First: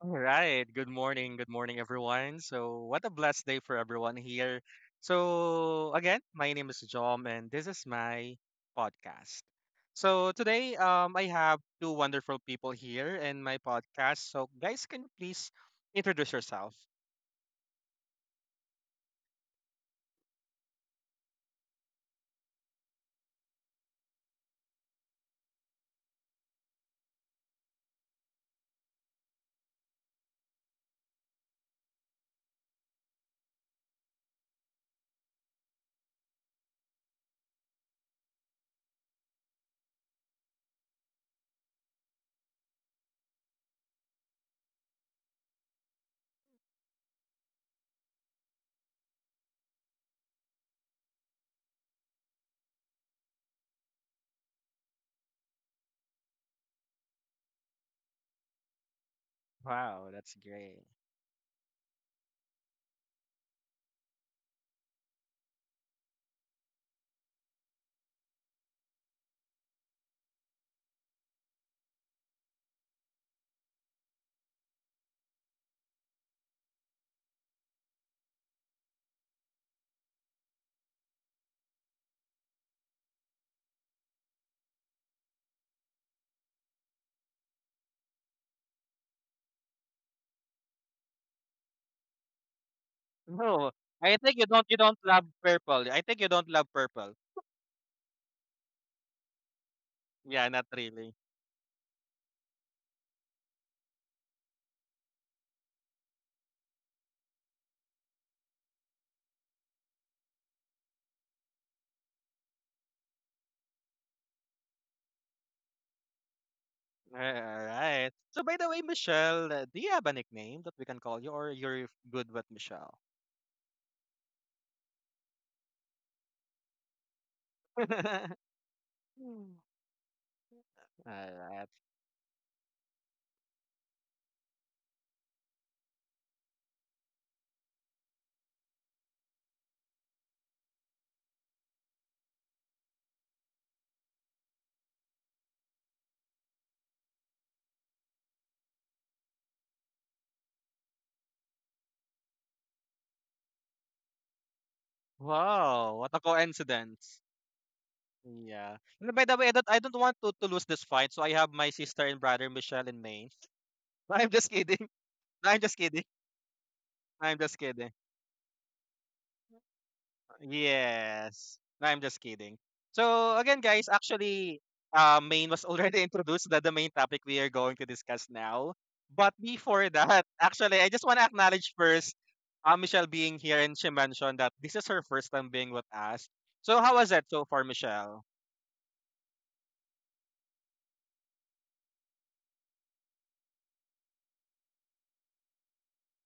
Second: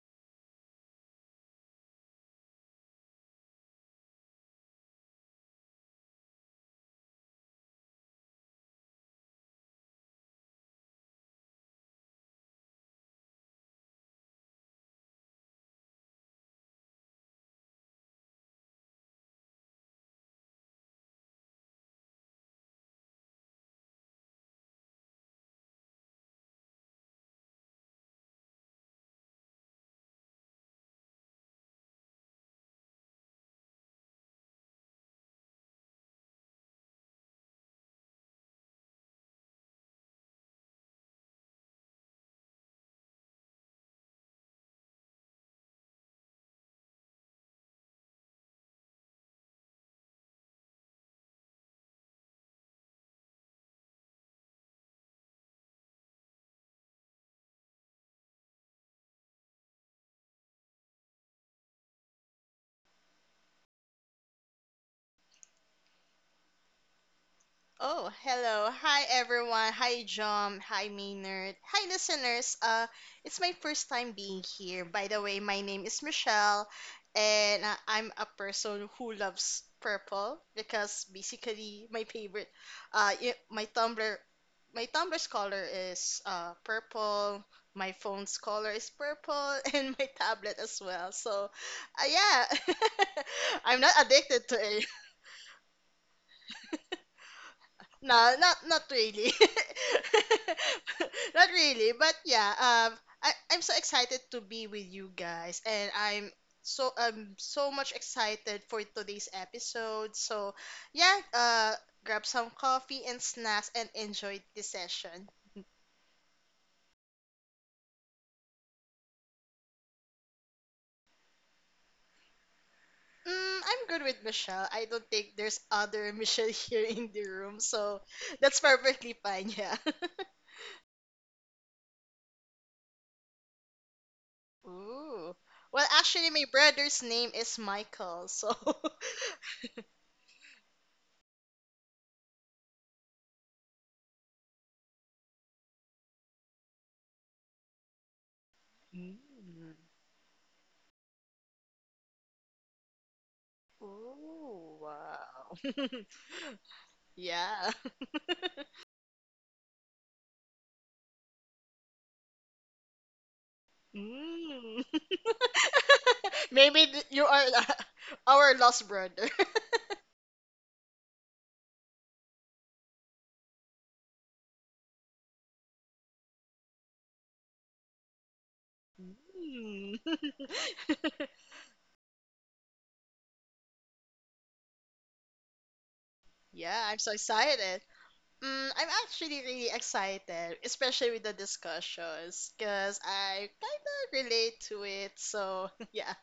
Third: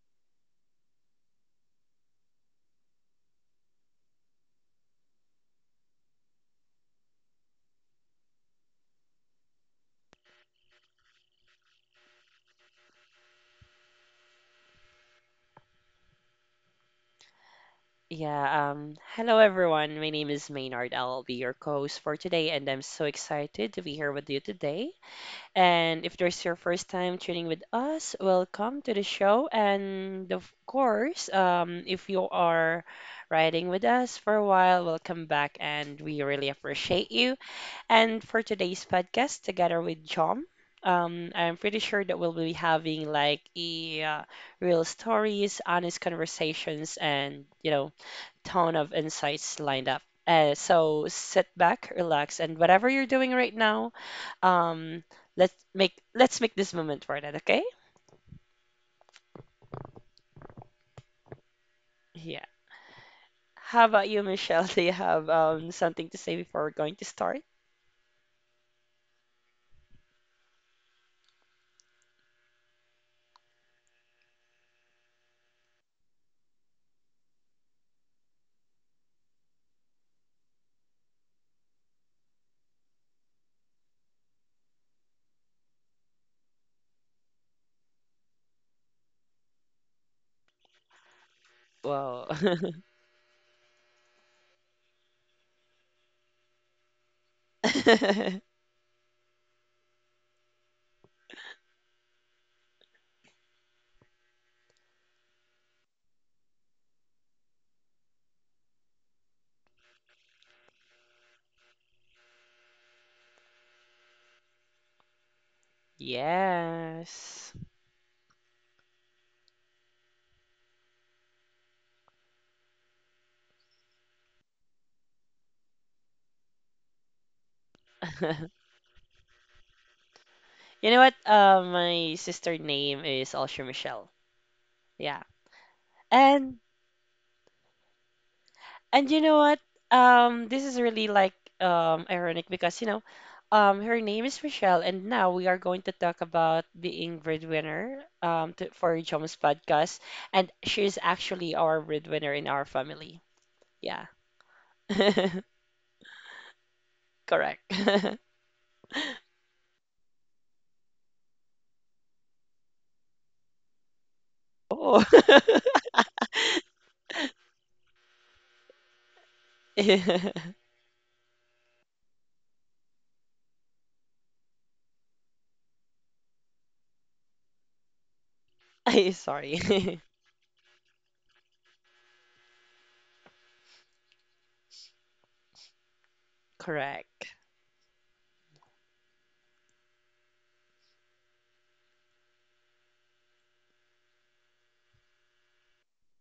All right. Good morning. Good morning, everyone. So, what a blessed day for everyone here. So, again, my name is Jom, and this is my podcast. So, today I have two wonderful people here in my podcast. So, guys, can you please introduce yourself? Yeah, Hello everyone. My name is Maynard. I'll be your co-host for today, and I'm so excited to be here with you today. And if there's your first time tuning with us, welcome to the show. And of course, if you are riding with us for a while, welcome back, and we really appreciate you. And for today's podcast, together with Jom, I'm pretty sure that we'll be having like a real stories, honest conversations, and ton of insights lined up. So sit back, relax, and whatever you're doing right now, um, let's make this moment worth it. Okay? Wow, that's great. Yeah. How about you, Michelle? Do you have something to say before we're going to start? Oh, hello. Hi, everyone. Hi, John. Hi, Maynard. Hi, listeners. It's my first time being here. By the way, my name is Michelle, and I'm a person who loves purple because basically my favorite, uh, i- my Tumblr, my Tumblr's color is purple. My phone's color is purple, and my tablet as well. So, Well, yeah, No, I'm not I think you addicted to don't. You it. don't love purple. I think you don't love purple. No, not really. Yeah, not really. Not really, but yeah, I'm so excited to be with you guys, and I'm so much excited for today's episode. So, yeah, grab some coffee and snacks and enjoy the session. All yes. right. So, by the way, Michelle, do you have a nickname that we can call you, or you're good with Michelle? Mm, I'm good with Michelle. I don't think there's other Michelle here in the room, so that's perfectly fine, yeah. You know what? Alright. My sister name is also Michelle. Yeah. Ooh. Well, actually, my And brother's name is Michael, so And you know what? This is really like ironic because her name is Michelle, and now we are going to talk about being breadwinner for Jom's Mm. podcast, and she is actually our breadwinner in our family. Yeah, Oh, wow. Wow, what a coincidence. correct. Yeah. Yeah. And by the way, I don't want to lose this fight, so I have my sister and brother Michelle and Maine. I'm just Mm. kidding. Oh, No, I'm just kidding. Maybe No, you I'm are just kidding. our lost brother. Yes. No, I'm just kidding. So again, guys, actually, main was already introduced. That the main topic we are going to discuss now. I But before Mm. sorry. that, actually, I just want to acknowledge first, Michelle being here, and she mentioned that this is her first time being with us. So Yeah, how I'm was so that Correct. so far, excited. Michelle? Mm, I'm actually really excited, especially with the discussions, because I kind of relate to it. So, yeah.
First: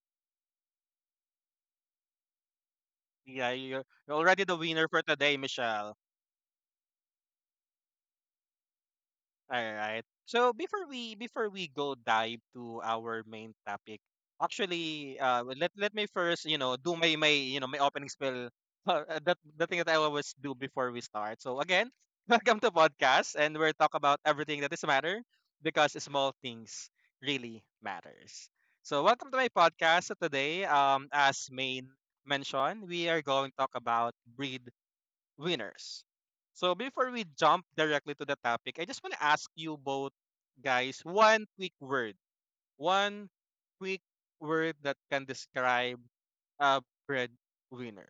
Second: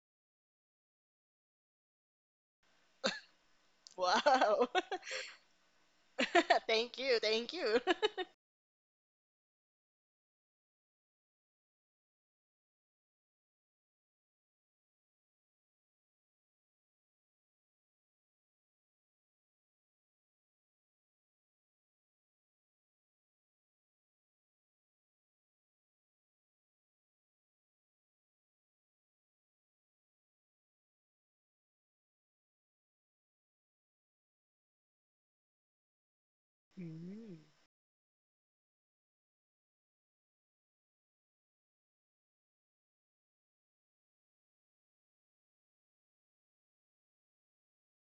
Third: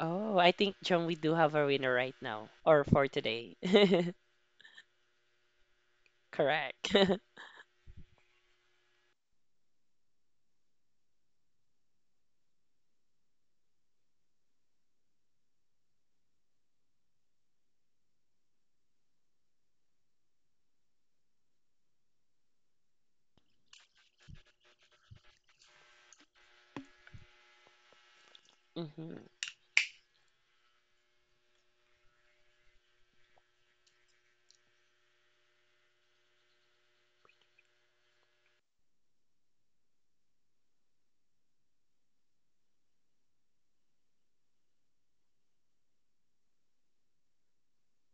Oh, I think John, we do have a winner right now, or for Yeah, today. You're already the Wow. winner for today, Michelle. Correct. Thank you. Thank you. All right. So before we go dive to our main topic, actually, well, let me first do my my my opening spell. That the thing that I always do before we start. So again, welcome to podcast, and we're talk about everything that is matter because small things really matters. So Hmm, welcome to my podcast. So today, as main mentioned, we are going to talk about breed winners. So before we Mm. jump directly to the topic, I just want to ask you both guys one quick word. One quick word that can describe a breadwinner.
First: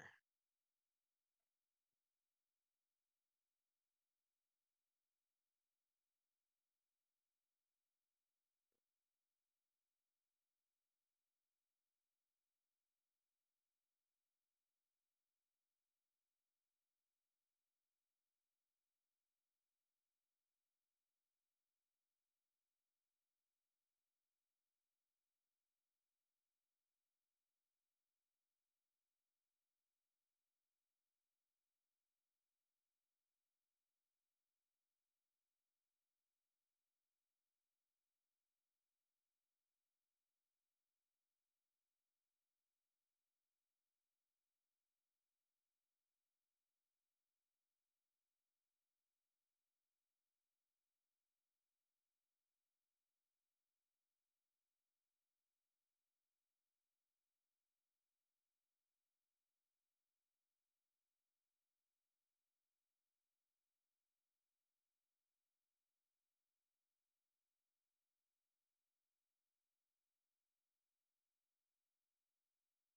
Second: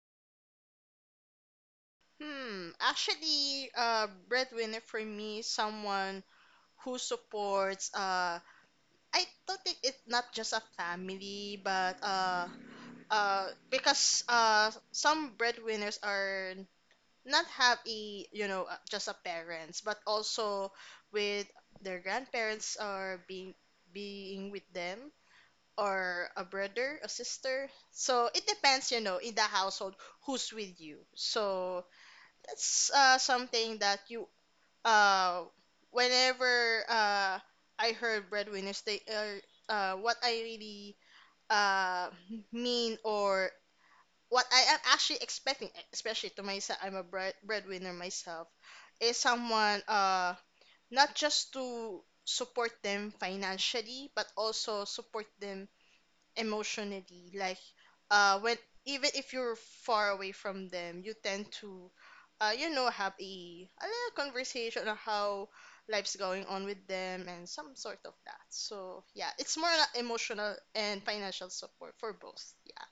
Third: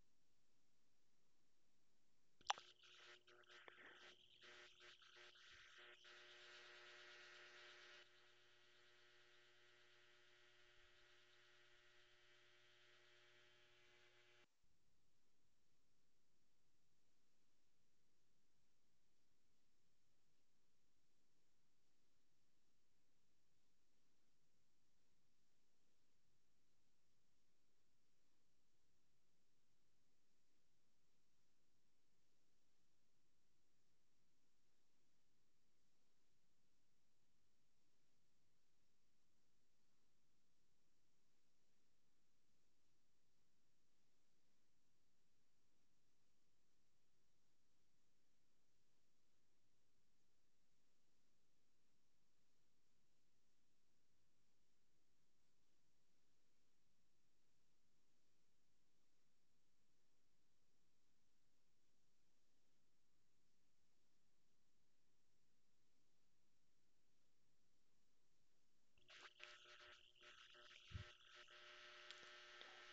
Hmm. Actually, breadwinner for me is someone who supports. I don't think it's not just a family, but because some breadwinners are not have a just a parents, but also with their grandparents or being with them or a brother, a sister. So it depends, in the household who's with you. So that's something that you uh whenever I heard breadwinners, they are what I really uh mean, or what I am actually expecting, especially to myself. I'm a breadwinner myself. Is someone not just to support them financially, but also support them emotionally, like when, even if you're far away from them, you tend to have a little conversation on how life's going on with them and some sort of that. So yeah, it's more like emotional and financial support for both. Yeah.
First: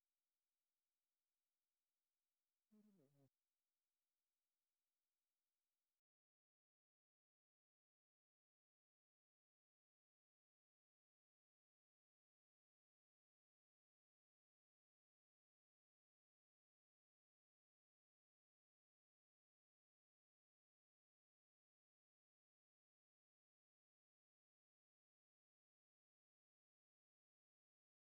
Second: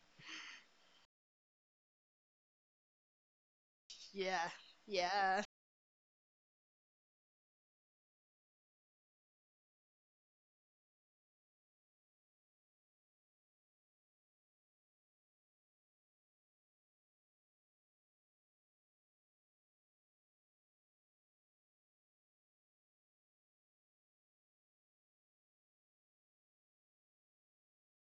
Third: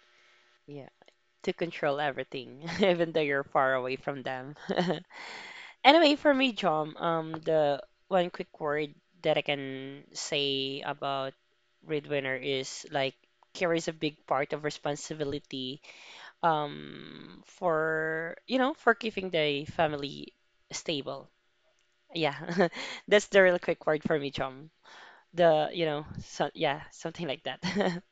to control everything, even though you're far away from Yeah, them. yeah. Anyway, for me, John, the one quick word that I can say about breadwinner is like carries a big part of responsibility for for keeping the family stable. Yeah, that's the real quick word for me, John. The so yeah something like that.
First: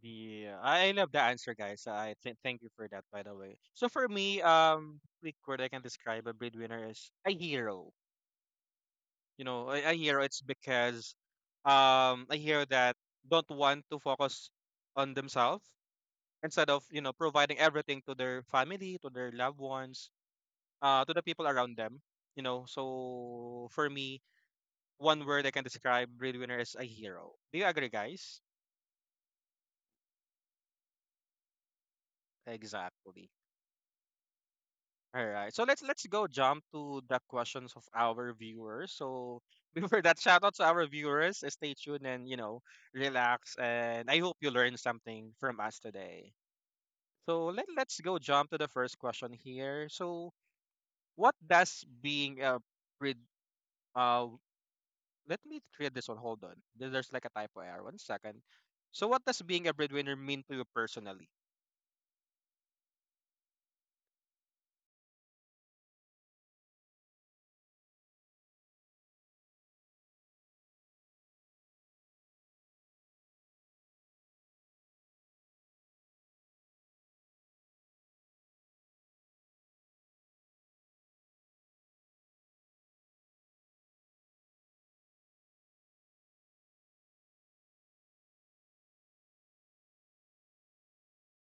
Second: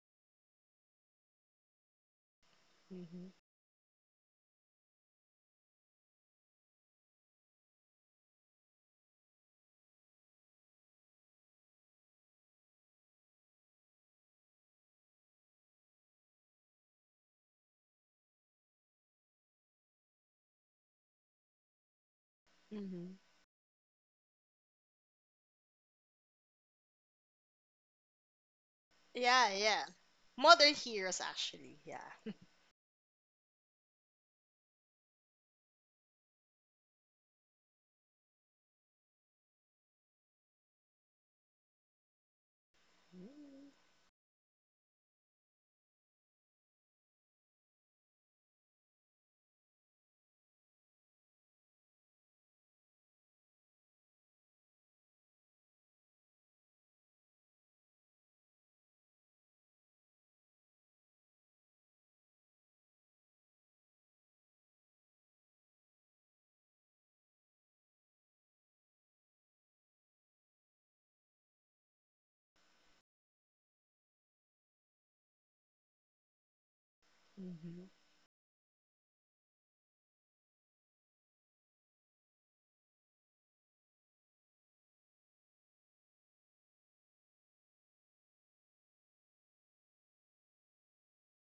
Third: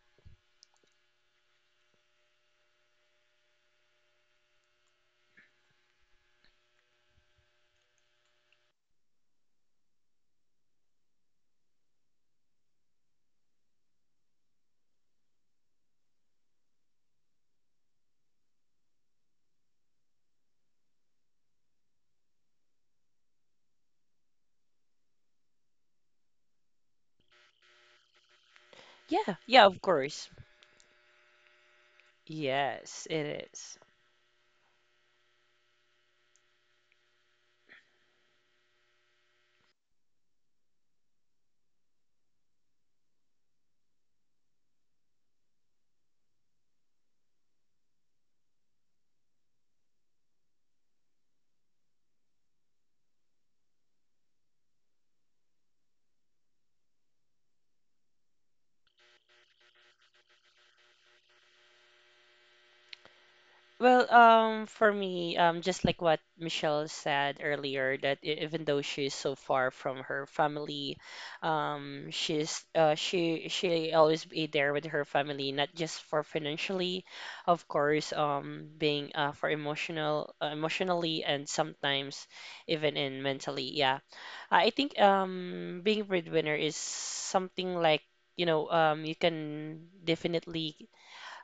Yeah, I love the answer, guys. Thank you for that, by Mm-hmm. the way. So for me, quick word I can describe a breadwinner is a hero. You know, a hero. It's because a hero that don't want to focus on themselves instead of providing everything to their family to their loved ones to the people around them, Mm-hmm. so for me one word I can describe breadwinner is a hero, do you agree guys? Yeah, Yeah, yeah, yeah, of course. modern heroes actually. Yeah. Yes, it Exactly. is. All right, so let's go jump to the questions of our viewers. So before that, shout out to our viewers. Stay tuned and relax, Mm-hmm. and I hope you learned something from us today. So let's go jump to the first question here. So what does being a Uh, let me create this one. Hold on. There's like a typo error. One second. So, what does being a breadwinner mean to you personally? Well, for me, just like what Michelle said earlier, that even though she's so far from her family, she's she always be there with her family, not just for financially, of Mm-hmm. course, being emotionally, and sometimes even in mentally. Yeah, I think being breadwinner is something like you can definitely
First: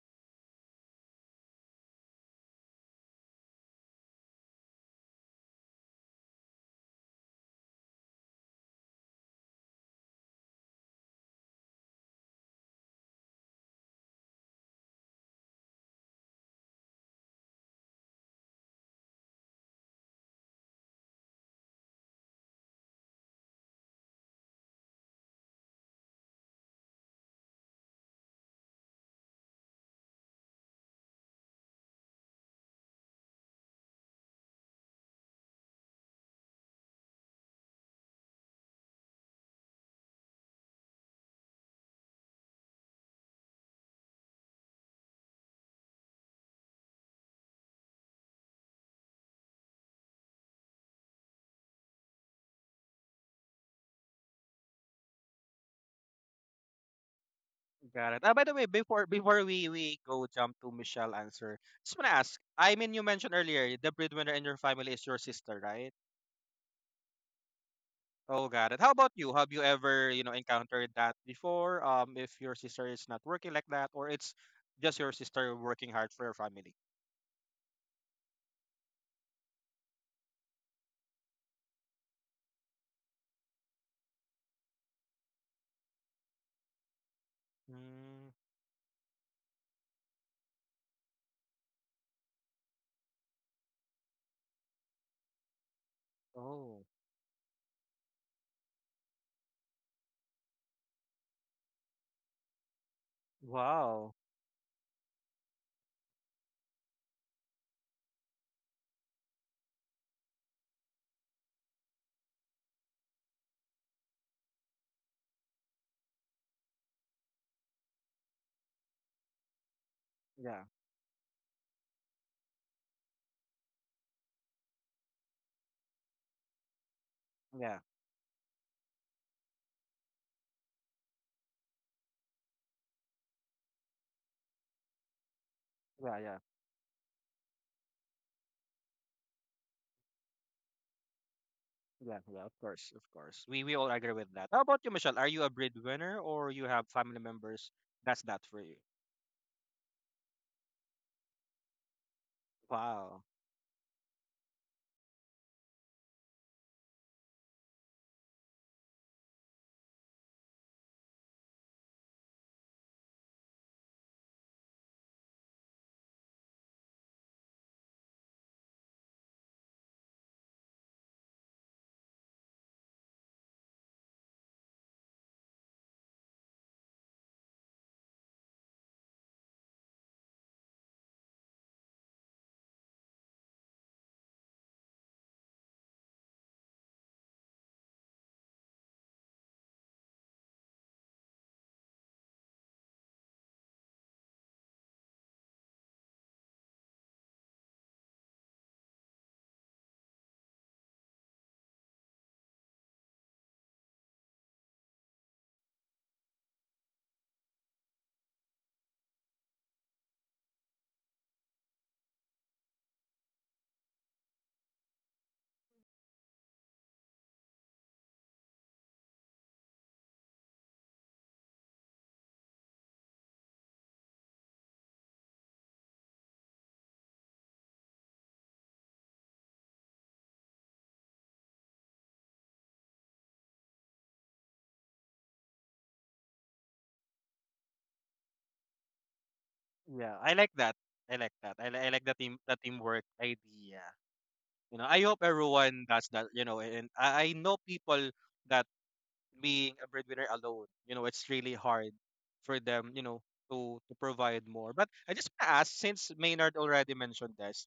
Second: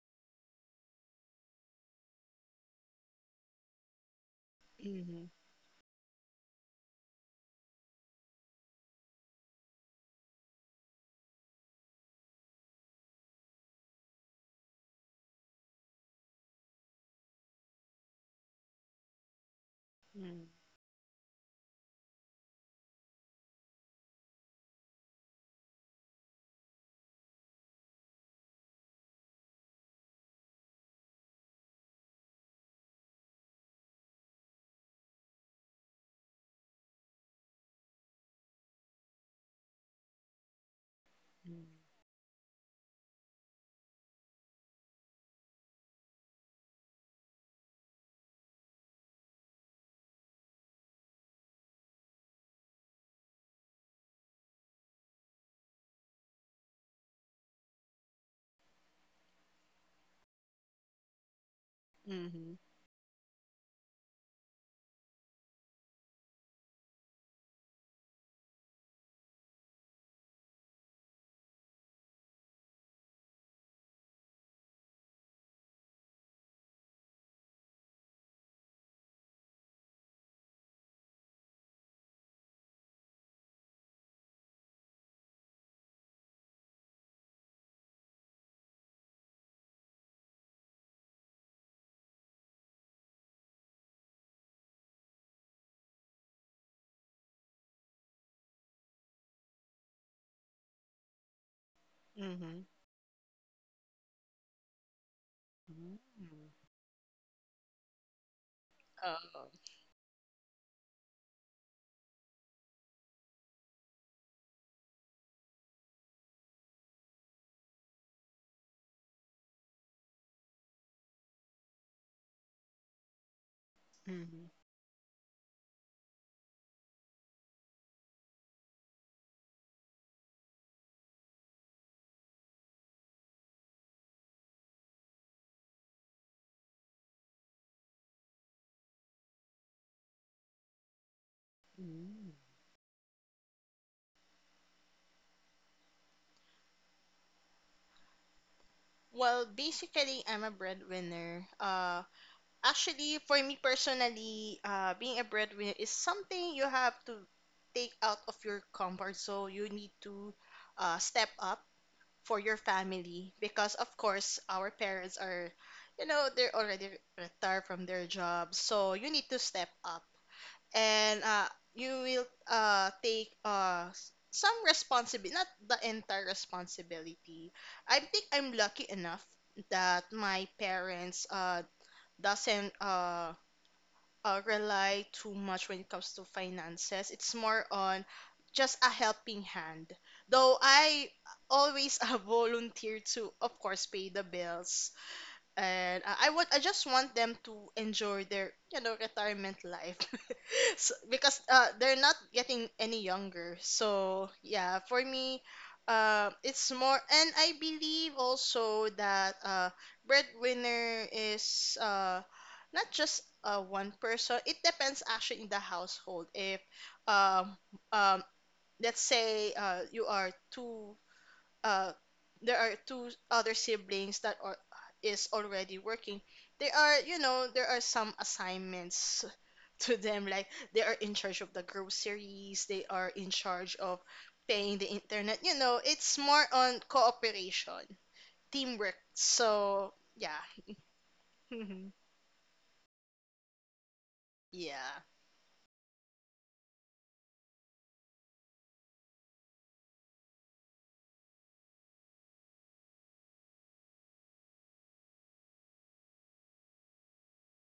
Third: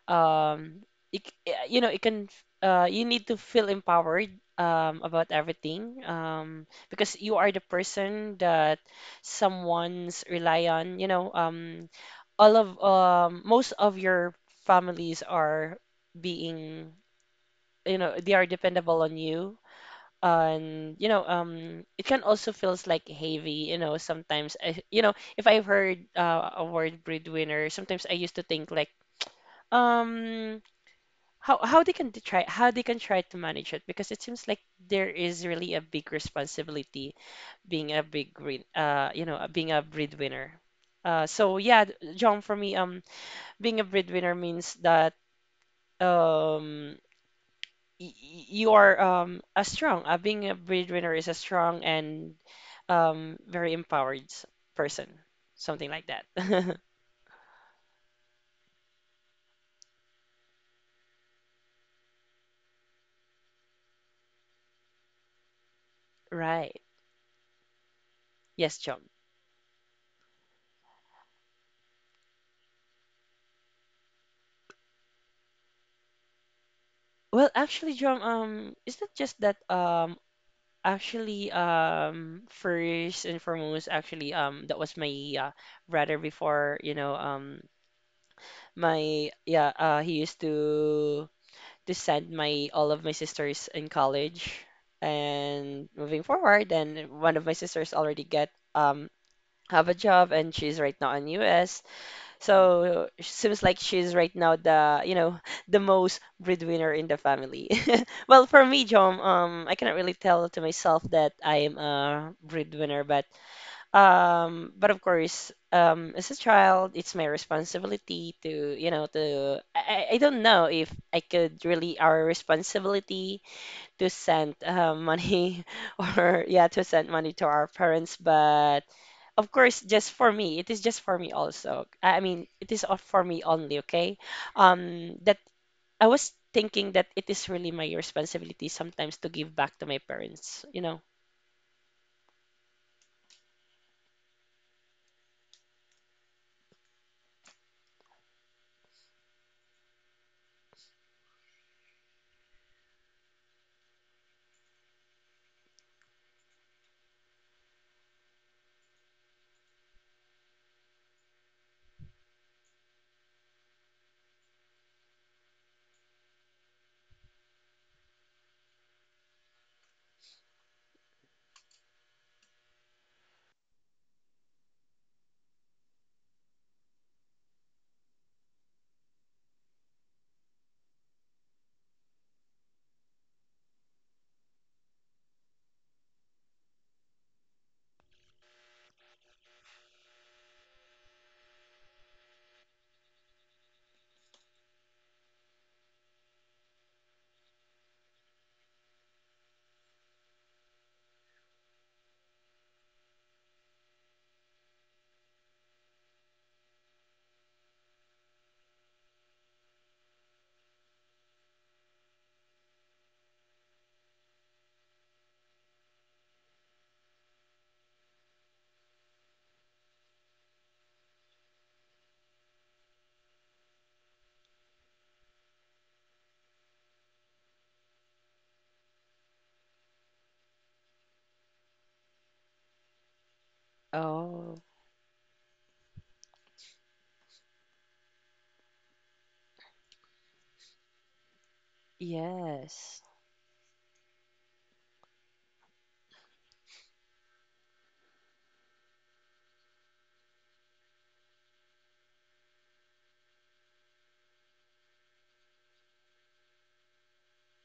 um it, it can you need to feel empowered about everything because you are the person that someone's rely on all of most of your families are being they are dependable on you Mm-hmm. and it can also feels like heavy sometimes I, you know if I've heard a word breadwinner sometimes I used to think like um how they can try to manage it because it seems like there is really a big responsibility being a big breed you know being a breadwinner so yeah John for me being a breadwinner means that um you are a strong being a breadwinner is a strong and very empowered person, something like that. Got it. Ah, by the way, before we go jump to Michelle answer, just wanna ask. Mm-hmm. I mean, you mentioned earlier the breadwinner in your family is your sister, right? Right. Oh, got Yes, it. How John. about you? Have you ever encountered that before? If your sister is not working like that, or it's just your sister working hard for your family. Well actually John um is not just that. First and foremost, that was my brother before, Mm, he used to send my all of my sisters in college, and moving forward, oh, then one of my sisters already get have a job, and she's right now in U.S. Mm-hmm. So it seems like she's wow. right now the, you know, the most breadwinner in the family. Well, for me, John, Mm-hmm. I cannot really tell to myself that I am a breadwinner, but of course, as a child, it's my responsibility to, you know, to I don't Yeah, know if I could really our responsibility to Mhm. send money or yeah to send money to our yeah, parents, but of course just for me it is just for me also. I mean it is all for me only. Okay. That I yeah, was yeah. thinking that it is really my responsibility sometimes to give back to my parents, you know. Yeah, Mm. yeah, of course, of course. We all agree with that. How about you, Michelle? Are you a breadwinner or you have family members? That's that for you. Well, basically, I'm a breadwinner. Actually, Wow. for me personally, being a breadwinner is something you have to take out of your comfort zone. You need to step up for your family because, of course, our parents are, they're already retired from their jobs. So you need to step up. And you will take some responsibility, not the entire responsibility. I think I'm lucky enough that my parents doesn't rely too much when it comes to finances. It's more on just a helping hand. Though I always volunteer to, of course, pay the bills, and I just want them to enjoy their retirement life. So, because they're not getting any younger, so yeah for me, it's more. And I believe also that breadwinner is not just one person. It depends actually in the household if, um, um, let's say you are two, uh, there are two other siblings that are is already working. They are, there are some assignments to them, like they are in charge of the groceries, they are in charge of Oh, paying the internet. It's more on cooperation, teamwork, so Yeah, yeah. I like that. I like that. I like the yes. teamwork idea. You know, Yeah. I hope everyone does that. You know, and I know people that being a breadwinner alone, you know, it's really hard for them. You know, to provide more. But I just wanna ask, since Maynard already mentioned this,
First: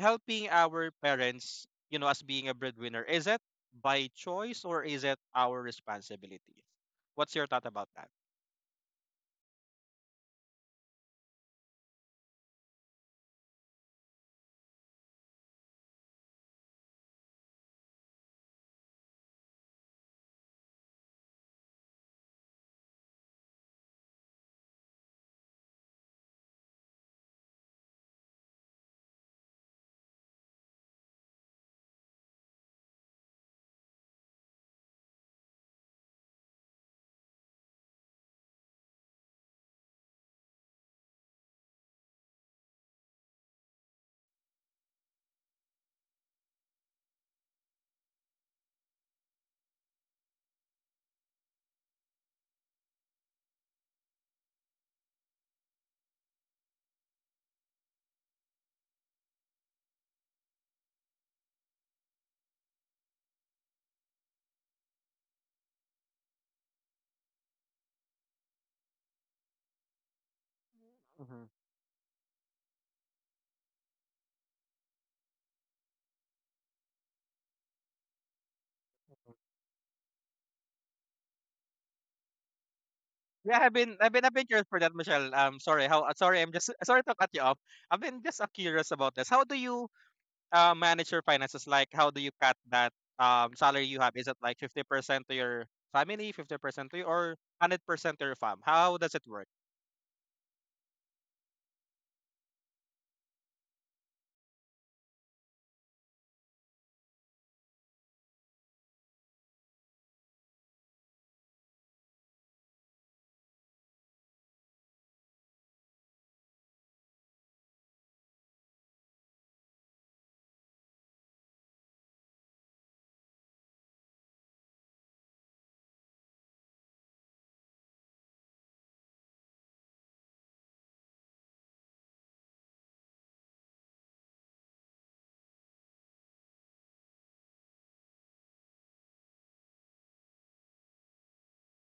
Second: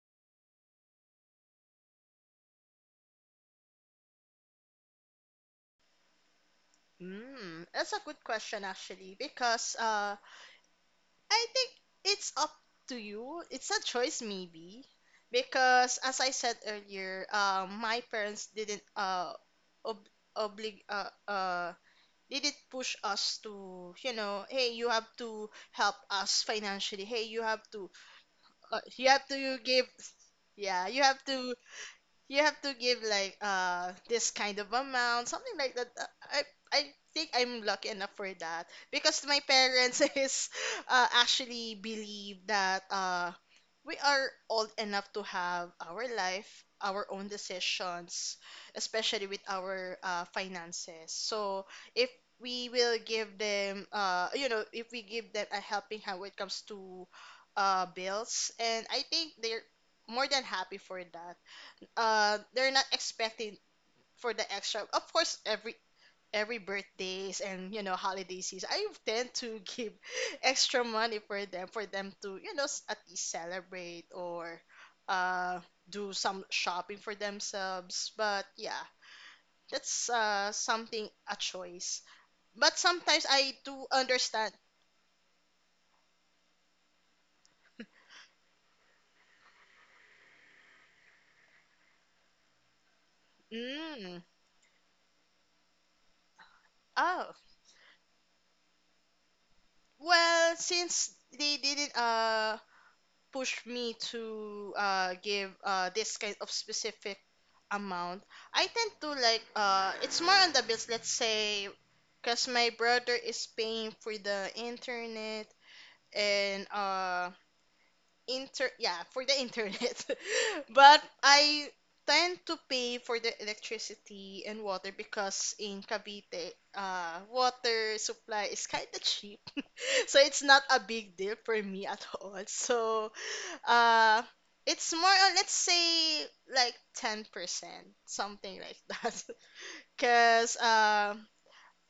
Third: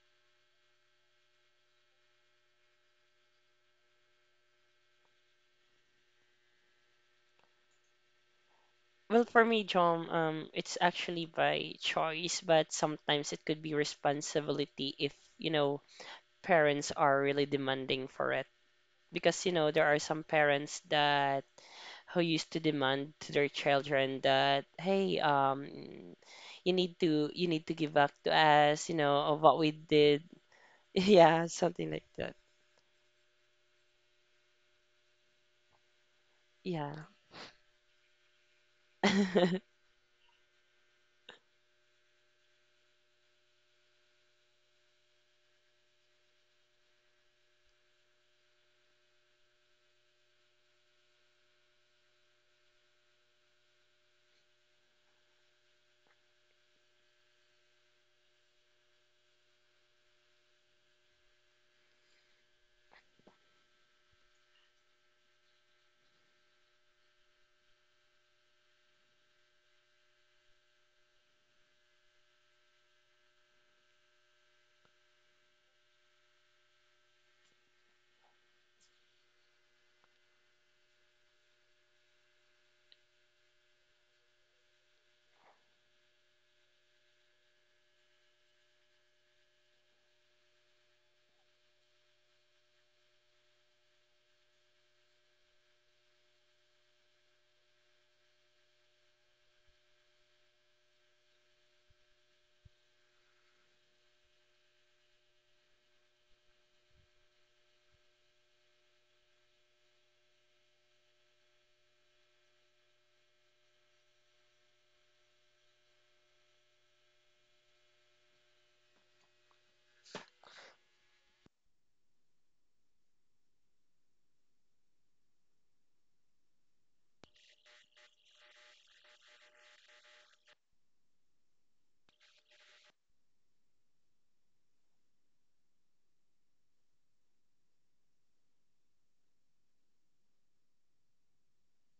helping our parents, you know, as being a breadwinner, is it by choice or is it our responsibility? What's your thought Mm, about that's a that? good question actually, Well for me because John, it's actually I think by it's choice, up but to sometimes it you. could be It's a choice, maybe, responsibility if you know because as I said parents are earlier, really my demanding for it, parents didn't because you know there are ob- some parents oblig that who used to didn't push demand to us their to, children that hey, you have hey, to help us you need financially, hey, to give back to us, you you know, have of what to we give, did. yeah, Yeah, something like that. you have to give like this kind of amount, something like that. I Yeah. think I'm lucky enough for that, because my parents is actually believe that we are old enough to have our own decisions, especially with our finances, so if we will give them you know if we give them a helping hand when it comes to bills, and I think they're more than happy for that. They're not expecting for the extra. Of course, every birthdays and, holiday season, I tend to give extra money Mhm. for them to at least celebrate or uh do some shopping for themselves. But yeah, that's something a choice. But sometimes Yeah, I do I've been understand. curious for that, Michelle. Sorry, how sorry, I'm just sorry to cut you off. I've been just curious about this. How do you manage your finances? Like, how do you cut that salary you have? Is Mm. it like 50% to your family, 50% to you, or Oh. 100% to your farm? How does it work? Well, since they didn't push me to give this kind of specific amount, I tend to like it's more on the bills. Let's say, because my brother is paying for the internet, and inter yeah for the internet. But I tend to pay for the electricity and water because in Cavite, water supply is kind of cheap. So it's not a big deal for me at all. So uh it's more on, let's say, like 10%, something like that. Because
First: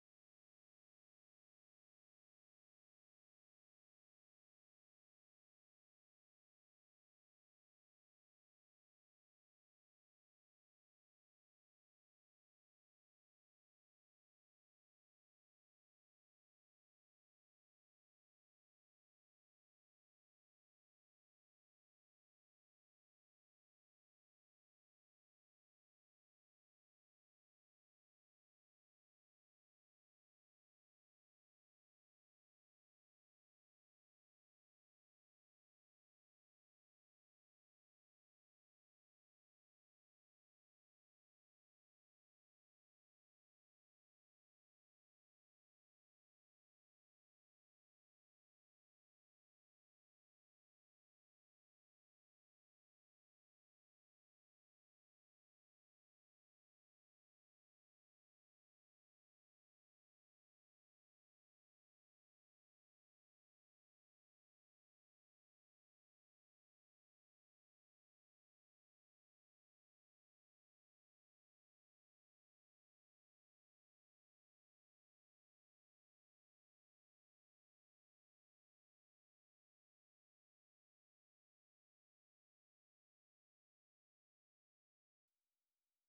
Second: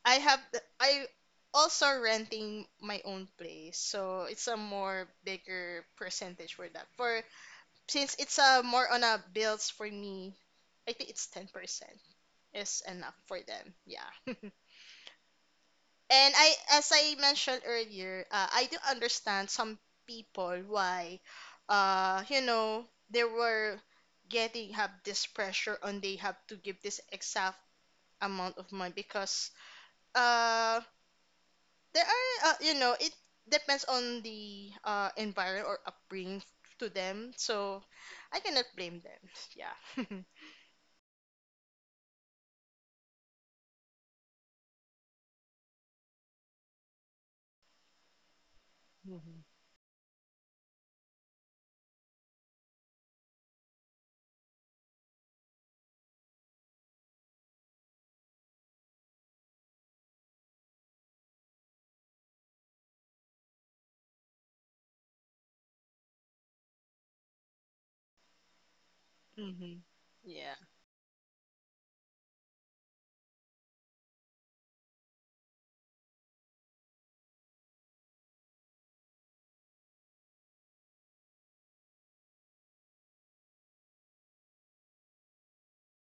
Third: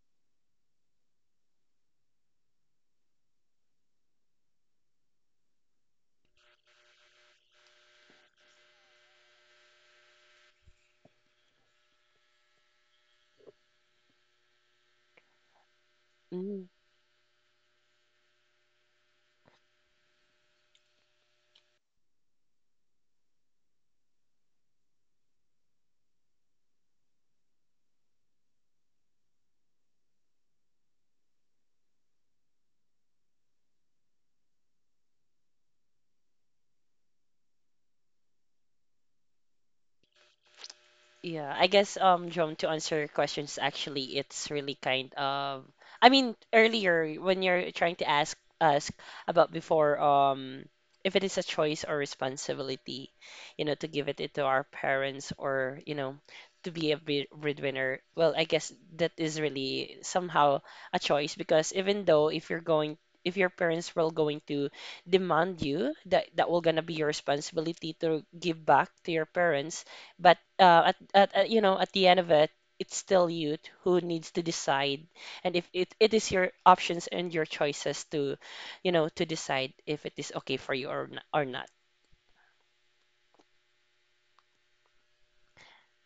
I also renting my own place, so it's a more bigger percentage for that. For Since it's a more on a bills for me, I think it's 10% is enough for them. Yeah. And I, Mm. as I mentioned earlier, I do understand some people why, they were getting have this pressure on, they have to give this exact amount of money, because, um, there are, it depends on the environment or upbringing to them, so I cannot blame them. Yeah. Yeah, I guess John, to answer your questions, actually it's really kind of, I mean earlier when you're trying to ask us about before, if it is a choice or responsibility, you know, to give it to our parents, or you know, to be a breadwinner. Well, I guess that is really somehow a choice, because even though if you're going, if your parents were going to demand you that that will gonna be your responsibility to give back to your Hmm. parents, but Yeah. At you know at the end of it, it's still you who needs to decide, and if it, it is your options and your choices to, you know, to decide if it is okay for you or not, or not.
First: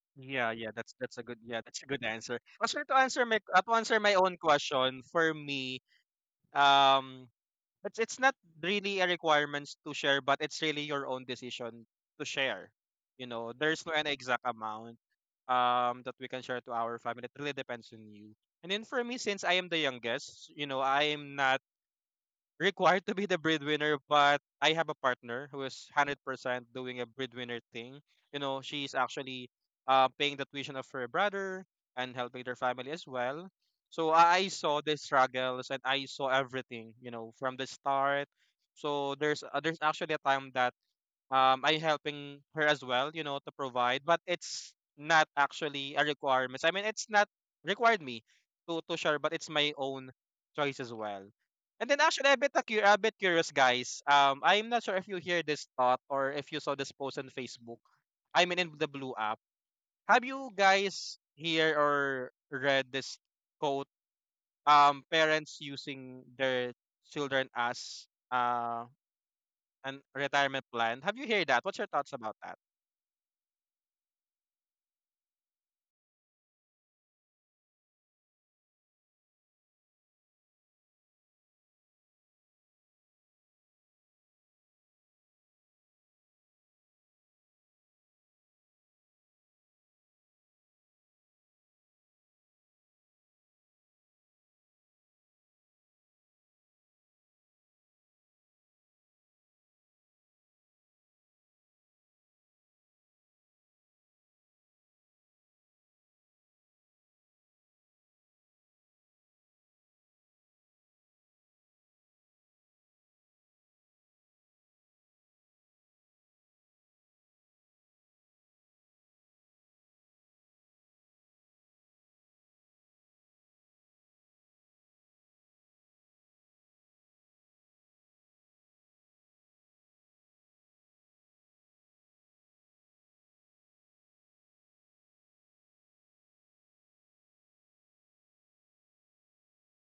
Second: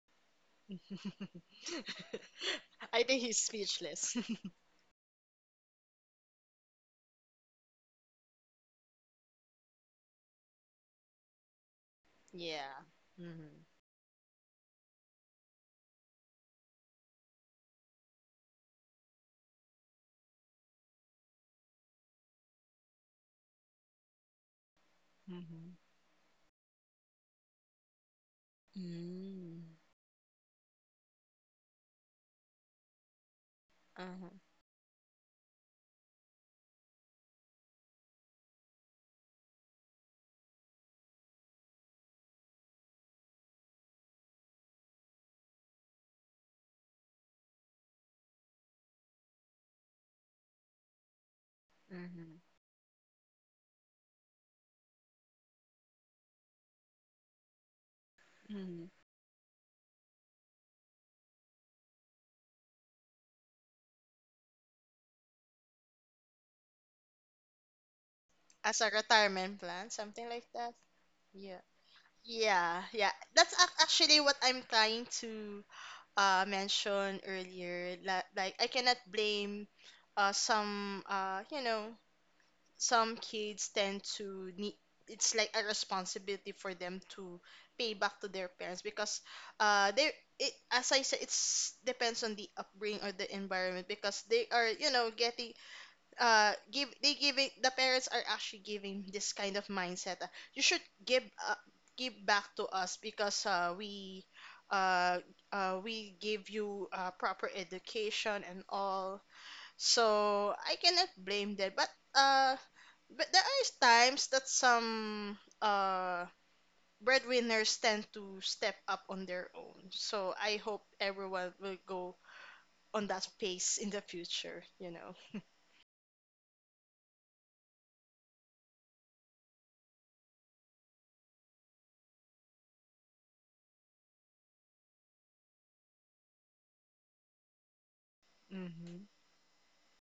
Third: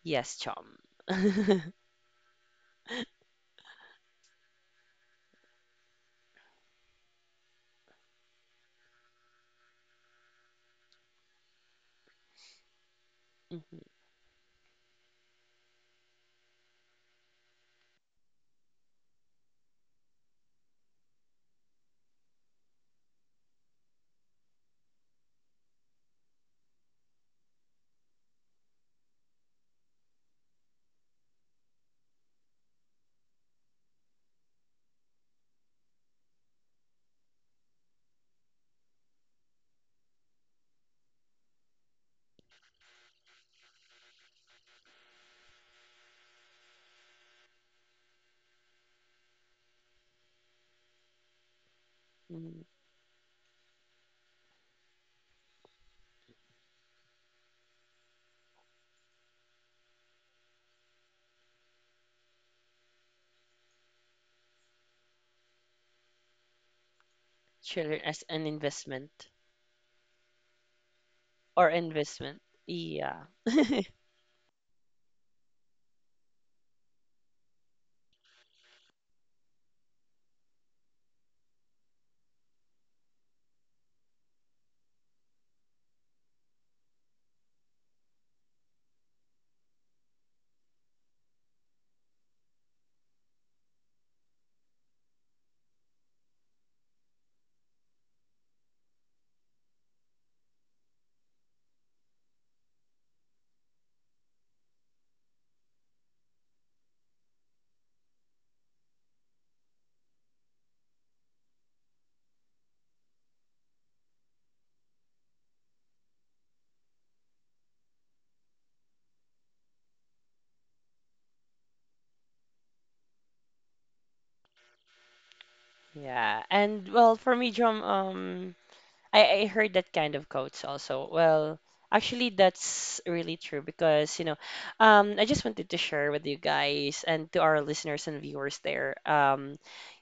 Yes, Yeah, yeah, Chom. That's a good yeah, that's a good answer. Also I think he's to answer my speechless. own question, for me, um it's not really a requirements to share, but it's really your own decision to share. Yeah. You know, Mm-hmm. Mhm, there's no an exact amount that we can share to our family. It really depends on you. And then for me, since I am the youngest, you know, I am not required to be the breadwinner, but I have a partner who Hmm. is 100% doing a breadwinner thing. You know, she's actually Mm. Paying the tuition of her brother and helping their family as well. So Uh-huh. I saw the struggles and I saw everything, you know, from the start. So there's actually a time that I helping her as well, you know, to provide, but it's not actually a requirement. I mean, it's not required me to share, but it's my own choice as well. And then actually, Mm-hmm. I'm a bit mhm. A bit curious, guys. I'm not sure if you hear this thought or if you saw this post on Facebook. I mean, in Hmm. the Blue app, have you guys hear or read this quote? Parents using their children Children as as an As a investment retirement plan, an something like retirement that. plan. Have you heard Yeah. that? or What's your thoughts about investment. that? Yeah, yeah. Yeah. That's actually what I'm trying to mentioned earlier, that like I cannot blame some, some kids tend to need, it's like a responsibility for them to pay back to their parents, because they it as I said, it's depends on the upbringing or the environment, because they are, you know getting give they give it, the parents are actually giving this kind of mindset. You should give, give back to us because uh, we give you proper education and all, so I cannot blame them. But there are times that some breadwinners tend to step up on their own, so I hope everyone will go on that pace in the future. Yeah, and well, for me, Chom, I heard that kind of quotes also. Well, actually, that's really true because, you know, I just wanted to share with you guys and to our listeners and viewers there. Mm-hmm.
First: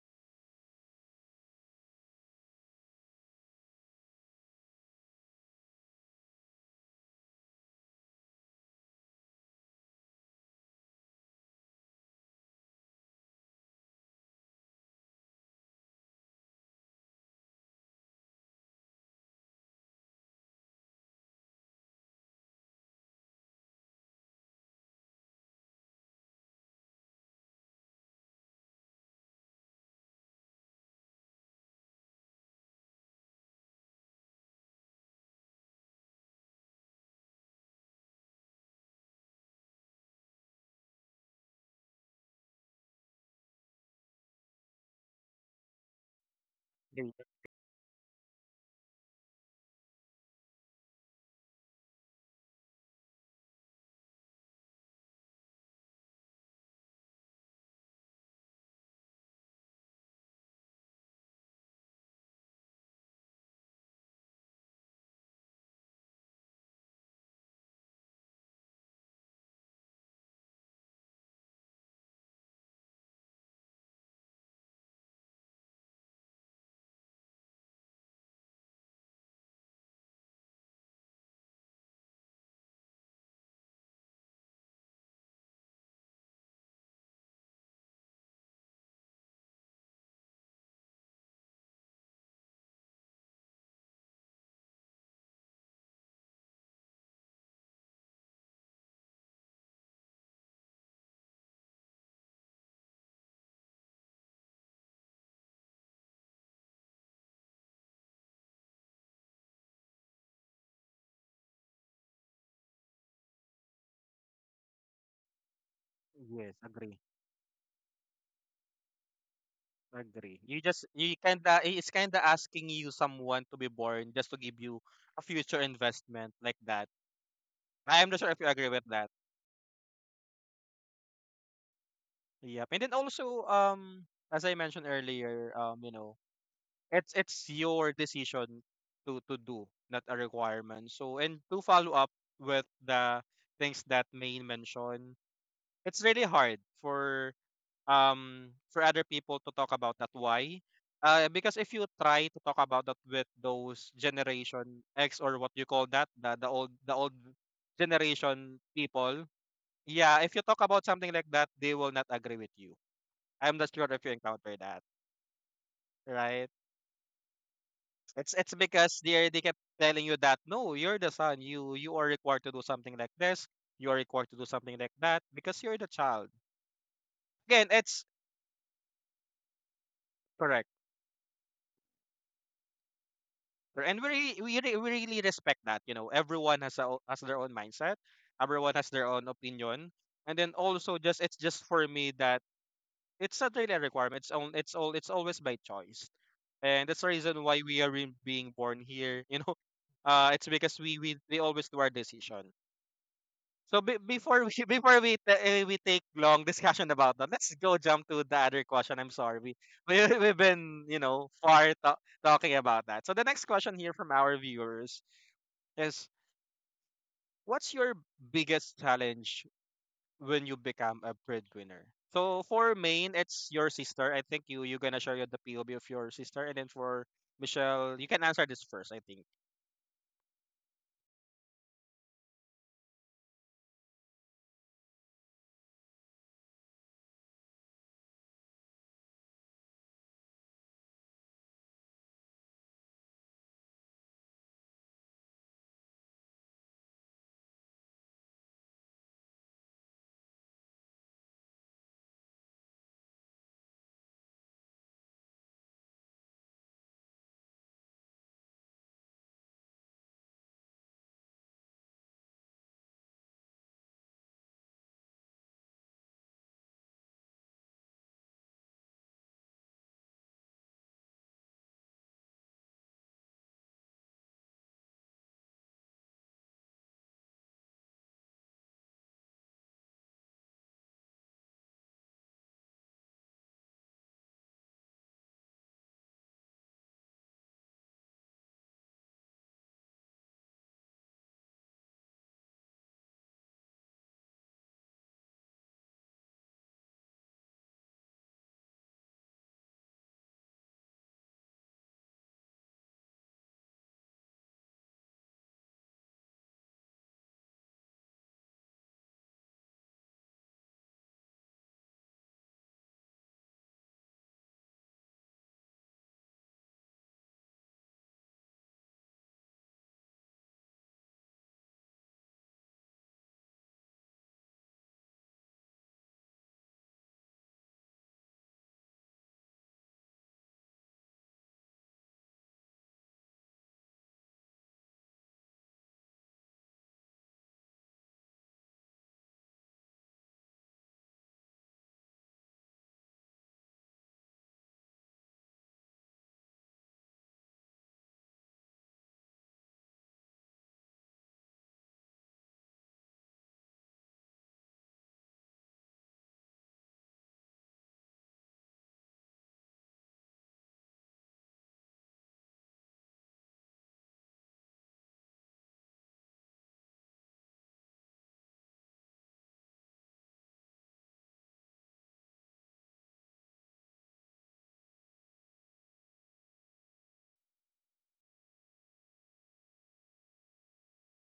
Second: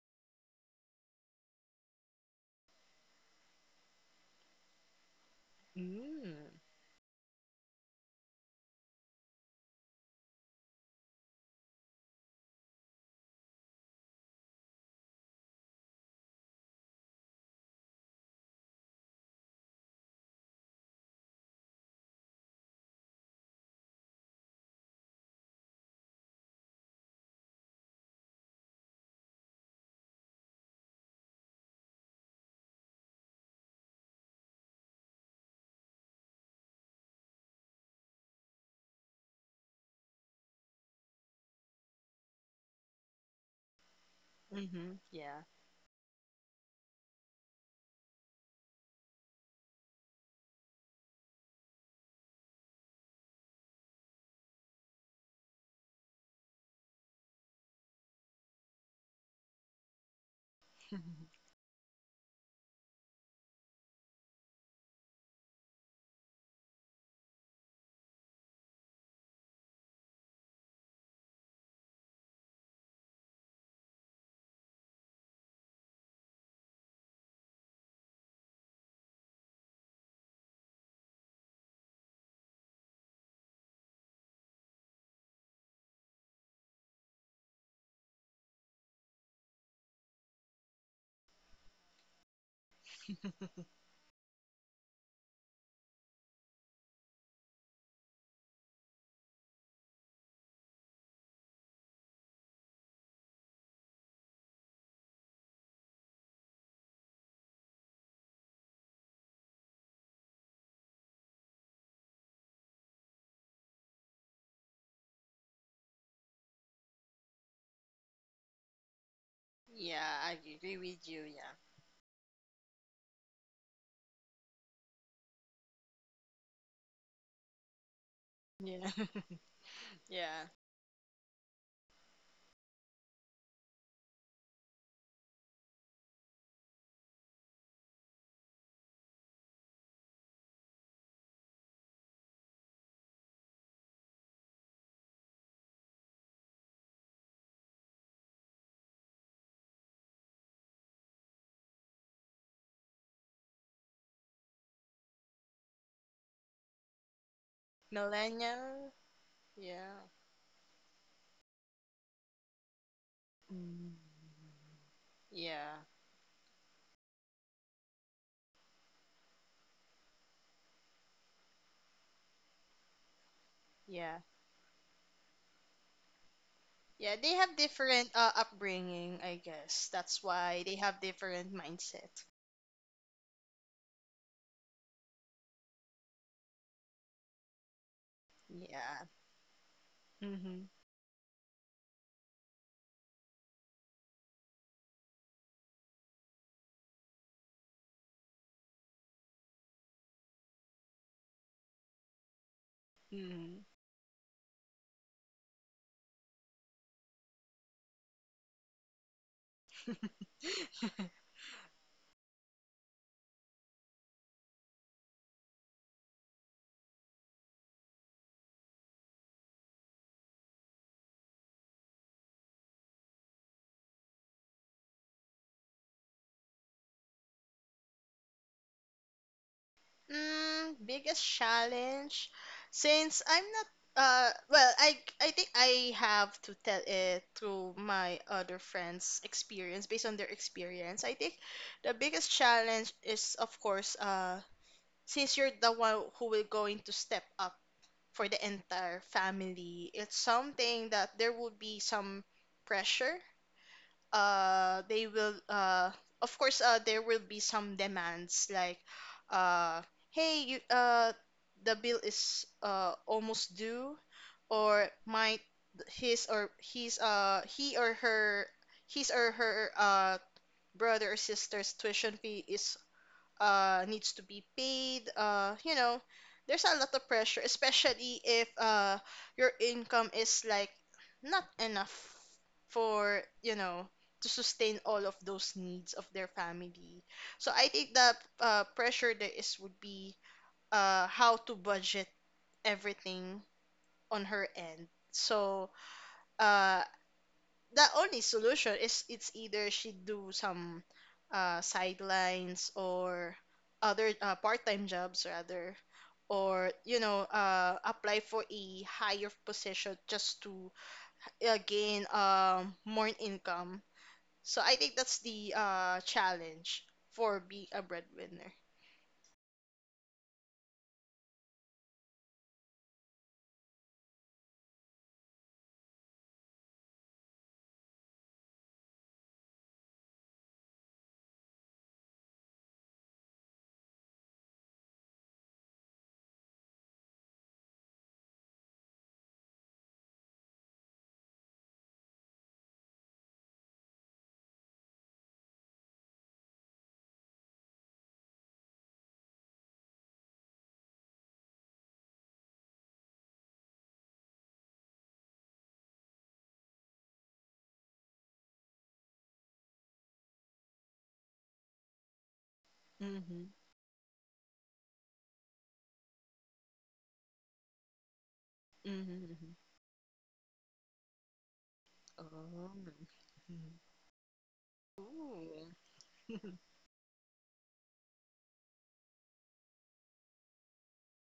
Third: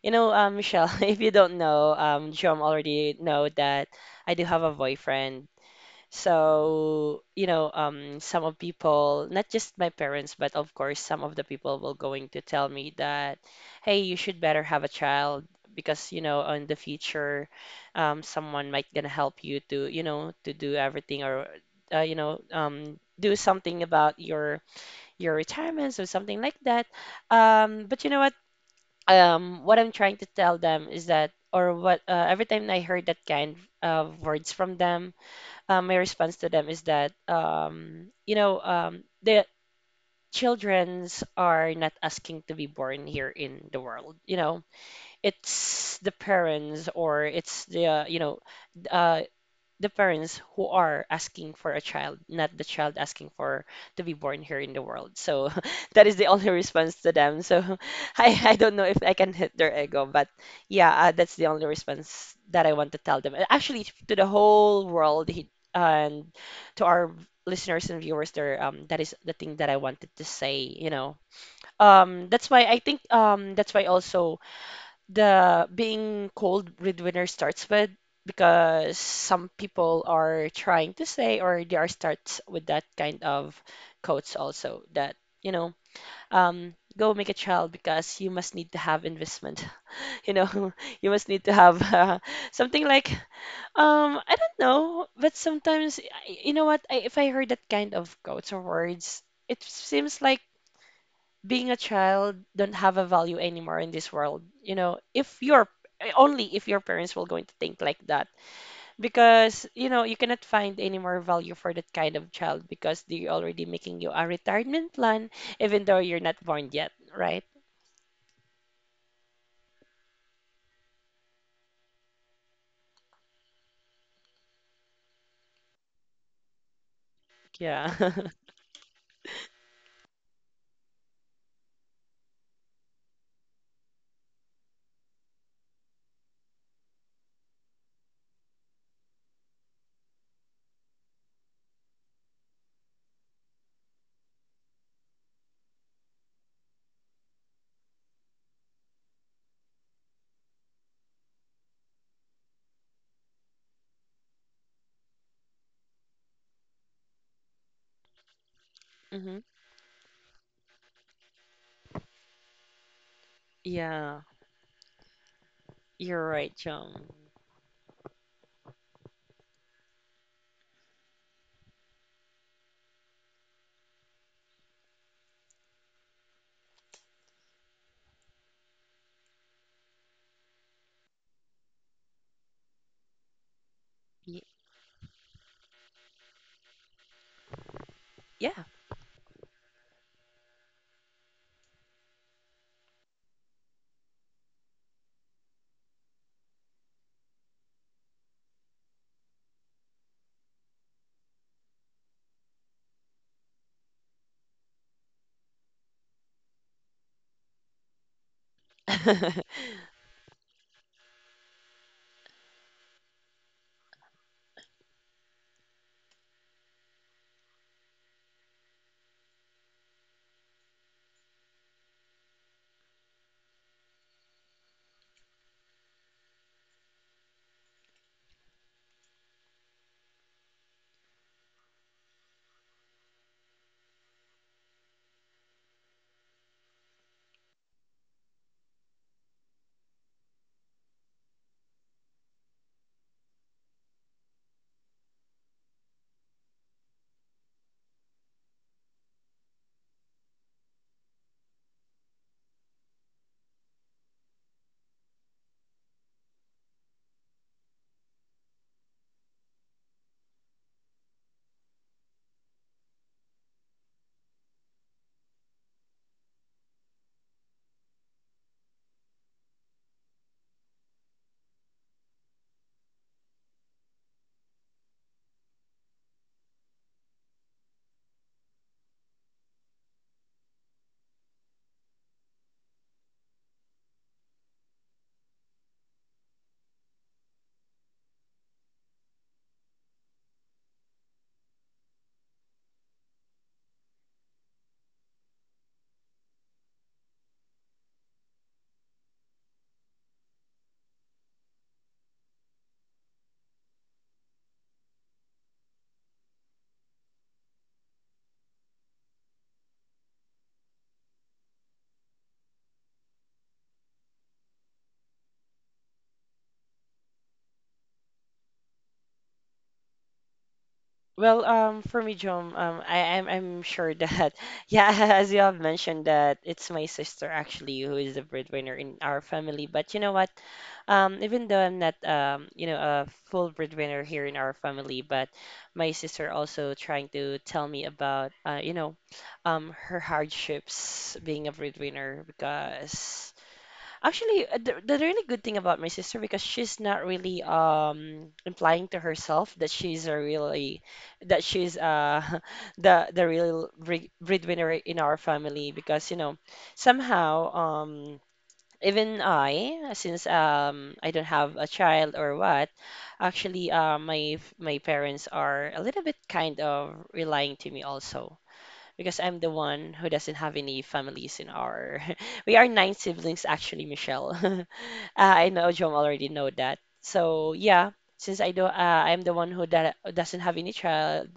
You know, Michelle, if you don't know, Jom already know that I do have a boyfriend. Mm. So, you know, some of people, not just my parents, but of course, some of the people will going to tell me that, hey, you should better have a child because, you know, in the future, someone might gonna help you to, you know, to do everything, or do something about your retirements or something like that. But you know what? What I'm trying to tell them is that, or what, every time I heard that kind of words from them, my response to them is that the childrens are not asking to be born here in the world. You know, Mm-hmm. Yeah. it's the parents, Agree. or it's the uh, the parents who are asking for a child, not the child asking for to be born here in the world. So that is the only response to them. So I don't know if I can hit their ego, but yeah, that's the only response that I want to tell them. And actually, to the whole world he, and to our listeners and viewers there, that is the thing that I wanted to say, you know. That's why also the being called breadwinner starts with, because some people are trying to say, or they are starts with that kind of quotes also that you know go make a child because you must need to have investment, you know, you must need to have something like I don't know, but sometimes you know what if I heard that kind of quotes or words, it seems like being a child don't have a value anymore in this world. You know, if you're only if your parents will going to think like that, because you know you cannot find any more value for that kind of child because they're already making you a retirement plan even though you're not Yes, born yet, agree. right? Yeah, I Agree. You agree just with you you. Yeah. kinda it's kinda asking you someone to be born just to give you a future investment like that. I Yeah. am not sure if you agree with Yeah. that. Yeah. Yep. And then also, as I mentioned earlier, you know, it's your decision to do, not a requirement. So and to follow up with the things that Maine mentioned, it's really hard for other people to talk about that. Why? Because if you try to talk about that with those generation X or what you call that, the old generation Millennial. people, Hmm. Yeah. yeah, if you talk about something like that, they will not agree with you. I'm not sure Mm. if you Yeah, encounter that, Yeah. you're right? right, John. It's because they kept telling you that no, you're the son. You are required to do something like this. You are Yeah. required to do something like that because you're the child. Yeah, they have Again, it's different upbringing, I guess. That's why correct, they have different mindset. and Y- we really respect that you know everyone has has their own mindset, yeah. everyone has Yeah. their own opinion. And then also, just it's just for me that it's not really a requirement, it's always by choice, and that's the reason why we are being born here, you know, uh, it's because we always do our decision. Mm-hmm. So before we before we take long discussion about that, let's go jump to the other question. I'm sorry, we we've been you know far talking about that. So the next question here from our viewers is, what's your biggest challenge when you become a breadwinner? So for Maine, it's your sister. I think you you're gonna share your the POV of your sister, and then for Michelle, you can answer this first, I think. Mm, biggest challenge. Since I'm not well, I think I have to tell it through my other friends' experience based on their experience. I think the biggest challenge is of course, since you're the one who will going to step up for the entire family, it's something that there will be some pressure. They will Of course, there will be some demands, like, uh hey, you the bill is almost due, or might his or his uh he or her his or her brother or sister's tuition fee is, needs to be paid. There's a lot of pressure, especially if your income is like not enough for, to sustain all of those needs of their family. So I think that pressure there is would be how to budget everything on her end. So uh, the only solution is, it's either she do some sidelines, or other part-time jobs rather, or apply for a higher position just to gain more income, so I think that's the challenge for being a breadwinner. Well, for me, Jom, I'm sure that yeah, as you have mentioned that it's my sister actually who is the breadwinner in our family. But you know what? Even though I'm not a full breadwinner here in our family, but my sister also trying to tell me about her hardships being a breadwinner, because actually, the really good thing about my sister because she's not really implying to herself that she's a really that she's the real breadwinner in our family, because you know somehow even I since I don't have a child or what, Mm-hmm. actually my my parents are a little bit kind of relying to me also, because I'm the Mm-hmm. one who doesn't have any families in our we are Oh. nine siblings Mhm. actually, Michelle. Ah, I know Ooh. Jom already know that. So yeah, since I'm the one who that doesn't have any child,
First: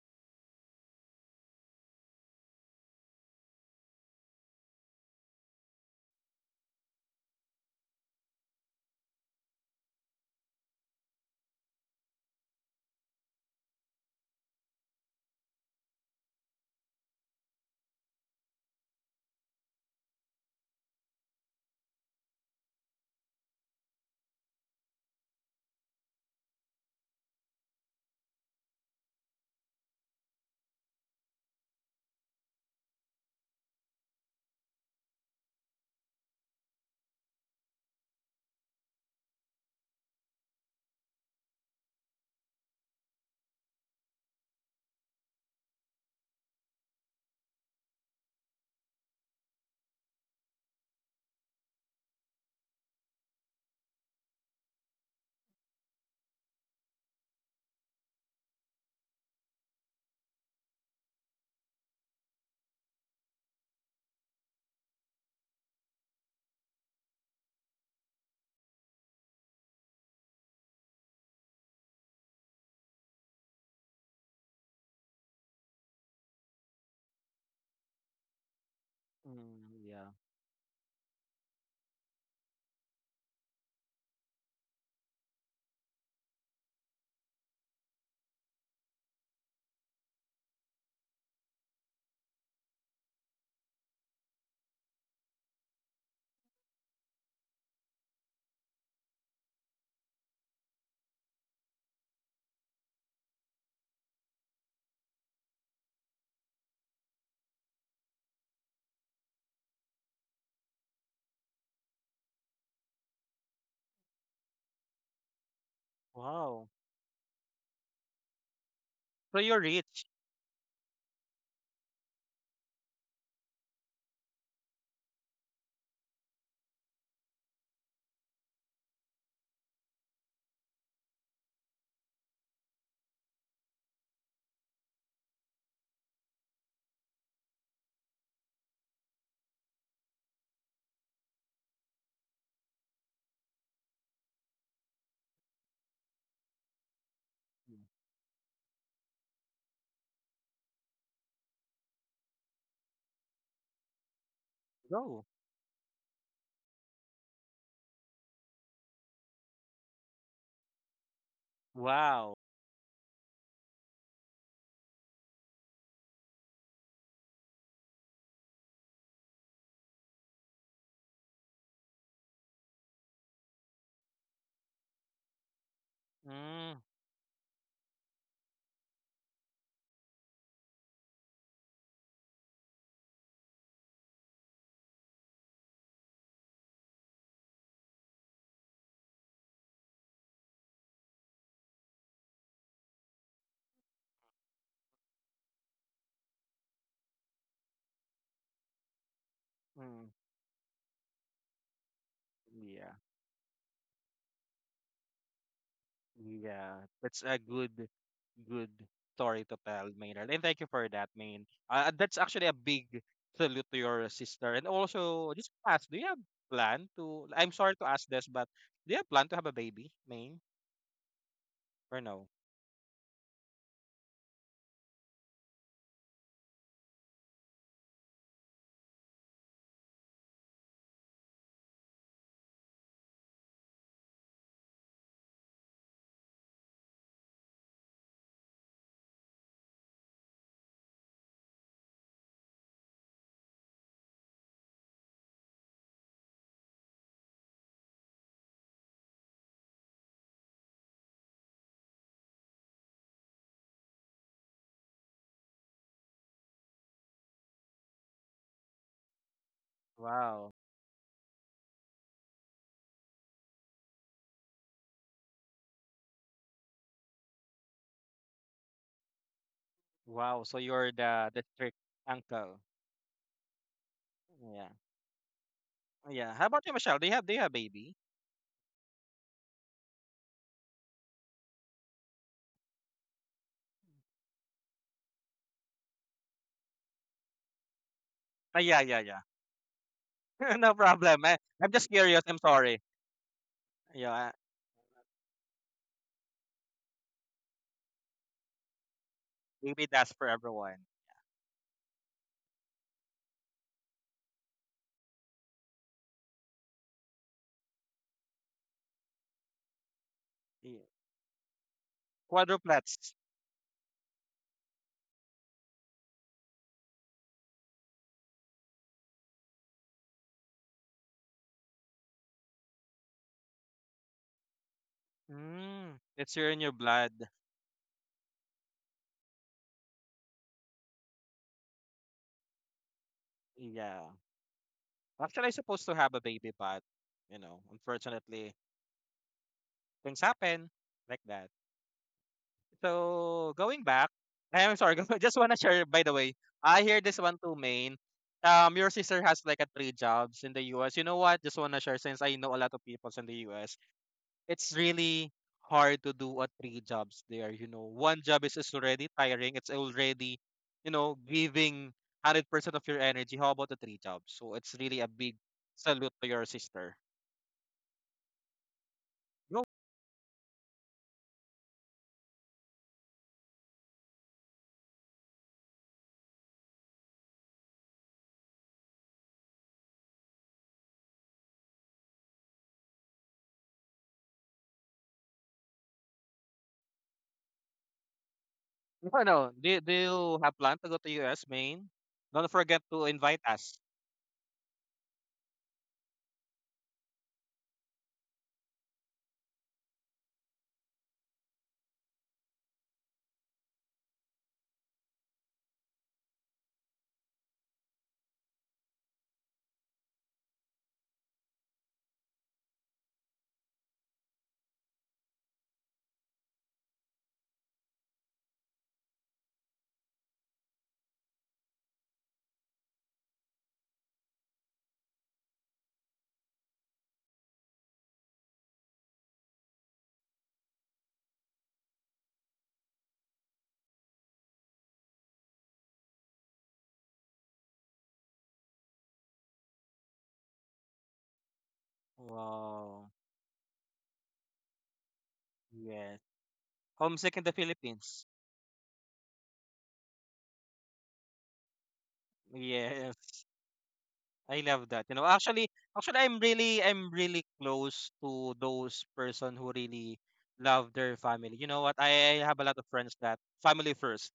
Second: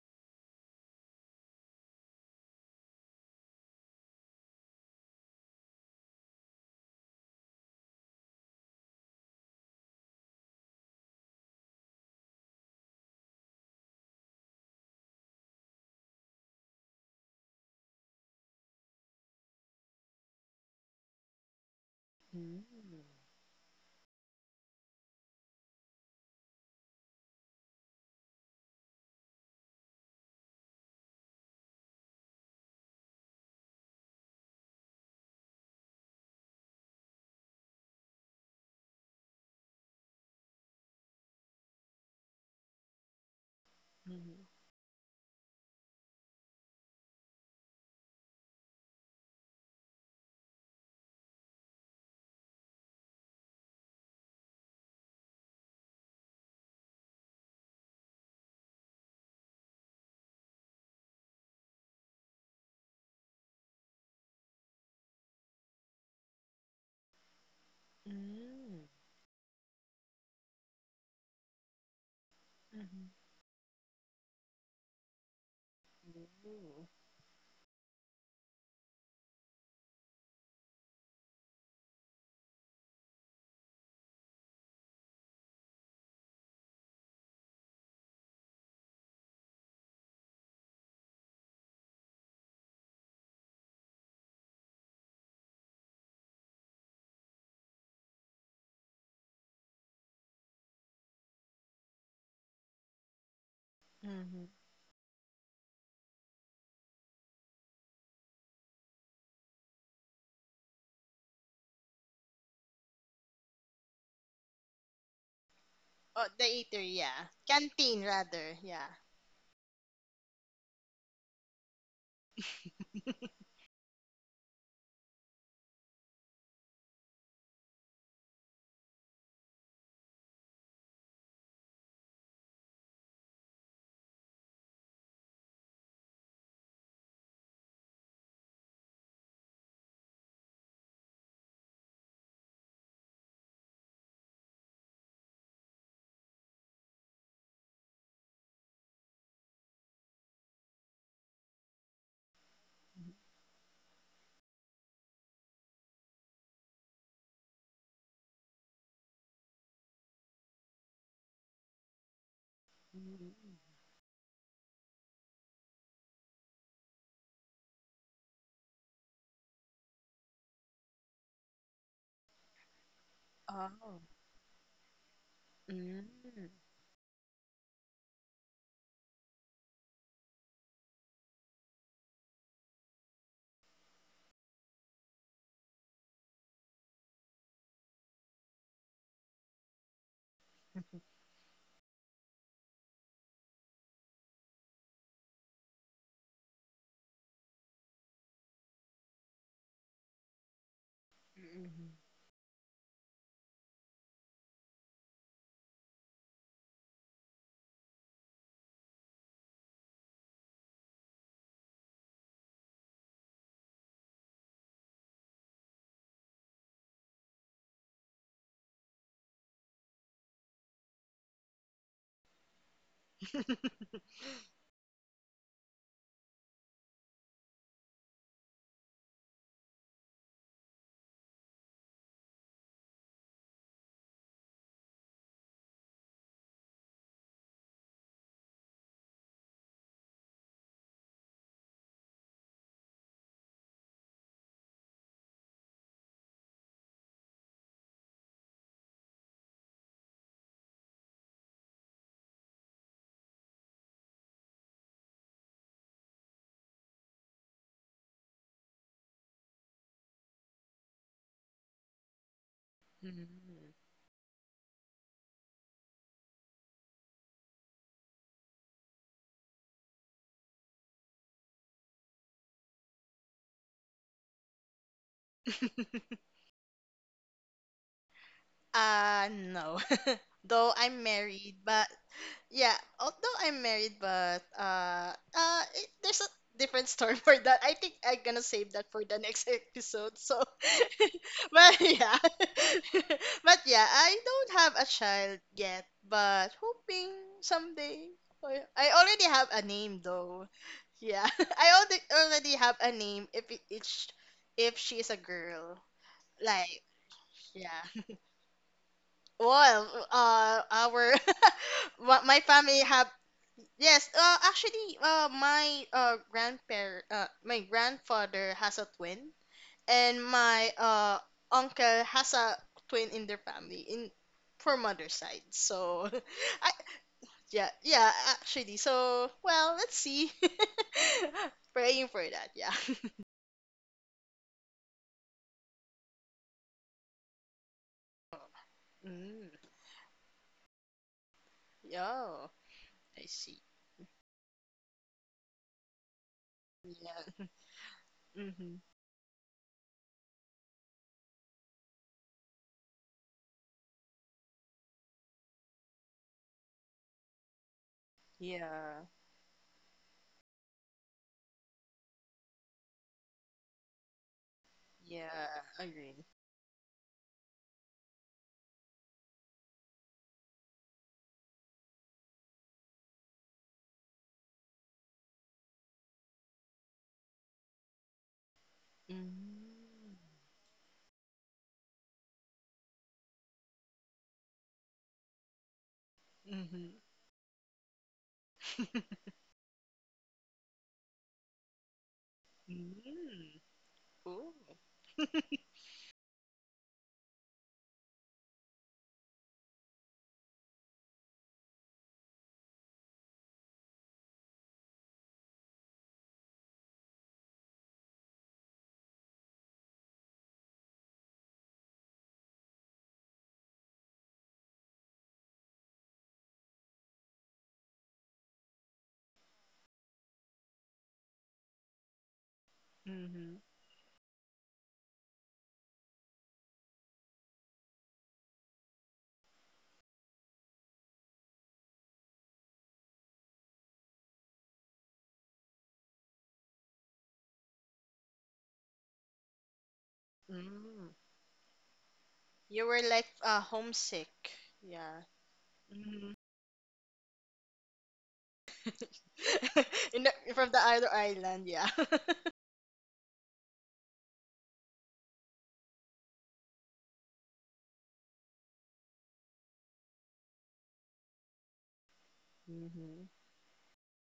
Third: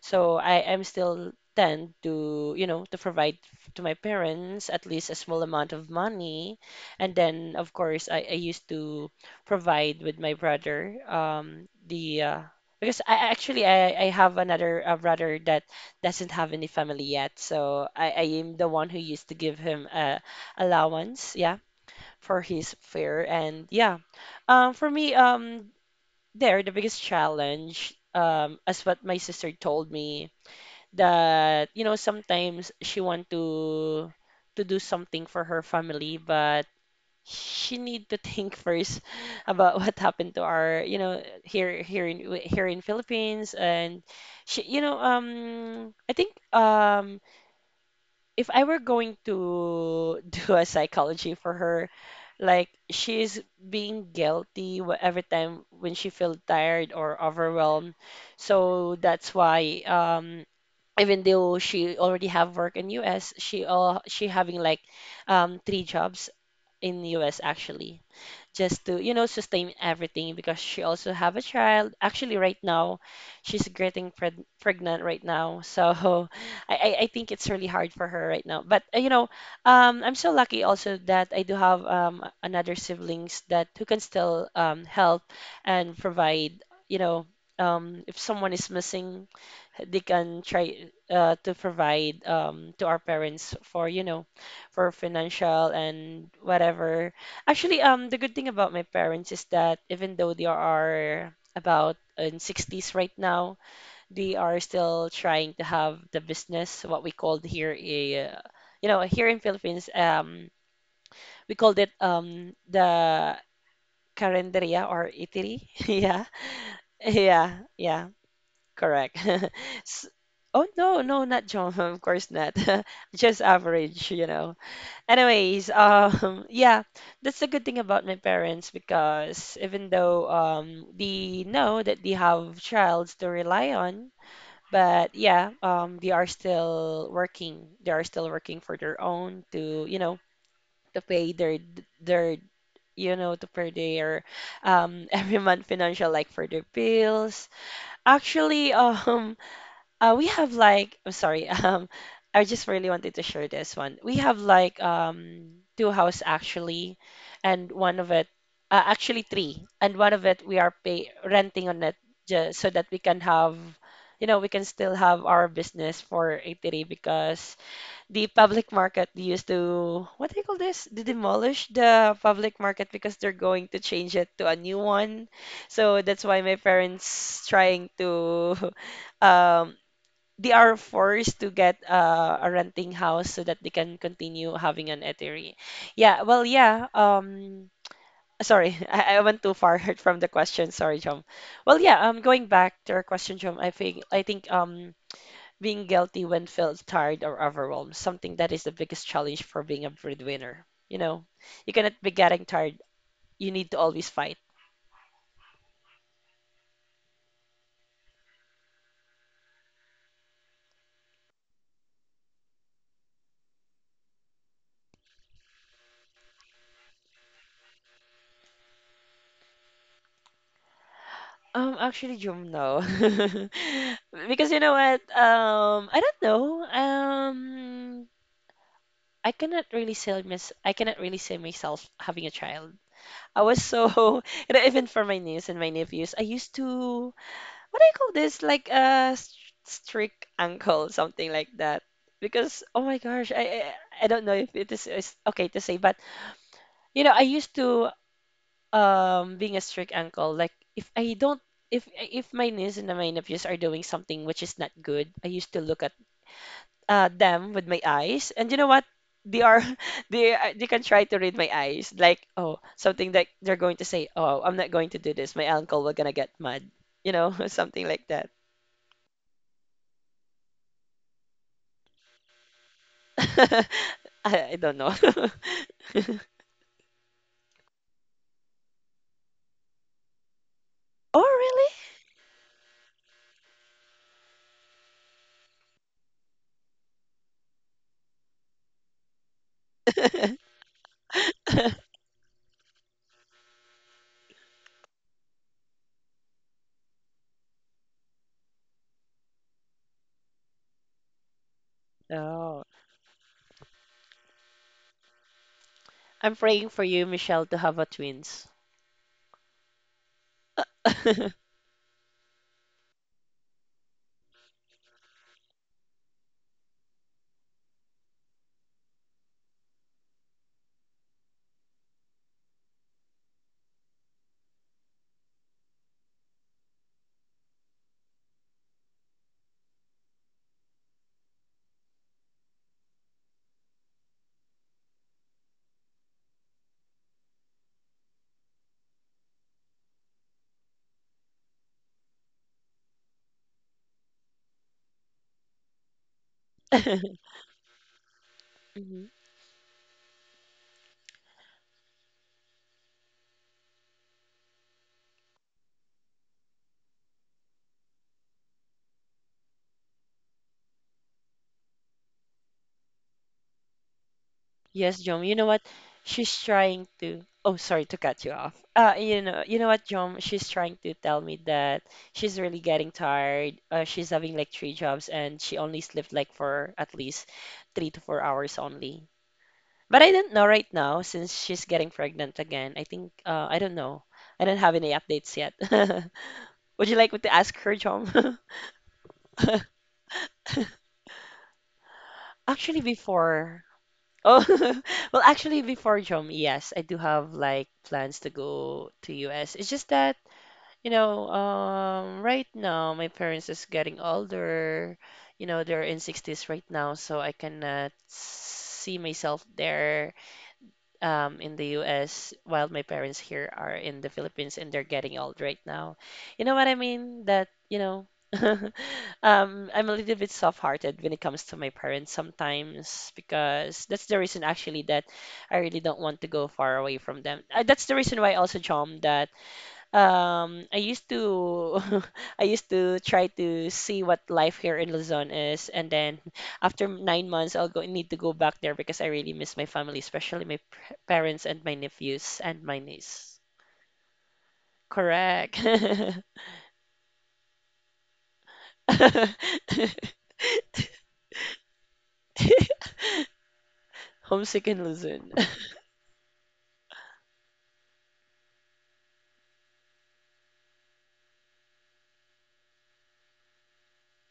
so I am still tend to, to provide to my parents at least a small amount of money, and then of course I used to provide with my brother, the because I have another brother that doesn't have any family yet, so I am the one who used to give him allowance. Yeah, for Mm. his fear. And yeah, um, for me, um, there the biggest challenge, as what my sister told me that you know sometimes she want to do something for her family, but she need to think first about what happened to our you know here in Philippines. And Mhm. she you know I think if I were going to do a psychology for her, like she's being guilty every time when she feels tired or overwhelmed. So that's why even though she already have work in US, she having like 3 jobs in US actually, just Mm. to you know sustain everything because she also have a child actually right now. Mhm. She's getting pregnant right now, so I, Ooh. I I think it's really hard for her right now, but you know, Mm, yeah. I'm so lucky also that I do have another siblings that who can still help and provide, you know, if someone is missing they can try to provide, to our parents for you know, for financial and whatever. Actually, the good thing about my parents is that even though they are about in 60s right now, they Mhm. are still trying to have the business, what we called here a you know here in Philippines, we called it the carinderia or eatery. Yeah, Oh, the Wow. eater, yeah. yeah, Canteen, yeah. rather, yeah. Correct. So you're rich. S- Oh no, no, not John. Of course not. Just average, you know. Anyways, yeah, that's the good thing about my parents because even though they know that they have childs to rely on, but yeah, they are still working. They are still working for their own to, you know, to pay their you know to pay their every month financial like for their bills. Mm, Actually, we have like, I'm sorry, I just really wanted to share this one. We have like go. Two house actually, and one of it, actually three, and one of it we are pay renting on it, Wow. just so that we can Mm. have, you know, we can still have our business for ATD because the public market used to, what do you call this? They demolish the public market because they're going to Oh. change it to a new one. Mm. So that's why my Mm, parents trying to um they are forced to get a renting house so that they can continue having an eatery. Yeah, well, yeah. Sorry, I went too far from the question. Sorry, John. Well, yeah. Going back to our question, John, I think being guilty when felt tired or overwhelmed, something that is the biggest challenge for being a mm, breadwinner. You know, you cannot be getting tired. yeah. You need to always fight. Yeah. That's a good. Good story to tell, Maynard. And thank you for that, Main. That's actually a big salute to your sister. And also, just ask, do you have plan to? I'm sorry to ask this, but do you have plan to have a baby, Main, or Actually, no? Jum, no. Mm-hmm. Because you know what? I don't know. I cannot really see I cannot really see myself having a child. I was so you know, even for my niece and my nephews, I used to what do you call this? Like a s- strict uncle, something like that. Because oh my gosh, I don't know if it is okay to say, but you know, I used to being a strict uncle. Like if I don't if my niece and my nephews are doing something which is not good, I used to look at them with my eyes, and you know what? They are Wow, they can try to read my eyes, like oh something that they're Mm. going to say. Oh, I'm not going to do this. My uncle will gonna get mad, you know, something like that. wow. So you're the strict uncle. I, I Yeah, don't know. Hmm. yeah. How about you, Michelle? Do you have baby? No. Though I'm Oh, married, really? but yeah, although I'm married, but there's a different story for that. I think I'm gonna Ah, save yeah, that yeah, for the yeah. next episode. So, no problem. I'm but just yeah, curious. I'm sorry. Yeah, I don't have a child yet, but hoping someday. Oh, yeah. I already have a baby, name that's for though. everyone. Yeah, I already already Oh, have a name if it, it's if she is a girl. I'm praying Like, for you, Michelle, to have yeah. a twins. Well, Yeah. our my family have, Quadruplets. yes. Actually, my grandfather has a twin, and my uncle has a twin in their family in for mother's side. Mm, So, it's here in your I blood. yeah, yeah, actually. So well, let's see. Praying for that. Yeah. Yeah. Actually, I supposed to have a baby, but you know, unfortunately, Mm, things happen like that. yeah. I So see. going back, I'm sorry. just wanna share. By the way, I hear this one Yeah. too, main. Mm-hmm. Your Mhm. sister has like a three jobs in the U.S. You know what? Just wanna share since I know a lot of people in the U.S. It's really hard to do a three jobs there. You know, one job is already Yeah. tiring. It's already, you know, giving 100% of your energy. How about the three jobs? So it's really Yes, a Jom. big You know Yeah. what? salute to Agree. She's your trying sister. to. Oh, sorry to cut you off. You know what, Jom? She's trying to tell me that she's really getting tired. She's having like 3 jobs, and she only slept like for at least 3 to 4 hours only. Mm. But I don't know right now since she's getting pregnant again. I think I don't know. I don't have any updates yet. Mm-hmm. Would you like me to ask her, Jom? No, no. Do you have plan to go to US, Maine? Don't forget Actually, to invite Mm. before. us. Oh, Cool. well, actually, before Jom, yes, I do have like plans to go to US. It's just that, you know, right now my parents is getting older. You know, they're in 60s right now, so I cannot see myself there in the US while my parents here are in the Philippines and they're getting old right now. You know what I mean? That, you know, I'm a little bit soft-hearted when it comes to my parents sometimes Mm-hmm. because that's the reason actually that I really don't want to go far away from them. That's the reason why also, Chom, that I used to I used to try to see what life here in Luzon is, and then after 9 months, I'll go need to go back there because I really miss my family, especially my p- parents and my nephews and my You Wow. were like niece. Homesick. Yeah. Correct. Yes. Homesick in the Philippines. In the, from the other island, yeah. Yes. I Homesick in love that. You know, Luzon. actually, actually, I'm really close to those person who really love their family. You know what? I have a lot of friends Mm-hmm. that family first.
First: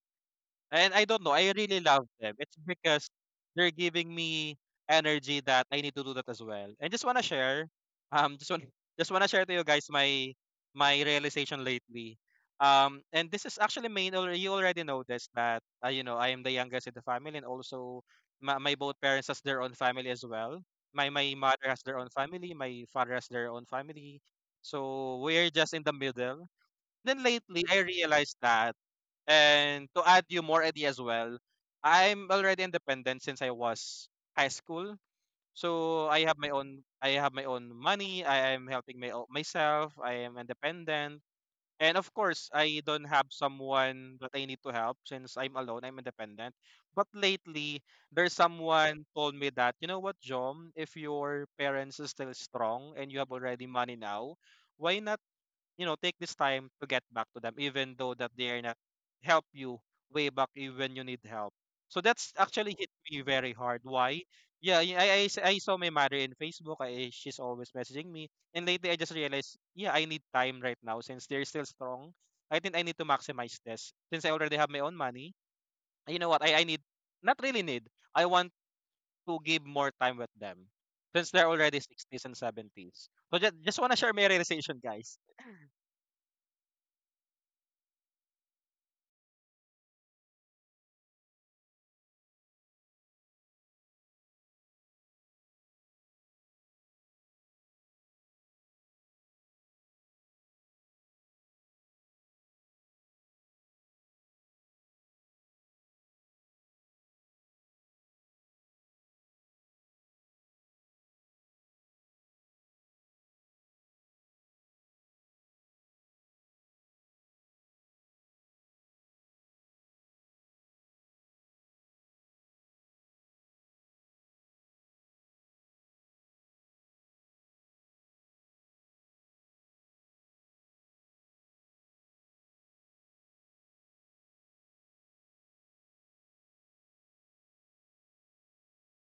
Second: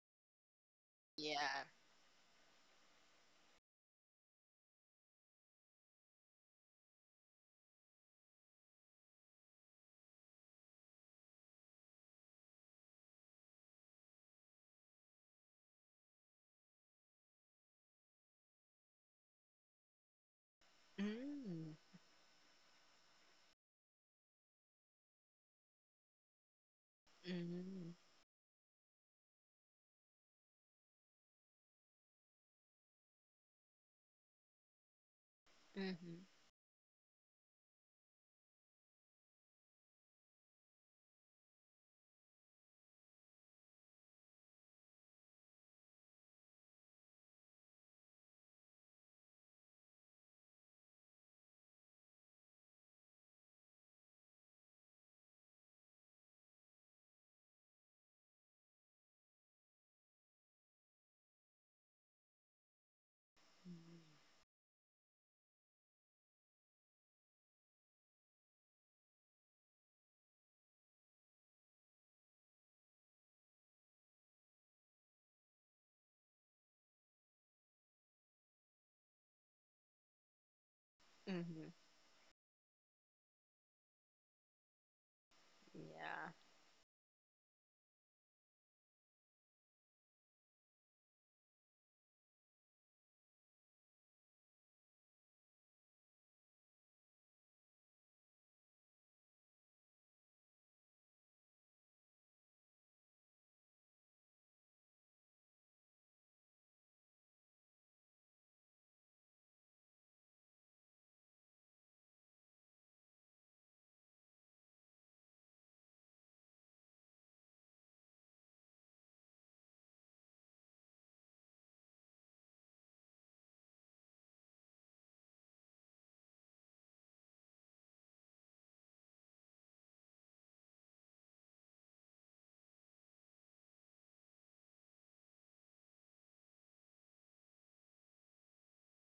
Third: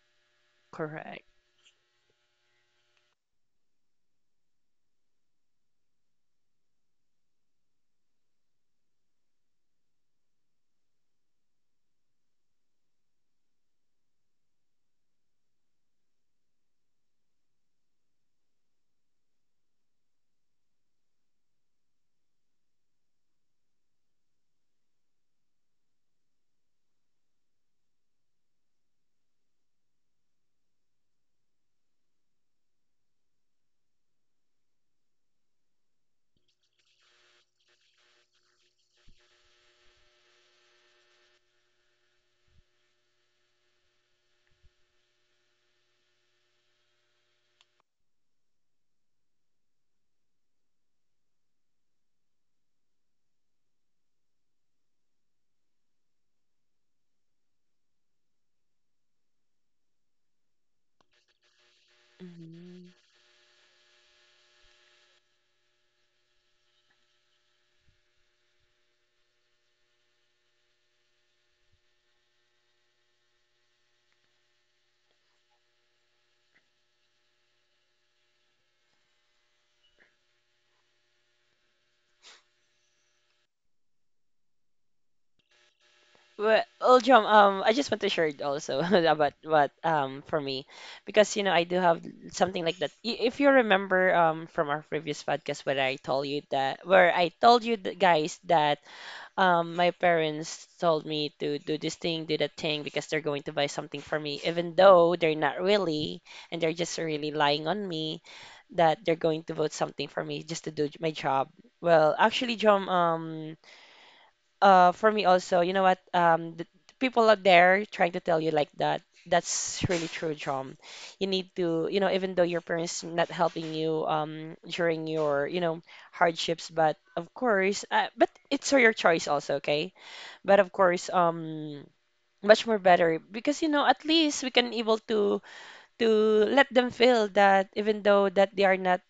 And I don't Correct. know, I Yeah. really love them. It's because they're giving me energy that I need to do that as well. And just wanna share, just want just wanna share to you guys my my realization lately. And this is actually main. You already noticed that you know I am the youngest in the family, and also my both parents has their own family as well. My mother Mm-hmm. has their own family. My father has their own family. So we're just in the middle. Then lately, I Mm-hmm. realized that and to add you more idea as well, I'm already independent since I was high school. So Mm-hmm. I have my own I have my own money. I am helping myself. I am independent. And of course, I don't have someone that I need to help since I'm alone. I'm independent. But lately, there's someone told me that, you know what, Jom, if your parents are still strong and you have already money now, why not you know take this time to get back to them even though that they are not help you way back even you need help. So that's actually hit Mhm. me very hard why. Yeah, yeah, I saw my mother in Facebook. I, she's always messaging me and lately I just realized. Yeah, I need time right now since they're still strong. I think I need to maximize this since I already have my own money. You know what I need, not really need, I want to give more time with them since they're Mm-hmm. already 60s and 70s. So just want to share my realization, guys. Yeah. Well, Uljum, I just want to share it also about what for me, because you know I do have something like that. If you remember from our previous podcast where I told you guys that my parents told me to do this thing, do that thing because they're going to buy something for me, even though they're not really, and they're just really lying on me that they're going to vote something for me just to do my job. Well, actually, John, for me also, you know what? The people out there trying to tell you like that, that's really true, John. You need to, you know, even though your parents not helping you during your, you know, hardships, but of course, but it's your choice also, okay? But of course, Much more better because you know at least we can able to to let them feel that even though that they are not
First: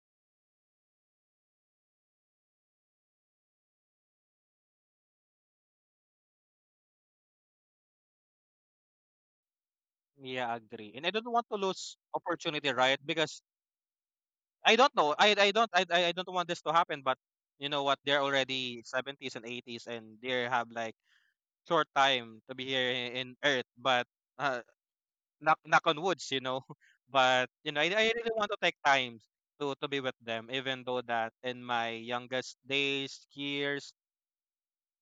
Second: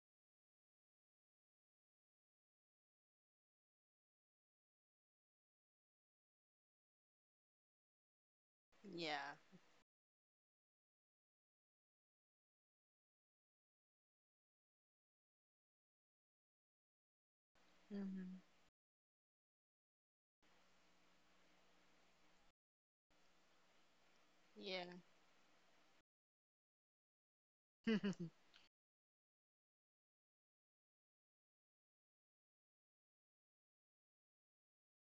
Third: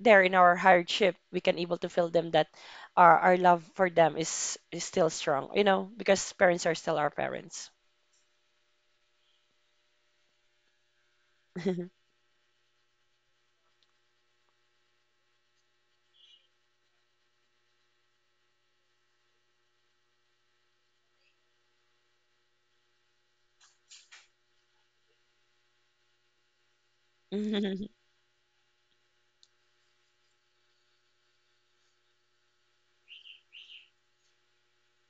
there in our hardship, we can able to feel them that our love for them is still strong, you know, because parents are still our parents. Yeah. Yeah, agree. And I don't want to lose opportunity, right? Because I don't know. I don't want this to happen, but you know what? They're Mm-hmm. already 70s and 80s and they have like short time to be here in Earth, but uh, Yeah. knock knock on woods, you know. But you know, I really want to take time to be with them, even though that in my youngest days, years,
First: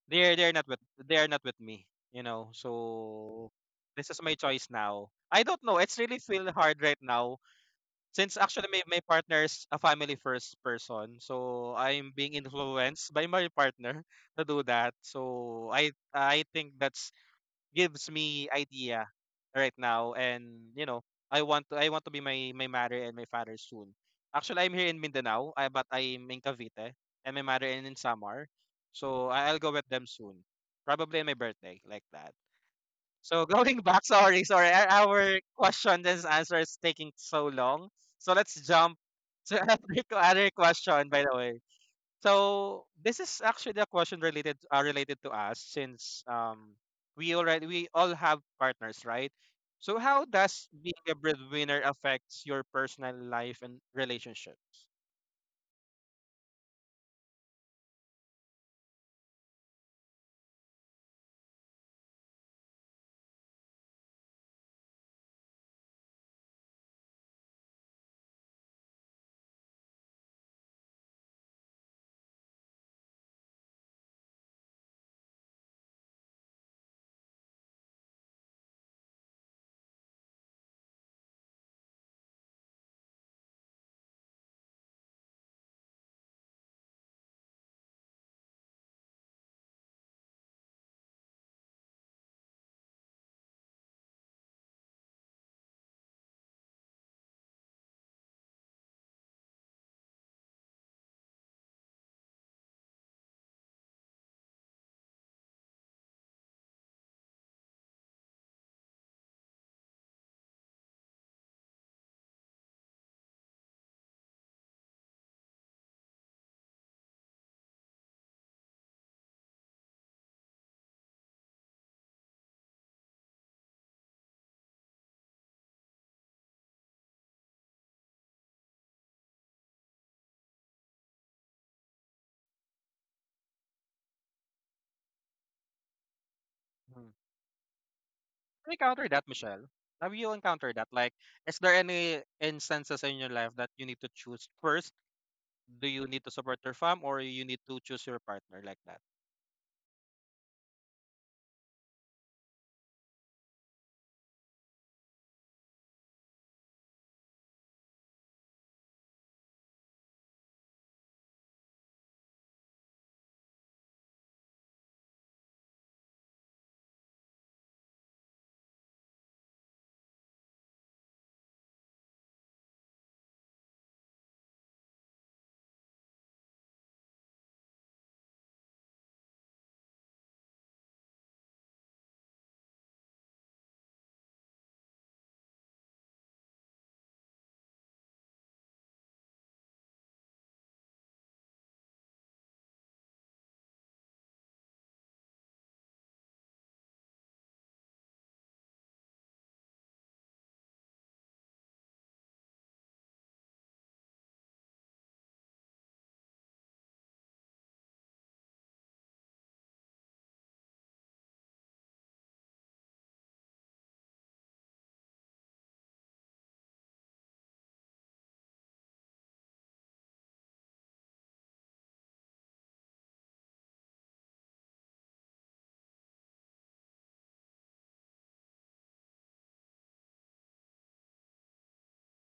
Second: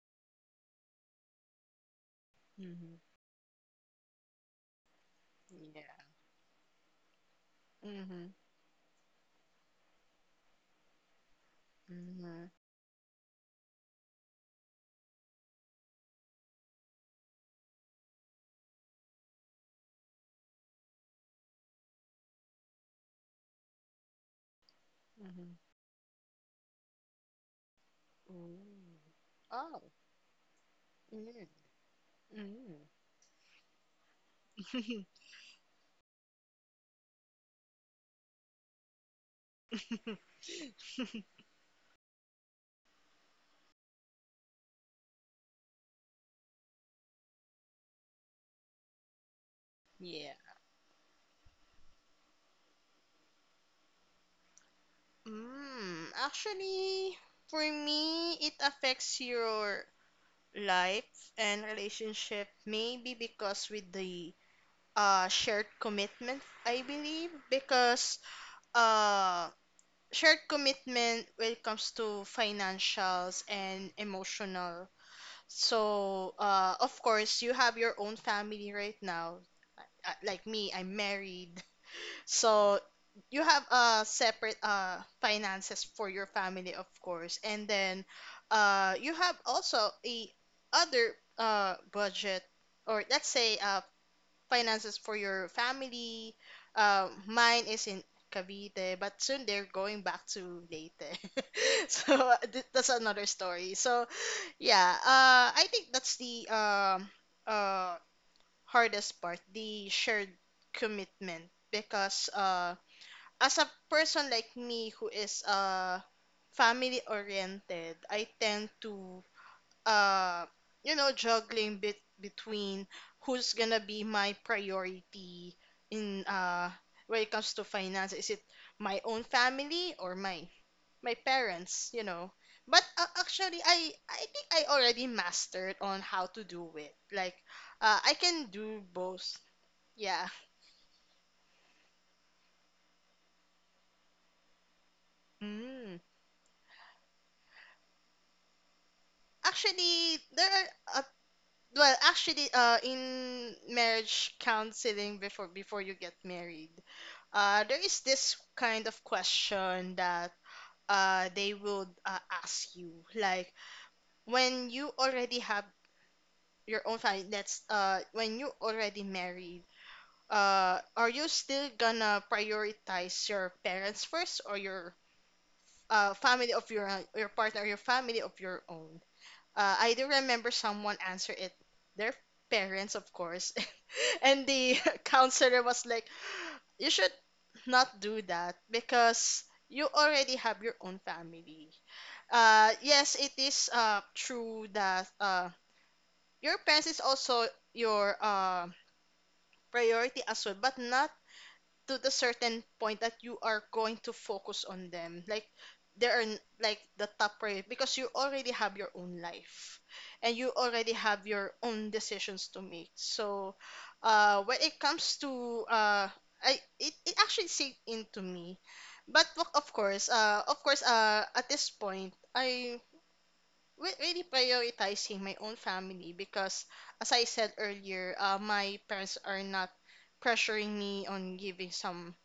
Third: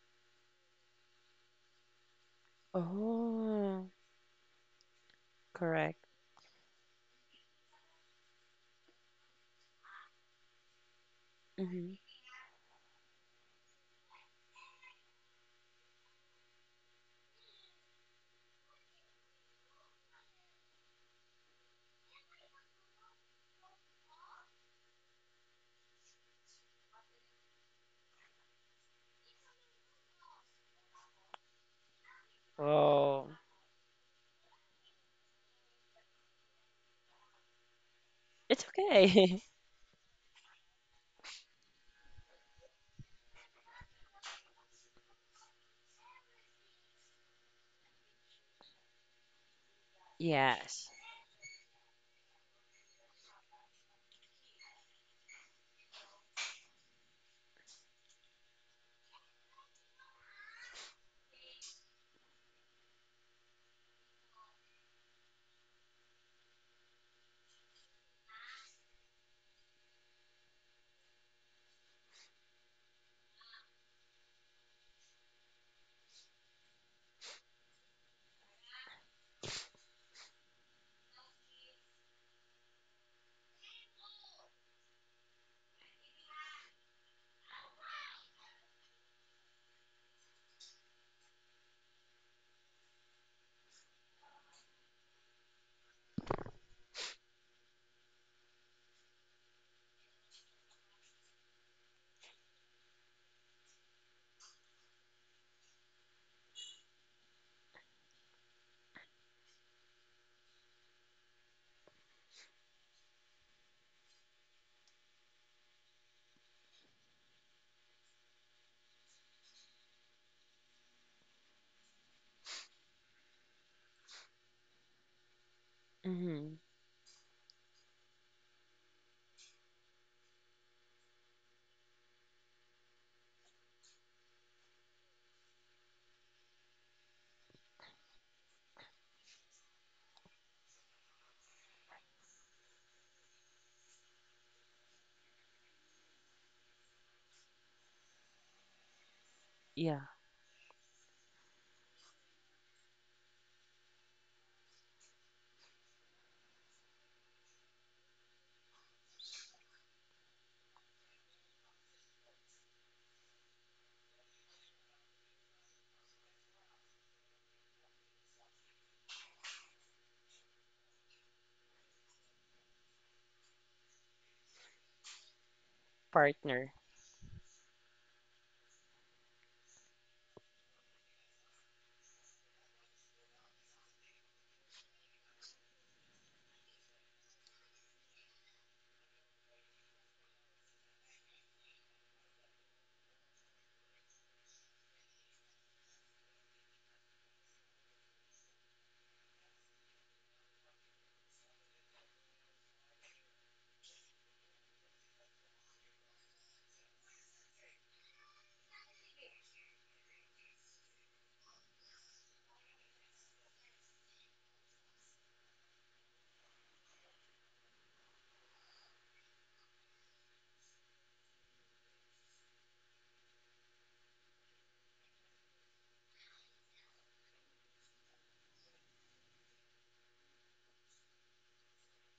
they're not with me, you know. Mm. So Oh, this is my choice now. I don't know. Yeah. It's correct. really feel hard right now. Since actually my my partner is a family first person, so Hmm. I'm being Mm-hmm. influenced by my partner to do that. So I think that's gives me idea right now, and you know I want to be my my mother and my father soon. Actually, I'm here in Mindanao, but I'm in Cavite, and my mother is in Samar. Ooh. So I'll go Oh. with them soon, probably on my birthday, like that. Mm-hmm. Oh, So going back, sorry, our question and answer is taking so long. So let's it's jump okay. to another other question, by the way. So this is actually a question related related to us since we already we all have partners, right? So how Yeah. does Yes. being a breadwinner affects your personal life and relationships? Actually, for me, it affects your life and relationship maybe because with the shared commitment I believe. Because uh shared commitment when it comes to financials and emotional. So of course you have your own family right now. Like me, I'm married, so you have separate finances for your family, of course, and then you have also a other budget or let's say finances for your family. Mine is in Cavite, but soon they're going back to Leyte. So that's another story. So yeah, I think that's the uh hardest part, the shared commitment, because as a person like me who is family oriented, I tend to uh you know juggling bit between who's gonna be my priority in Hmm. When it comes to finance. Is it my own family or my parents? You know. But actually, I think I already mastered on how to do it. Hmm. Like, I can Have you do encountered that, both. Michelle? Have Yeah. you encountered that? Like, is there any instances in your life that you need to choose first? Do Mm. you need to support your fam or you need to choose your partner like that? Yeah, Actually, there are well, actually, in marriage counseling before before you get married, there is this kind of question that they would ask you like when you already have your own family. That's when you already married. Are you still gonna prioritize your parents first or your family of partner. Your partner, or your family of your own? I do remember someone answer it, their parents, of course. And the counselor was like, you should not do that because you already have your own family. Yes, it is true that your parents is also your priority as well, but not to the certain point that you are going to focus on them like there are like the top priority because you already have your own life and you already have your own decisions to make. So when it comes to I it, it actually sink into me, but of course at this point I really prioritizing my own family because as I said earlier, my parents are not pressuring me on giving some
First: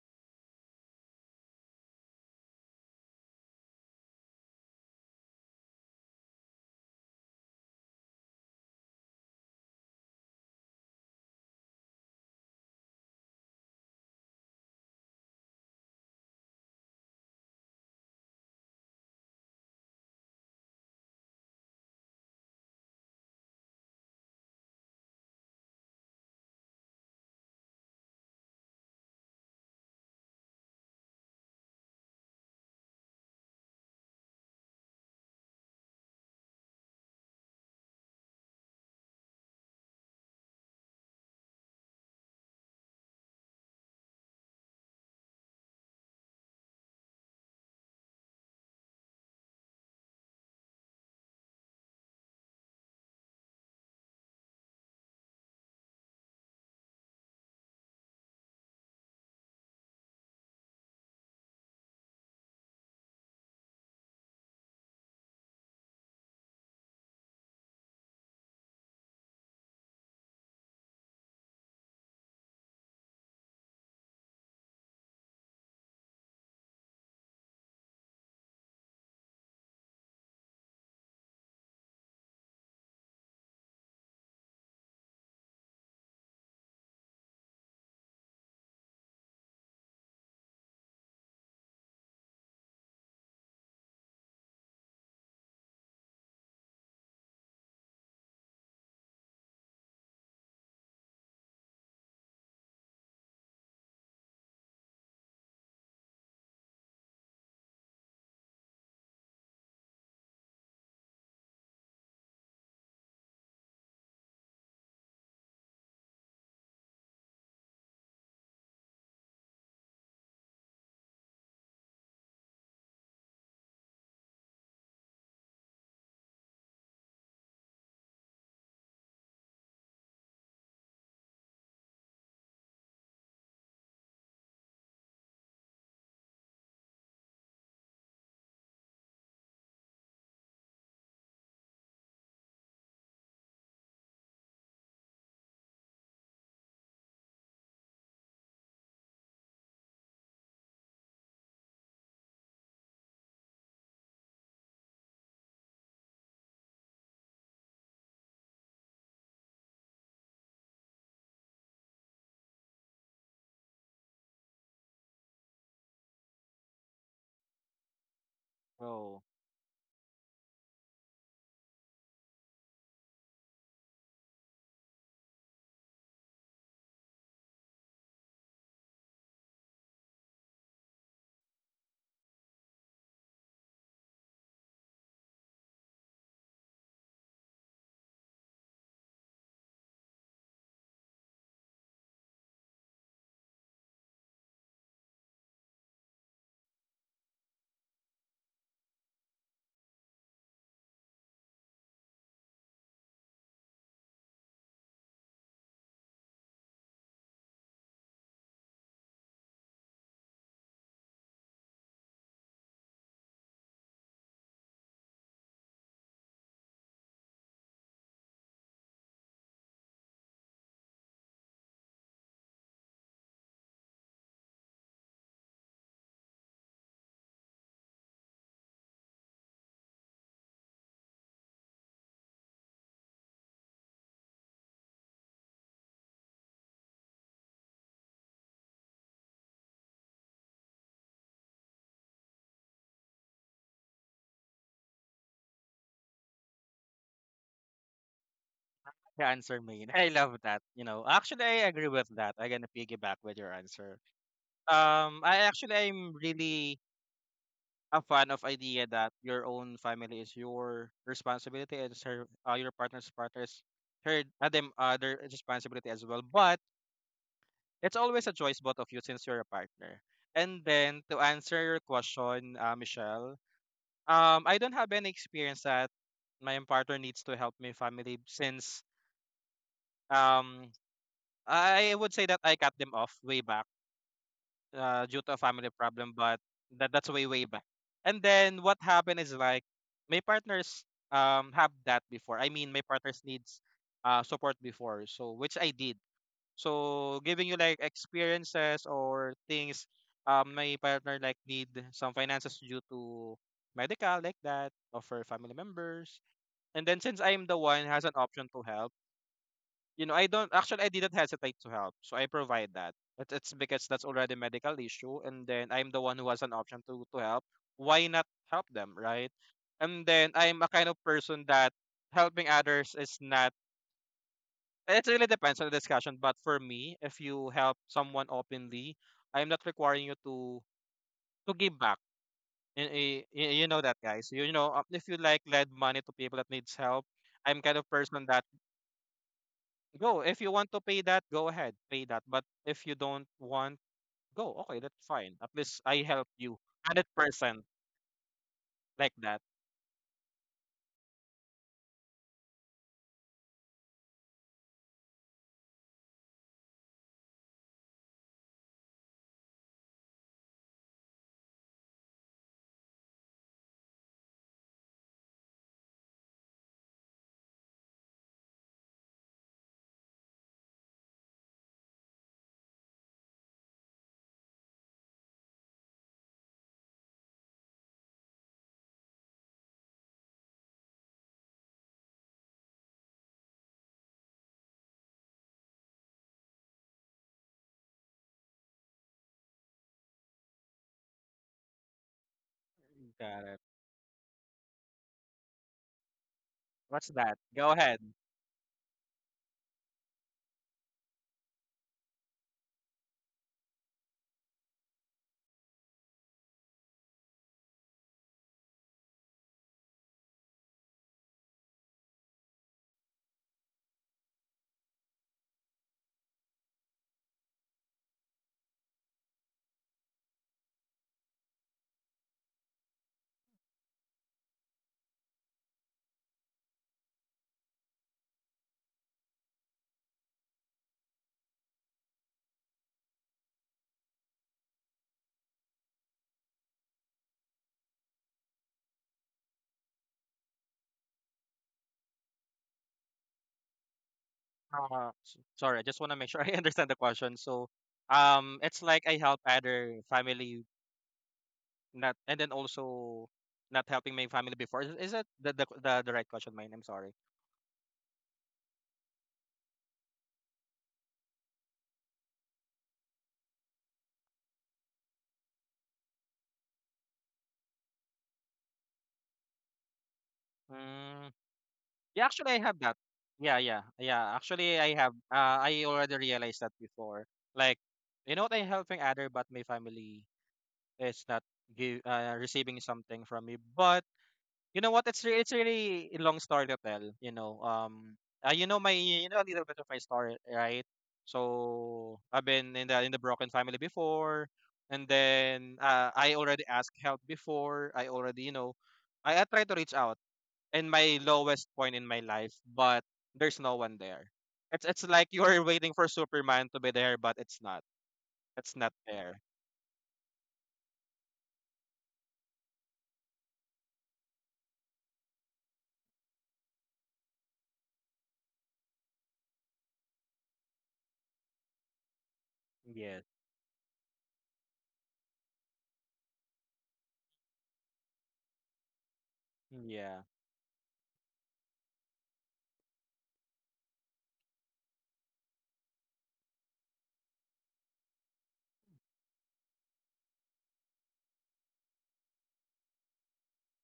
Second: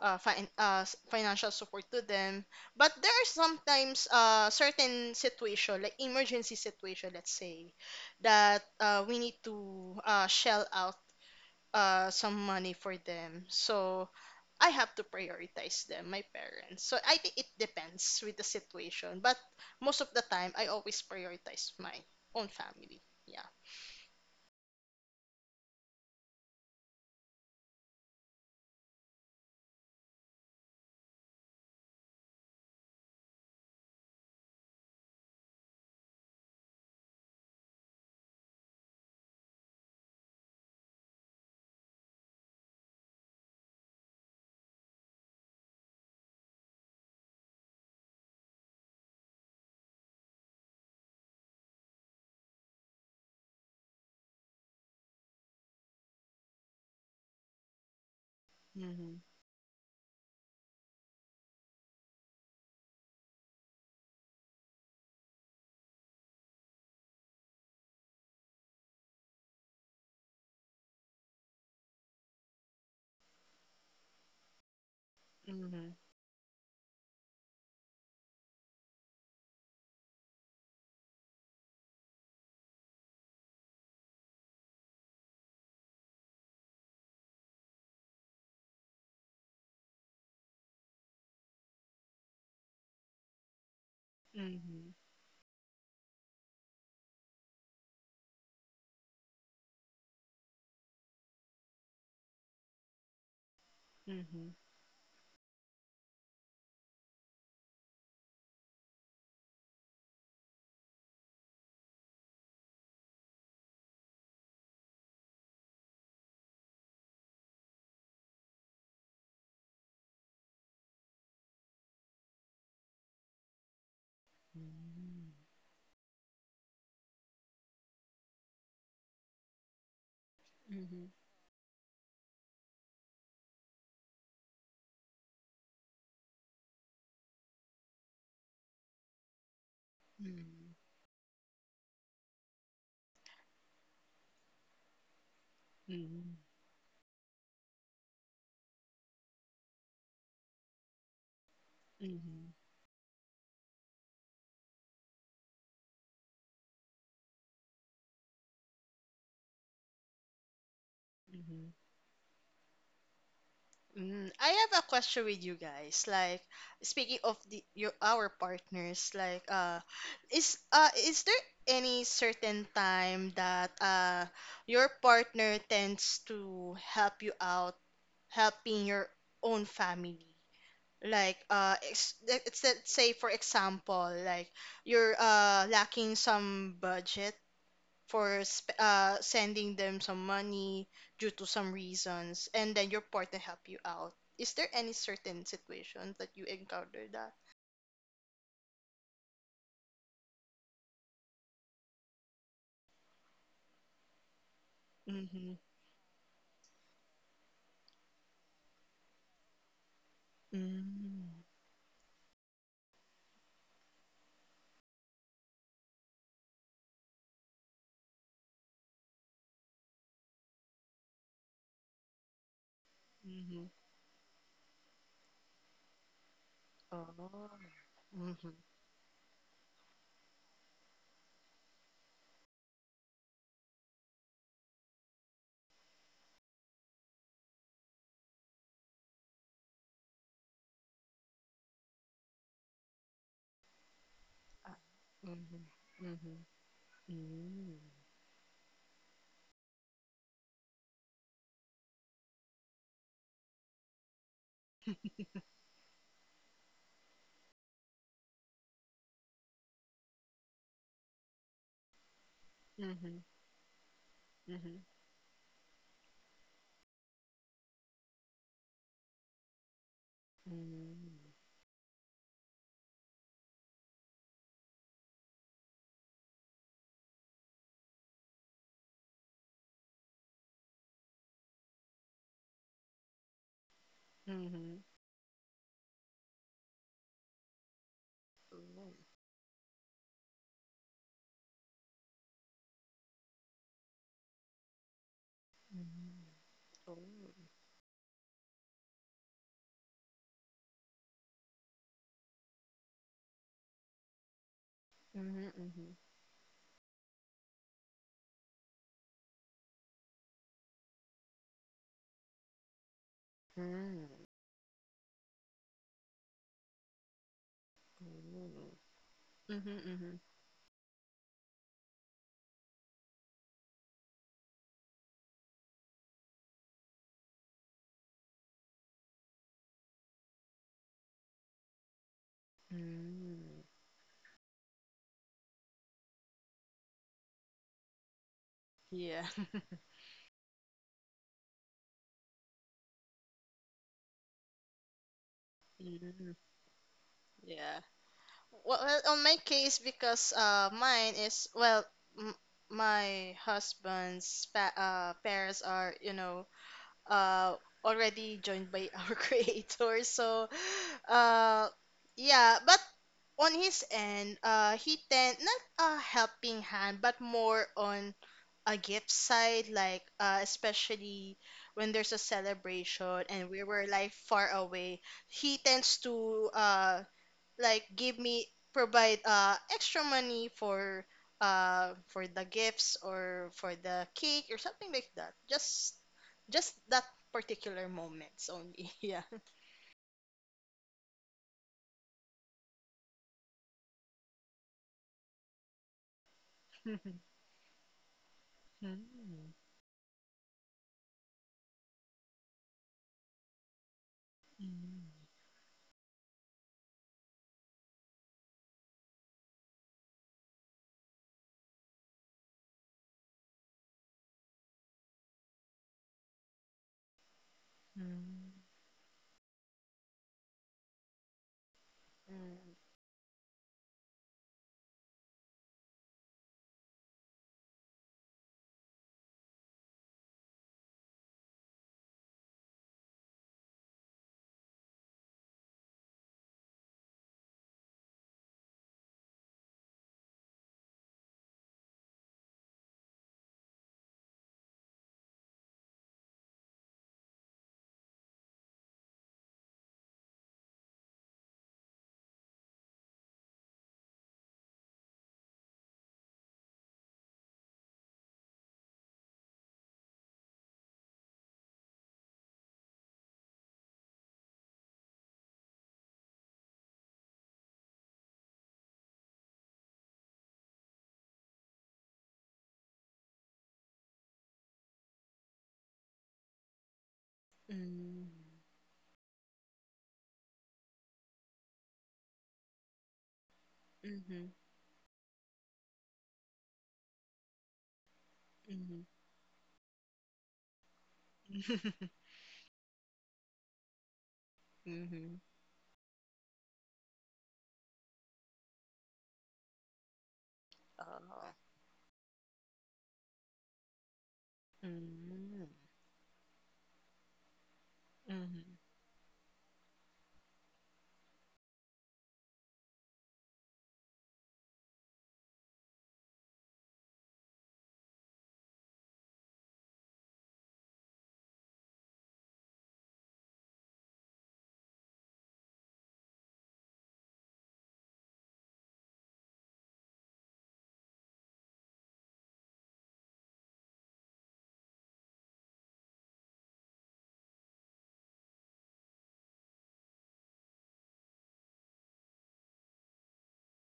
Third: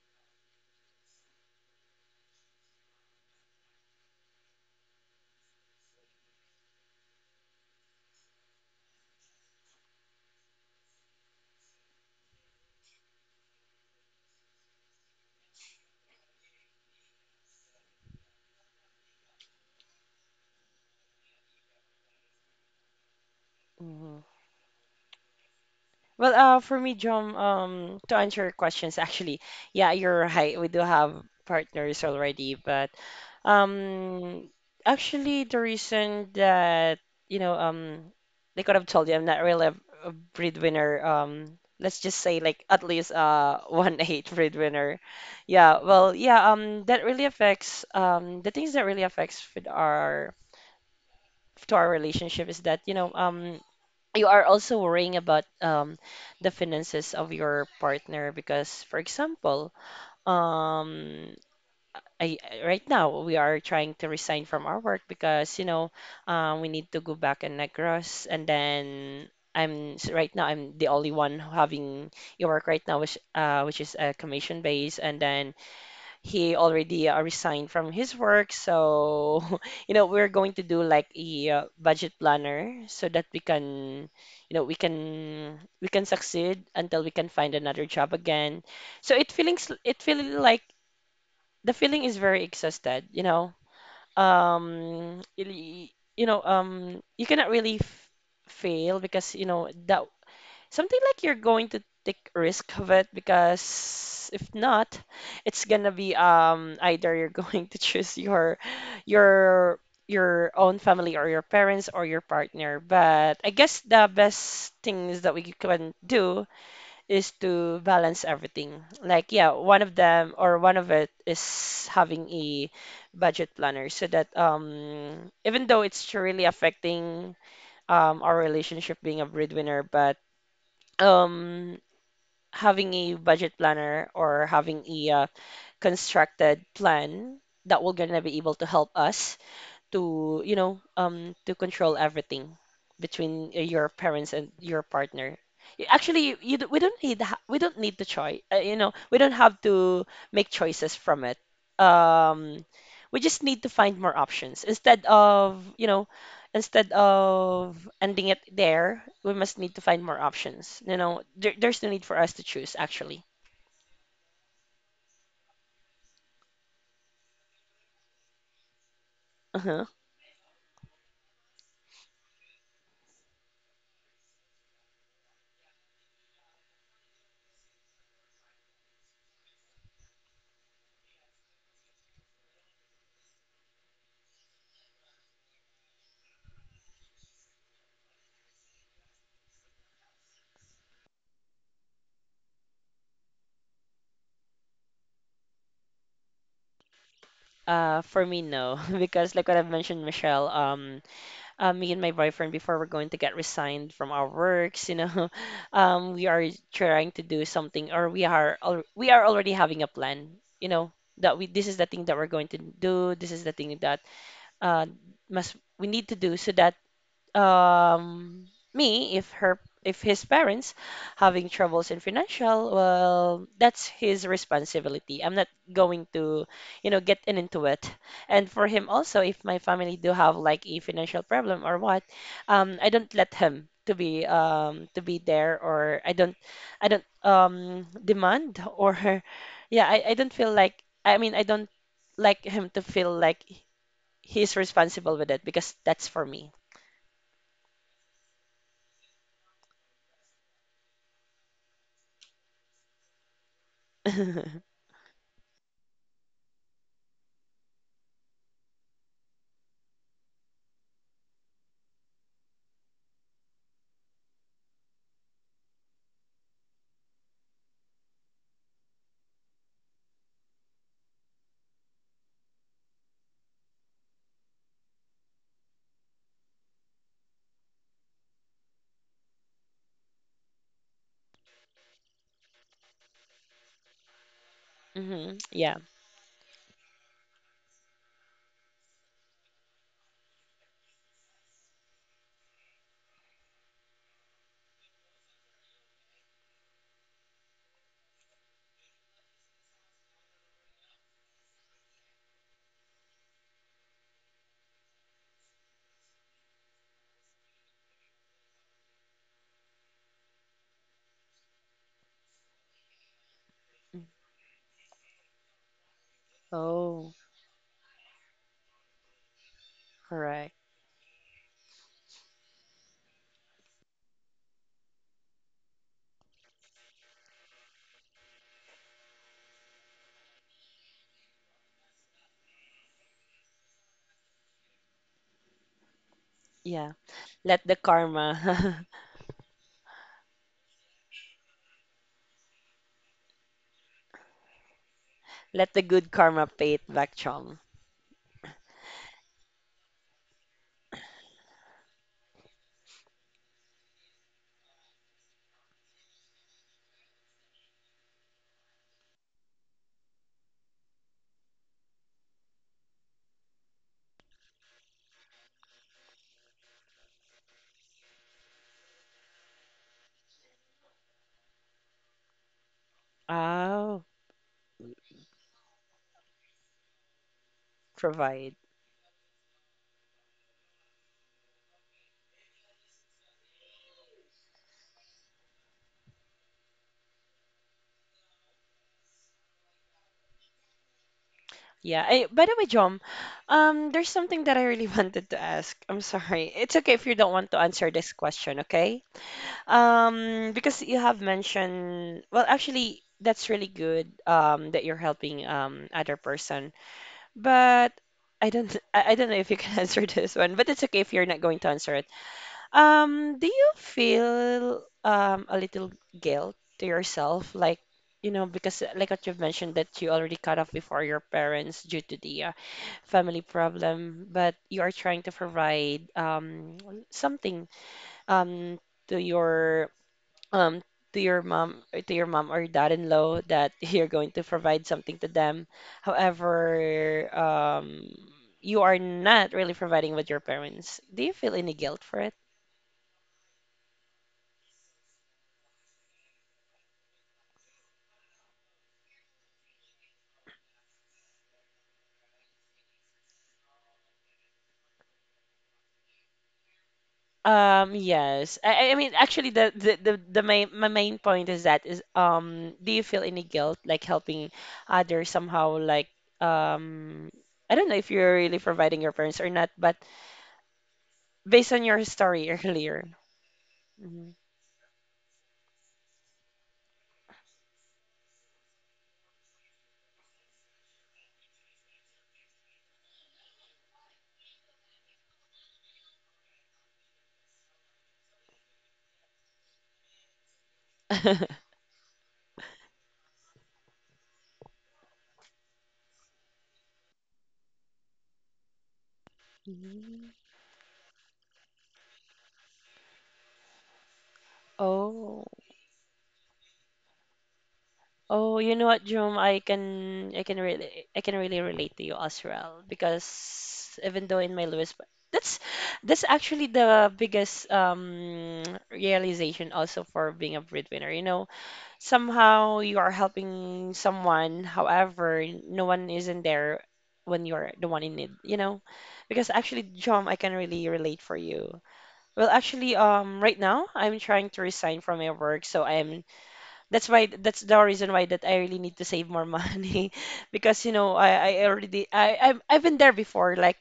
financial support to them. But there are sometimes certain situation, like emergency situation, let's say, that we need to shell out some money for them. So I have to prioritize them, my parents. So I think it depends with the situation. But most of the time, I always prioritize my own family. Yeah. Well, for me, John, to answer your questions, actually, yeah, you're right. We do have partners already, but um, actually, the reason that you know, they could have told you I'm not really a breadwinner. Let's just say like at least one eight breadwinner. Yeah, well, yeah, that really affects the things that really affects with our to our relationship is that you know you are also worrying about the finances of your partner because, for Mm-hmm. example, um, I- right now we are trying to resign from our work because, you know, we need to go back in Negros, and then right now I'm the only one having your work right now, which is a commission base, and then Mm-hmm. he already resigned from his work, so you know we're going to do like a budget planner so that we can you know we can succeed until we can find another job again. So it feelings it feeling like the feeling is very exhausted, you know, Mm-hmm. Really- you know you cannot really fail because you know that something like you're going to take risk of it because Mm-hmm. if not, it's gonna be either you're going to choose your your own family or your parents or your partner. But I guess the best things that we can do is to balance everything. Like, yeah, one of them or one of it is having a budget planner so that even though it's really affecting our relationship being a breadwinner, but Mm-hmm. um having a budget planner or having a constructed plan that will gonna be able to help us to Mm-hmm. To control everything between your parents and your partner. Mm-hmm. Actually we don't need the choice, we don't have to make choices from it. Mm-hmm. um we just need to find more options instead of ending it there. We must need to find more options, you know. there, Mhm. there's no need for us to choose, actually. I have a question with you guys. Like speaking of the your our partners, So like Uh-huh. Is there any certain time that your partner tends to help you out helping your own family? Like let's say for example, like you're lacking some budget for sending them some money due to some reasons, and then your partner help you out. Is there any certain situation that you encounter that? For me, no, because like what I've mentioned, Michelle, me and my boyfriend, before we're going to get resigned from our works, you know, Mm-hmm. We are trying to do something, or we are already having a plan, you know, that Mm-hmm. we— this is the thing that we're going to do, this is the thing that uh, must we need to do so that, um, me, if her— if his parents having troubles in financial, well, that's his responsibility. I'm not going to, you know, get Oh. in into it. Mm-hmm. And for him also, if my family do have like a financial problem or what, I don't let him to be there, or I don't— I don't demand, or yeah, I don't feel like— I mean, I don't like him to feel like he's responsible with it because that's for me. the answer main. I love that. You know, actually I agree with that. I'm gonna piggyback with your answer. I actually I'm really a fan of idea that your own family is your responsibility and your Mm-hmm. partner's her them Mm-hmm. Their responsibility as well. But it's always a choice both of you since you're a partner. And then to Mm-hmm. answer your question, Michelle, um, I don't have any experience that my partner needs to help my family since um I would say that I cut them off way back Mm-hmm. Due to Mm-hmm. a family Yeah. problem, but that that's way way back. And then what Oh. happened is like my partners have that before. I mean my partners needs support before, so which I did. Mm-hmm. So Oh. giving you like experiences or things my partner like need some finances due to medical like that of her Mm-hmm. family Mm-hmm. members. And then since I'm the one has an option to help, you know, I don't actually I didn't hesitate to help. So I provide that. It's because Mm. Mm-hmm. that's already a medical issue and then I'm the one who has an option Oh, to help. Why not help them, right? Mm-hmm. And Mm-hmm. then correct. I'm a kind of person that helping others is not, it really depends on the discussion, but for me, if you help someone openly, I'm not requiring you to give back. Mm. You know that, guys. You know, if you like lend money to people that needs Yeah. help, I'm Let the kind of person that karma— Yeah. go. If you want to pay that, go ahead, pay that. But if you don't want, go. Okay, that's fine. At let the least I good Mm. help karma you. pay it back, Chom. 100% Yeah. Well, well, like on my that. case, because mine is well, m- my husband's parents are you know uh already joined by our creator, so uh yeah, but on his end, he tend not a helping hand, but more on a gift side, like especially when there's a celebration and we were Oh, like far away, he tends to like give me provide. provide extra money for the gifts or for the cake or something like that, just that particular moments only. Yeah. Yeah. I, by the way, Chom, Got it. There's something that I really wanted to ask. I'm sorry. It's okay if What's you don't that? want to Go answer ahead. this question, okay? Mm. Because you have mentioned, well, actually, that's really good, that you're Mm. helping other person. But I don't— I don't know if you can answer this one, but it's okay if you're not going to answer it. Do you feel a little guilt to yourself, like, you know, Mm. because like what you've mentioned, that you already cut off before your parents due to the, Mm. family problem, but you are trying to provide something um to your um to your mom, or to your mom or dad-in-law, that you're going to provide something to them. However, you are not really providing with your parents. Do you feel any guilt for it? Sorry, I just want to make sure I understand the question. So, it's like I help other family not, and then also not helping my family before. Is that the right question, mine? I'm sorry. Yes. I mean, actually, the main, my main point is that is, do you feel any guilt, like helping others somehow, like, um, I don't know if you're really providing your parents or not, but based on your Yeah, actually, story I have that. earlier. Yeah, yeah, yeah. Mhm. Actually, I have. I already realized that before. Like, you know, what, I'm helping other, but my family is not give, receiving something from me. But Mm. Mhm. you know what? It's really a long story to tell. You know my, Mhm. you know a little bit of my story, right? So I've been in the broken family before, and Mhm. then I already asked help before. I already, you know, I tried to reach out Mhm. in my Oh. lowest point in my life, but there's no one there. It's like Oh. you're Mm. waiting for Superman to be there, but it's not. Oh, It's you Mhm. know not what, Jerome? there. I can really relate to you as well because even though in my Lewis, that's that's actually the biggest realization also for being a breadwinner. You know, somehow you are Yes. helping someone, however, no one isn't there when you're the one in need, you know? Because actually, Yeah. Jerome, I can really relate for you. Well, actually, right now I'm trying to resign from my work, so I'm— that's the reason why that I really need to save more money because you know I already— I've been there before, like,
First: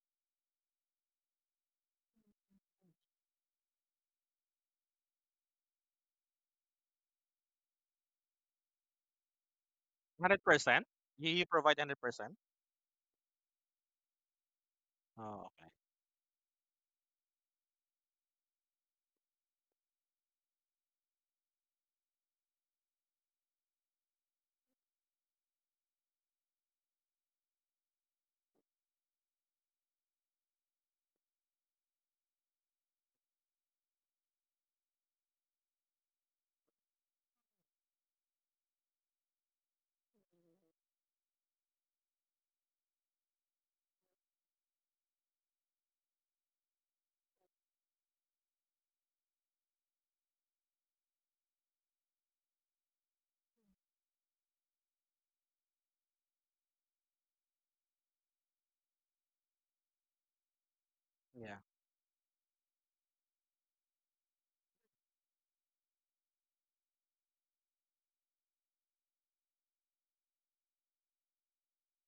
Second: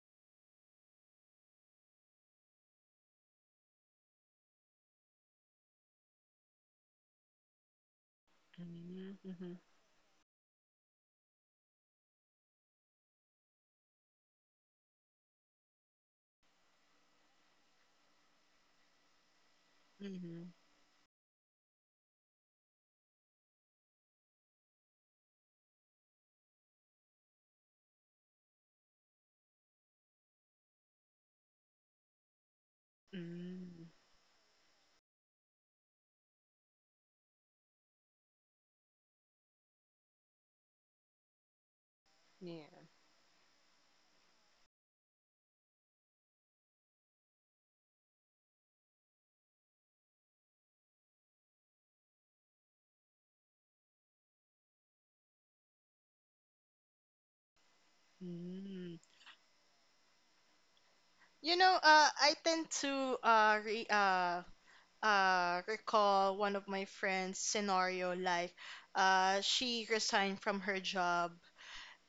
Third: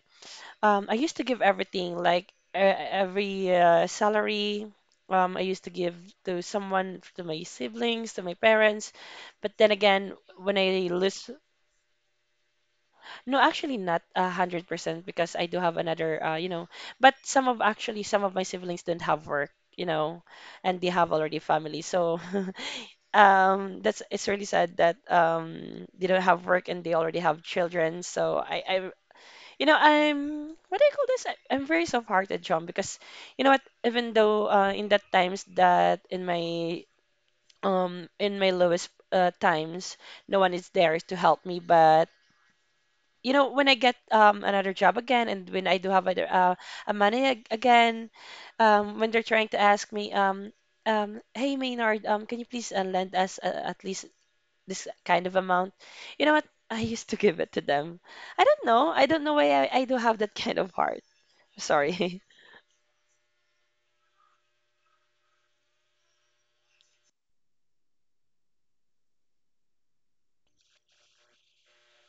I used to give everything, like, every salary, I used to give to someone, to my siblings, to my parents. Mhm. But Mhm. then again, Hundred when percent. I You lose— you provide 100%. no, actually not 100% because Oh, I do okay. have another, you know, but some of— actually some of my siblings don't have work, you know, Mhm. and they have already family. So that's— it's really sad that they don't have work and they already have children. So you know, I'm— what do you call this? I'm very soft-hearted, John, because you know what? Mm. Even though in that times, that in my lowest, times, no one is there to help me. But Yeah. you know, when I get another job again, and when I do have other, a money again, when they're trying to ask me, hey, Maynard, can you please lend us at least this kind of amount? You know what? I used to give it to them. I don't know. Mm. I don't know why I do have that kind of heart. You Yeah. know, Sorry. I tend to uh re- uh recall one of my friends' scenario, like she resigned from her job,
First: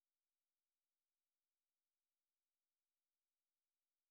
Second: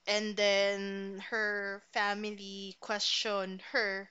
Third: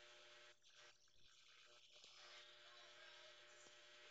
and then her family questioned her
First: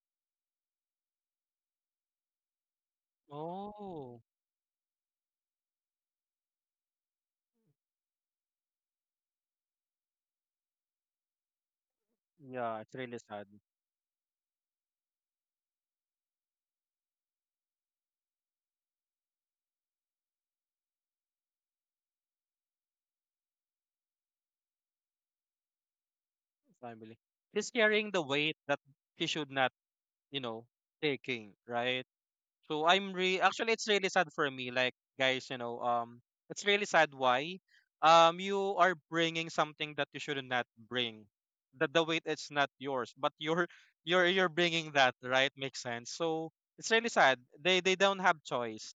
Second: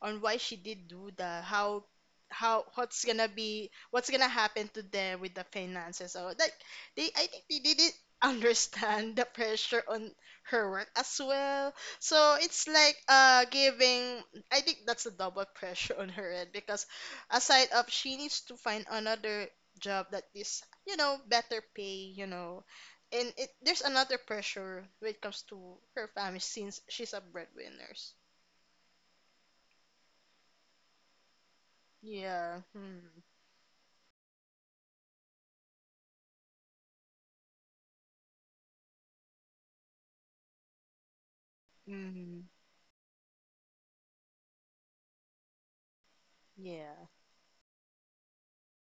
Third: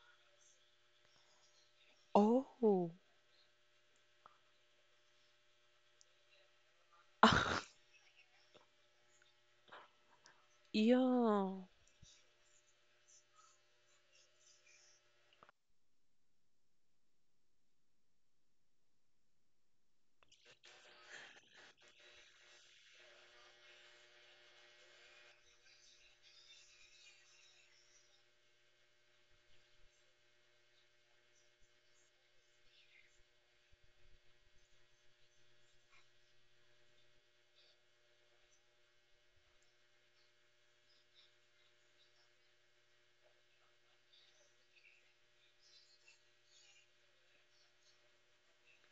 on why she did do that, how Oh, what's gonna be what's Oh, gonna happen to them with the finances. So like they I think they didn't understand the pressure on her work as yeah. well. So it's yeah. It's like really sad. giving, I think that's a double pressure on her end because aside of she needs to find another job that is you know better pay you know, and it there's another pressure when it comes to her family since she's Family. a She's breadwinner. carrying the weight that she should not, you know, taking. Right. Yeah. So Hmm. I'm re actually it's really sad for me like guys, you know, it's really sad why you are bringing something that you should not bring, that the weight Hmm. is not yours but you're you're bringing that, right? Makes sense. So it's Yeah, really sad they don't have choice.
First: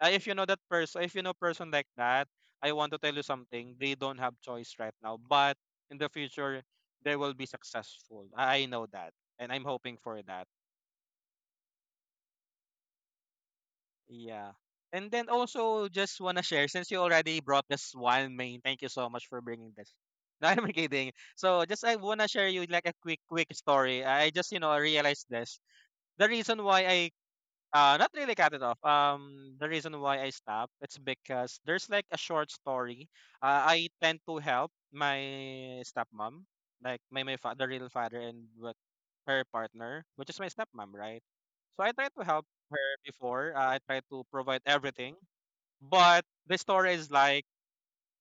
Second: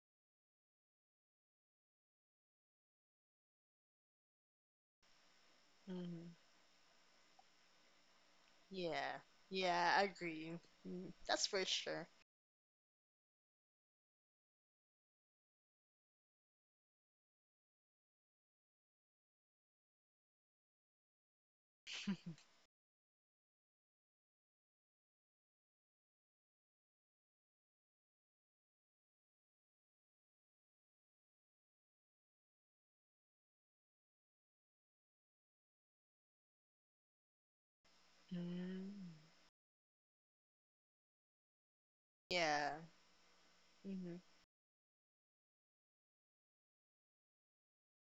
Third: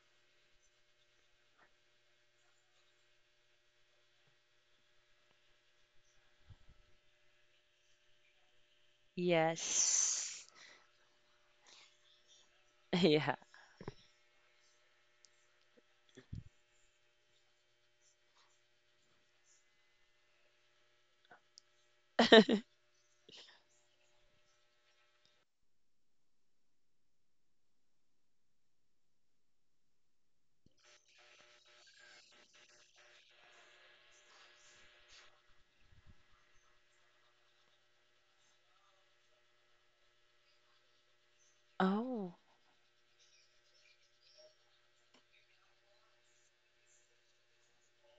Uh, if you know that person, if you know person like that, I want to tell you something: they don't have choice right now but in the future they will be successful. I know that yeah, and I'm yeah. hoping I for that. Yes. agree. Mm, that's for sure. Yeah. Yeah. And then also just want to share since you already brought this one main. Thank you so much for bringing this. No, I'm kidding. So just I want to share you like a quick quick story. I just you know realized this. The reason why I not really cut it off. The reason why I stopped, it's because there's like a short story. I tend to help my stepmom, like my father, real father, and what Mm. her partner, which is my stepmom, right? So I tried to Oh, help Yeah. her before. I tried Hmm. to provide everything, but the story is like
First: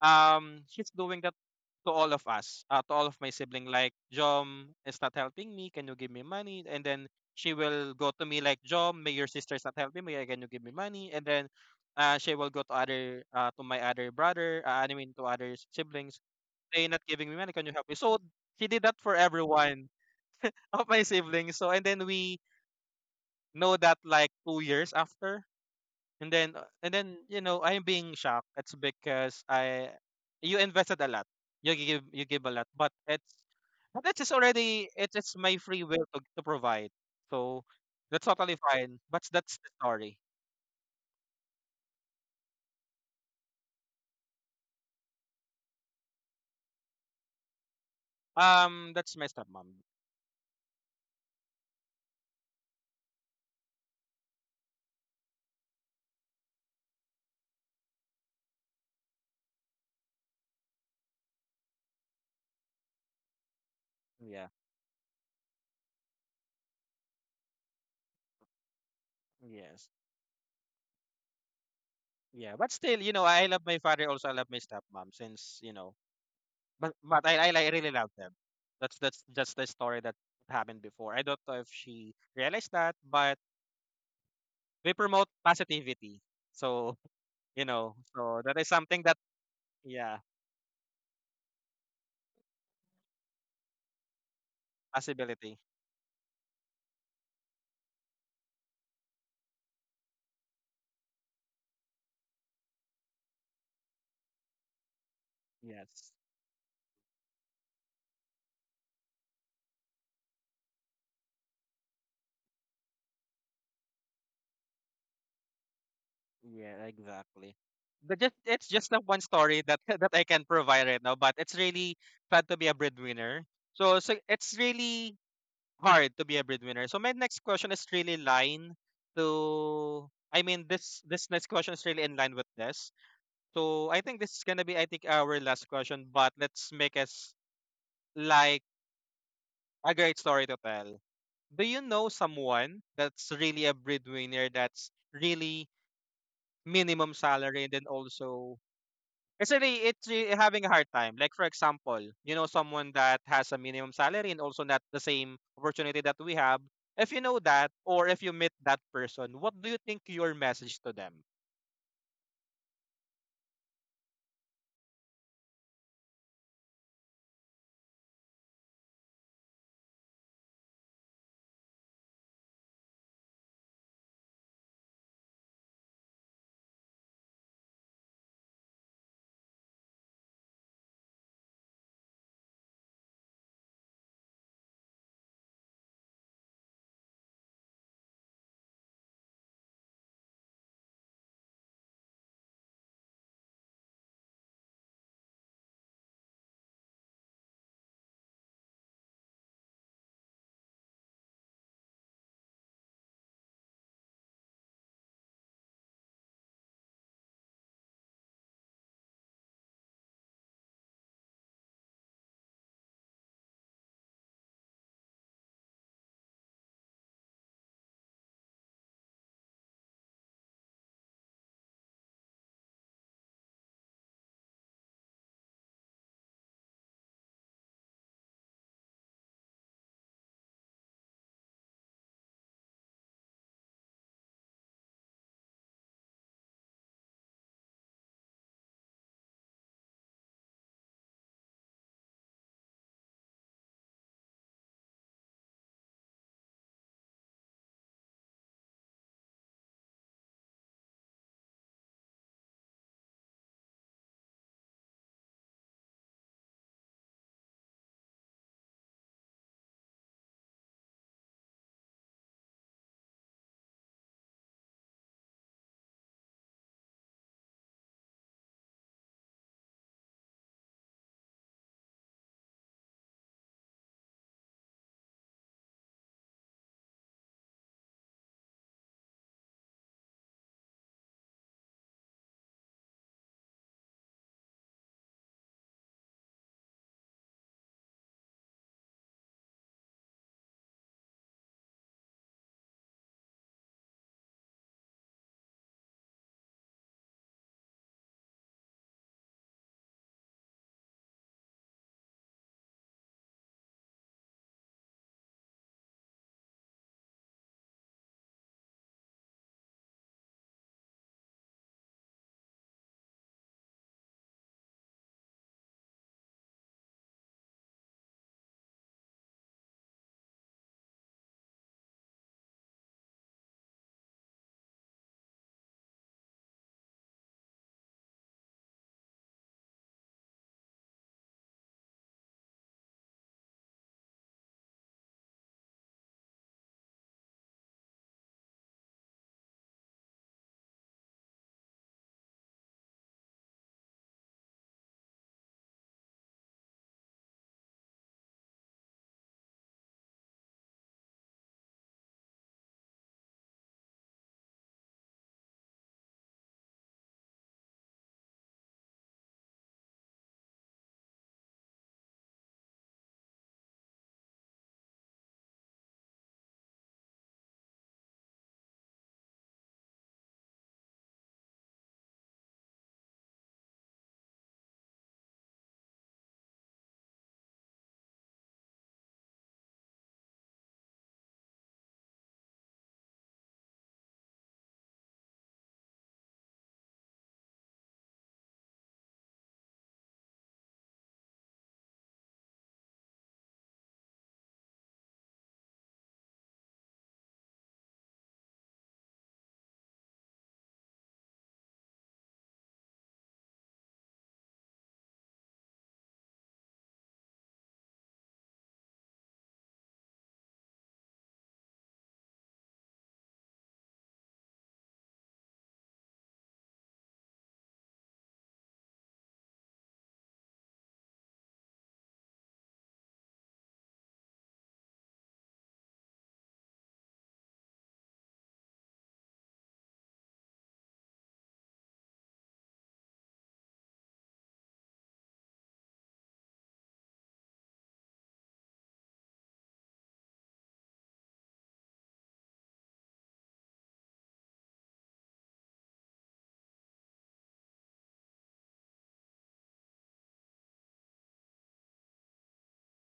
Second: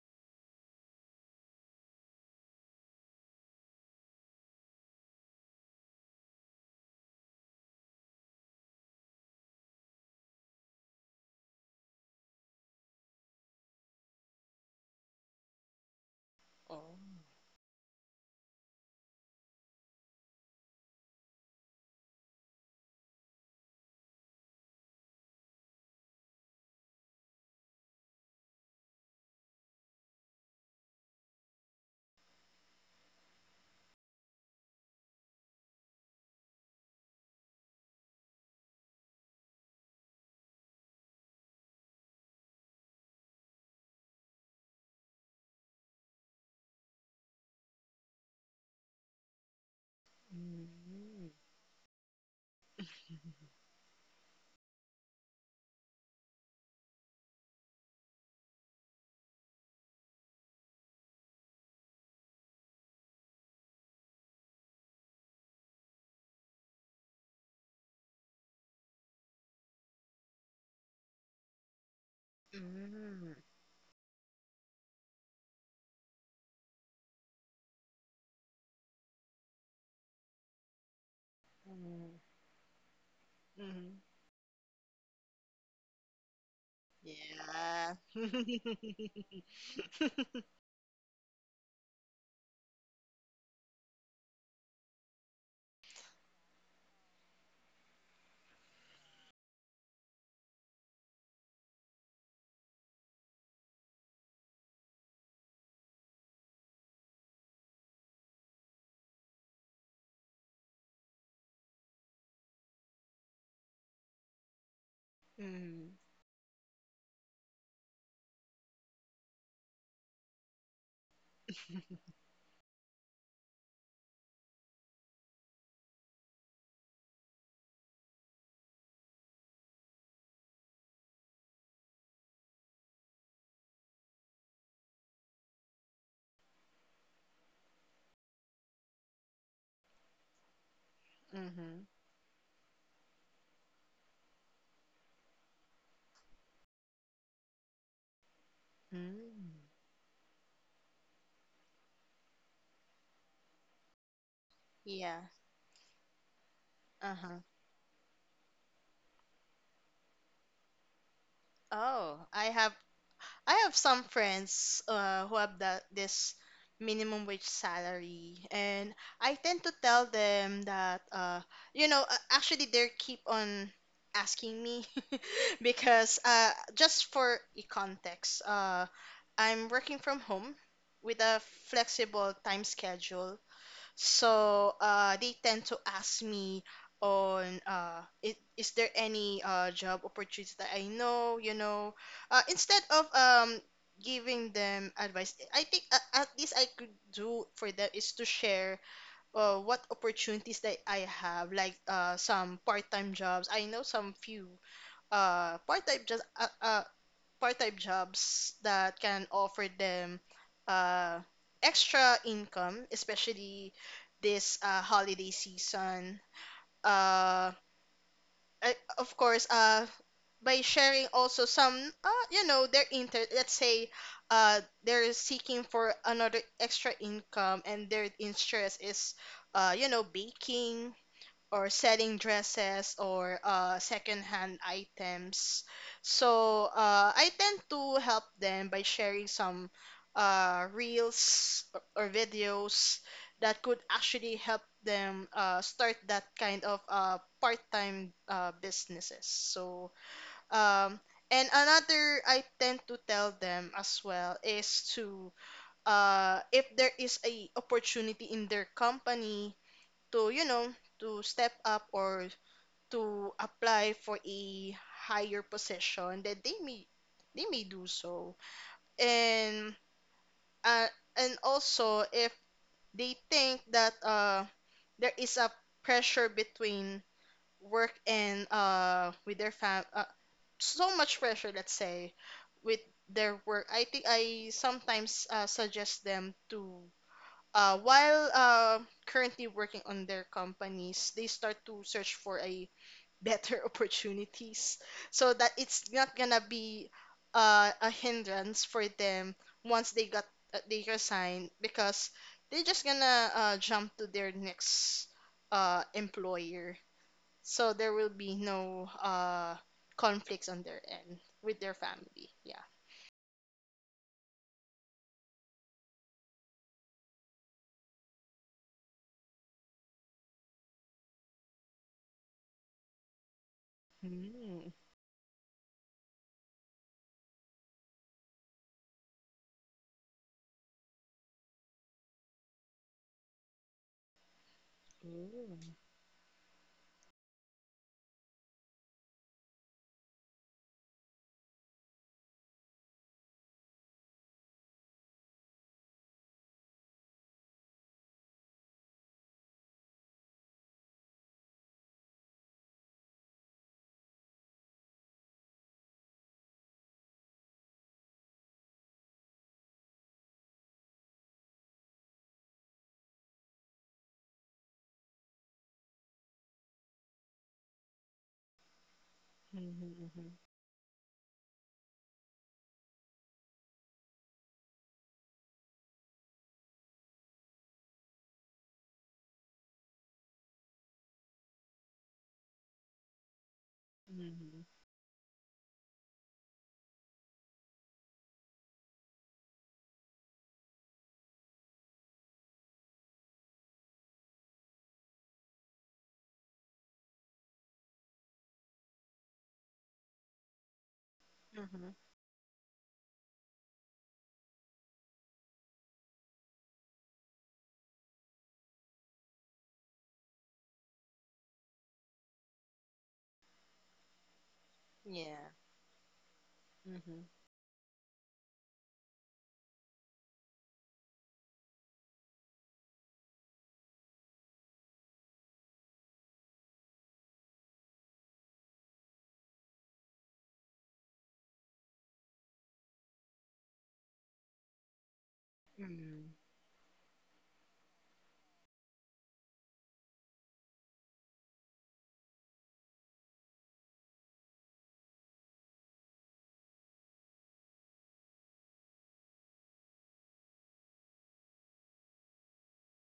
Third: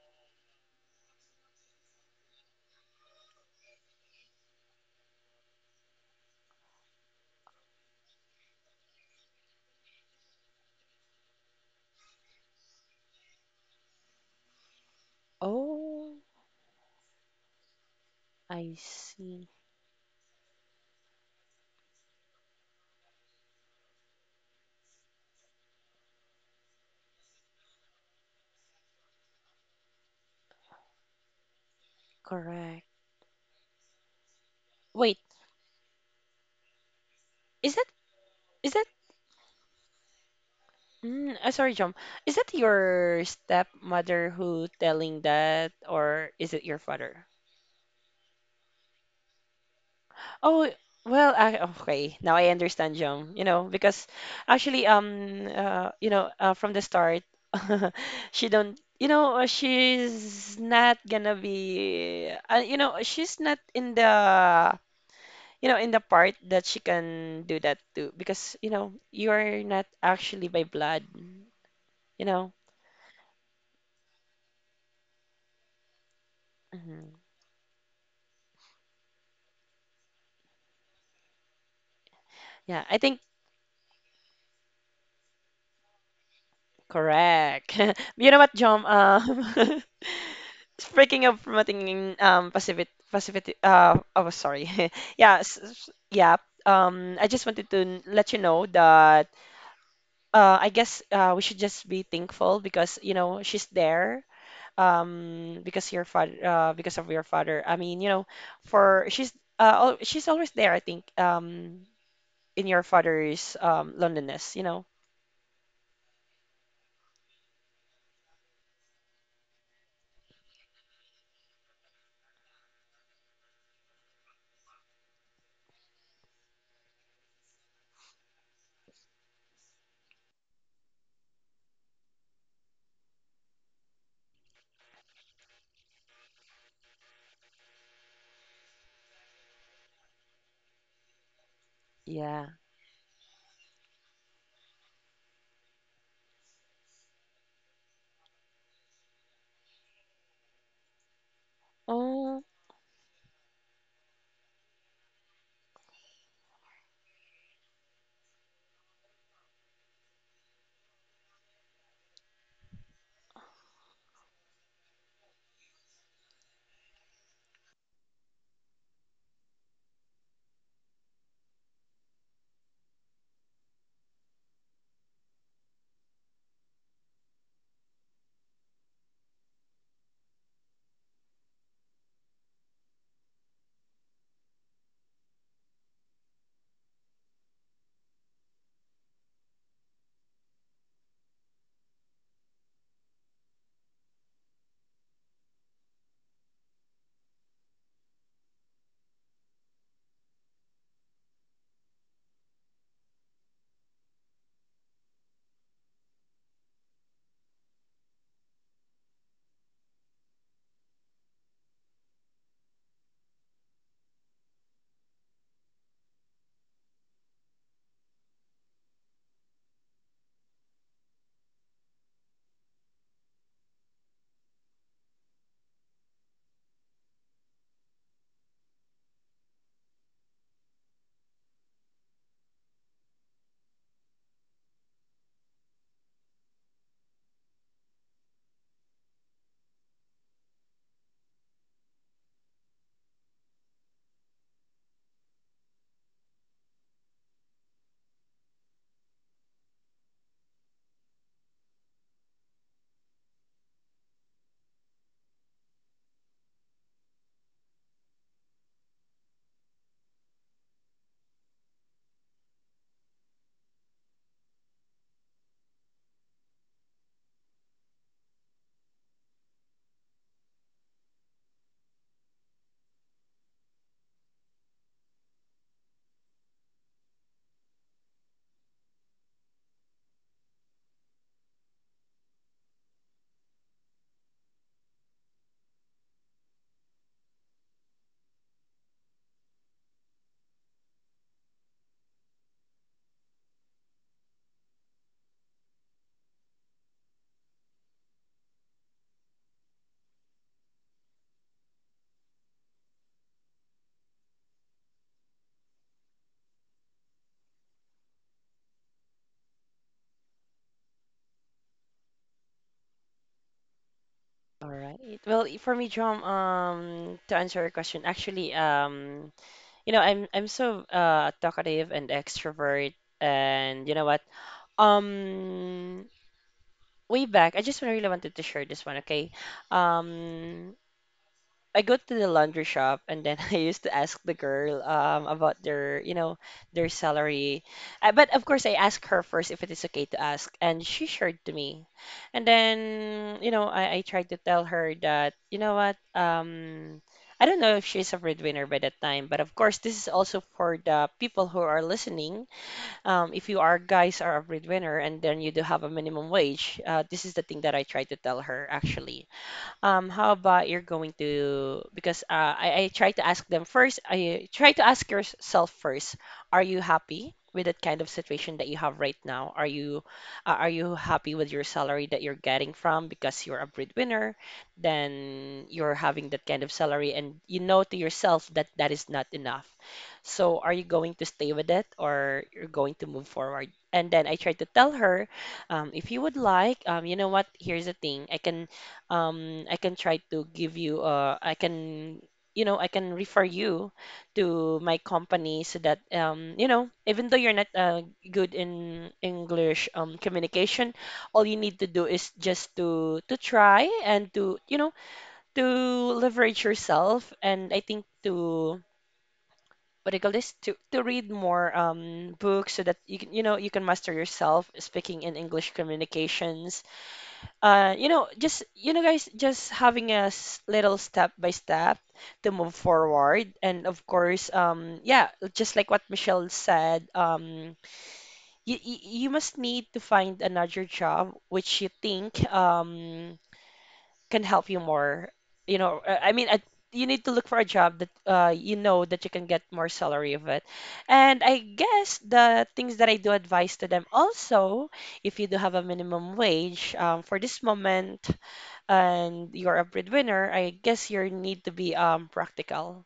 she's doing that to all of us, to all of my sibling. Like, Jom is not helping me. Can you give me money? And then she will go to me like, Jom, may your sister's not helping me. Can you give me money? And then she will go to other, to my other brother. I mean, to other oh, siblings. They Oh. not giving me money. Can you help me? So she I did that for see. everyone of my siblings. So and then we know that like 2 years after. And then you know I'm being shocked. It's because I you invested a lot. You give a lot, Correct. but it's just already Wait, it's my free will to provide. So is that that's totally is that fine. But that's the story. Mm, sorry, John. Is that your stepmother who telling that, or is it your father? That's my stepmom. Oh, Mm-hmm. well, I— okay. Now I understand, John. You know, because actually, you know, from the start, she don't, you know, she's not gonna be, you know, she's not in Yeah. the, you know, in the part that she can do that too, because you know, you're not Yes. actually by blood, you know. Yeah. But still, you know, Mm-hmm. I love my father. Also, I love my stepmom. Since you know, but Mhm. I really love them. That's just the story that happened before. I don't know if she realized Yeah, that, I think— but Mm-hmm. we promote positivity. So, you correct. know, Yeah. You know so what, that is John? something that yeah, speaking of promoting passivity, passivity. Oh, sorry. yeah, possibility. Yeah. I just wanted to let you know that I guess we should just be thankful because you know she's there. Because your Yes. father, because of your father. I mean, you know, for she's she's always there. I think, in your father's loneliness. You know. Mm-hmm. Yeah, exactly. But just it's just the one story that that I can provide right now, but it's really fun to be a breadwinner. So so it's really hard to be a breadwinner. So my next question is really line to, I mean, this next question is really in line with this. So I think this is gonna be I think our last question, but let's make us like a great story to tell. Do you Mm-hmm. know Yeah. someone that's really a breadwinner that's really minimum salary and then also Mm. It's really having a hard time? Like for example, you Oh. know someone that has a minimum salary and also not the Yeah. same opportunity that we have, if you know Uh-huh. that or if you meet that person, what do you think your message to them? Oh, I have some friends who have that this minimum wage salary, and I tend to tell them that you know actually they keep on asking me. Because just for a context, I'm working from home with a flexible time schedule, so they tend to ask me on is there any job opportunities that I know, you know, instead of giving them advice, I think at least I could do for them is to share what opportunities that I have, like some part-time jobs. I know some few part-time jobs. Part-time jobs that can offer them uh, extra income, especially this holiday season. Uh, of course, by sharing also some, you know, their inter. Let's say, they're seeking for another extra income, and their interest is, you know, baking or selling dresses or secondhand items. So I tend to help them by sharing some reels or videos that could actually help them start that kind of part-time businesses. So um, and another I tend to tell them as well is to if there is a opportunity in their company to you know to step up or to apply for a higher position that they may do so. And uh, and also if they think that there is a pressure between work and with their fam so much pressure let's say with their work, I think I sometimes suggest them to while currently working on their companies, they start to search for a better opportunities, so that it's not gonna be a hindrance for them once they got they resign because they're just gonna jump to their next employer, so there will be no conflicts on their end with their family. Yeah. All right. Well, for me, John, to answer your question, actually, you know, I'm so talkative and extrovert, and you know what? Mm-hmm. Um, way back, I just really wanted to share this one, okay? Um, I go to the laundry shop and then I used to ask the girl about their, you know, their salary. But of course I asked her first if it is okay to ask, and she shared to me. And then, you know, I tried to tell her that, you know what, um, I don't know if she's a breadwinner by that time, but of course this is also for the people who are listening. If you are guys are a breadwinner and then you do have a minimum wage, this is the thing that I tried to tell her actually. How about you're going to, because uh, I try to ask them first, I try to ask yourself first, are you happy with that kind of situation that you have right now? Mm-hmm. Are you happy with your salary that you're getting from because you're a breadwinner? Then you're having that kind of salary and you know to yourself that that is not enough. So are you going to stay with it or you're going to move forward? And then I tried Mm-hmm. to tell her, if you would like, you know what? Here's the thing. I can try to give you, I can, you know, I can refer you to my company so that, you know, even though you're not good in English communication, all you need to Hmm. do is just to— to try and to, you know, to leverage yourself. And I think to— what do you call this? To— to read more books so that you can, you know, you can master yourself speaking in Yeah. English communications. Mm-hmm. You know, just, you know, guys, just having a little step by step to move forward, and of course, yeah, just like what Michelle said, you you you must need to find another job which you think can help you more. You know, I Mm. mean, you need to look for a job that uh, you know, that you can get more salary of it. And I guess the things that I do advise to them also, if you do have a minimum wage, for this moment and you're a breadwinner, I guess you need to be, practical.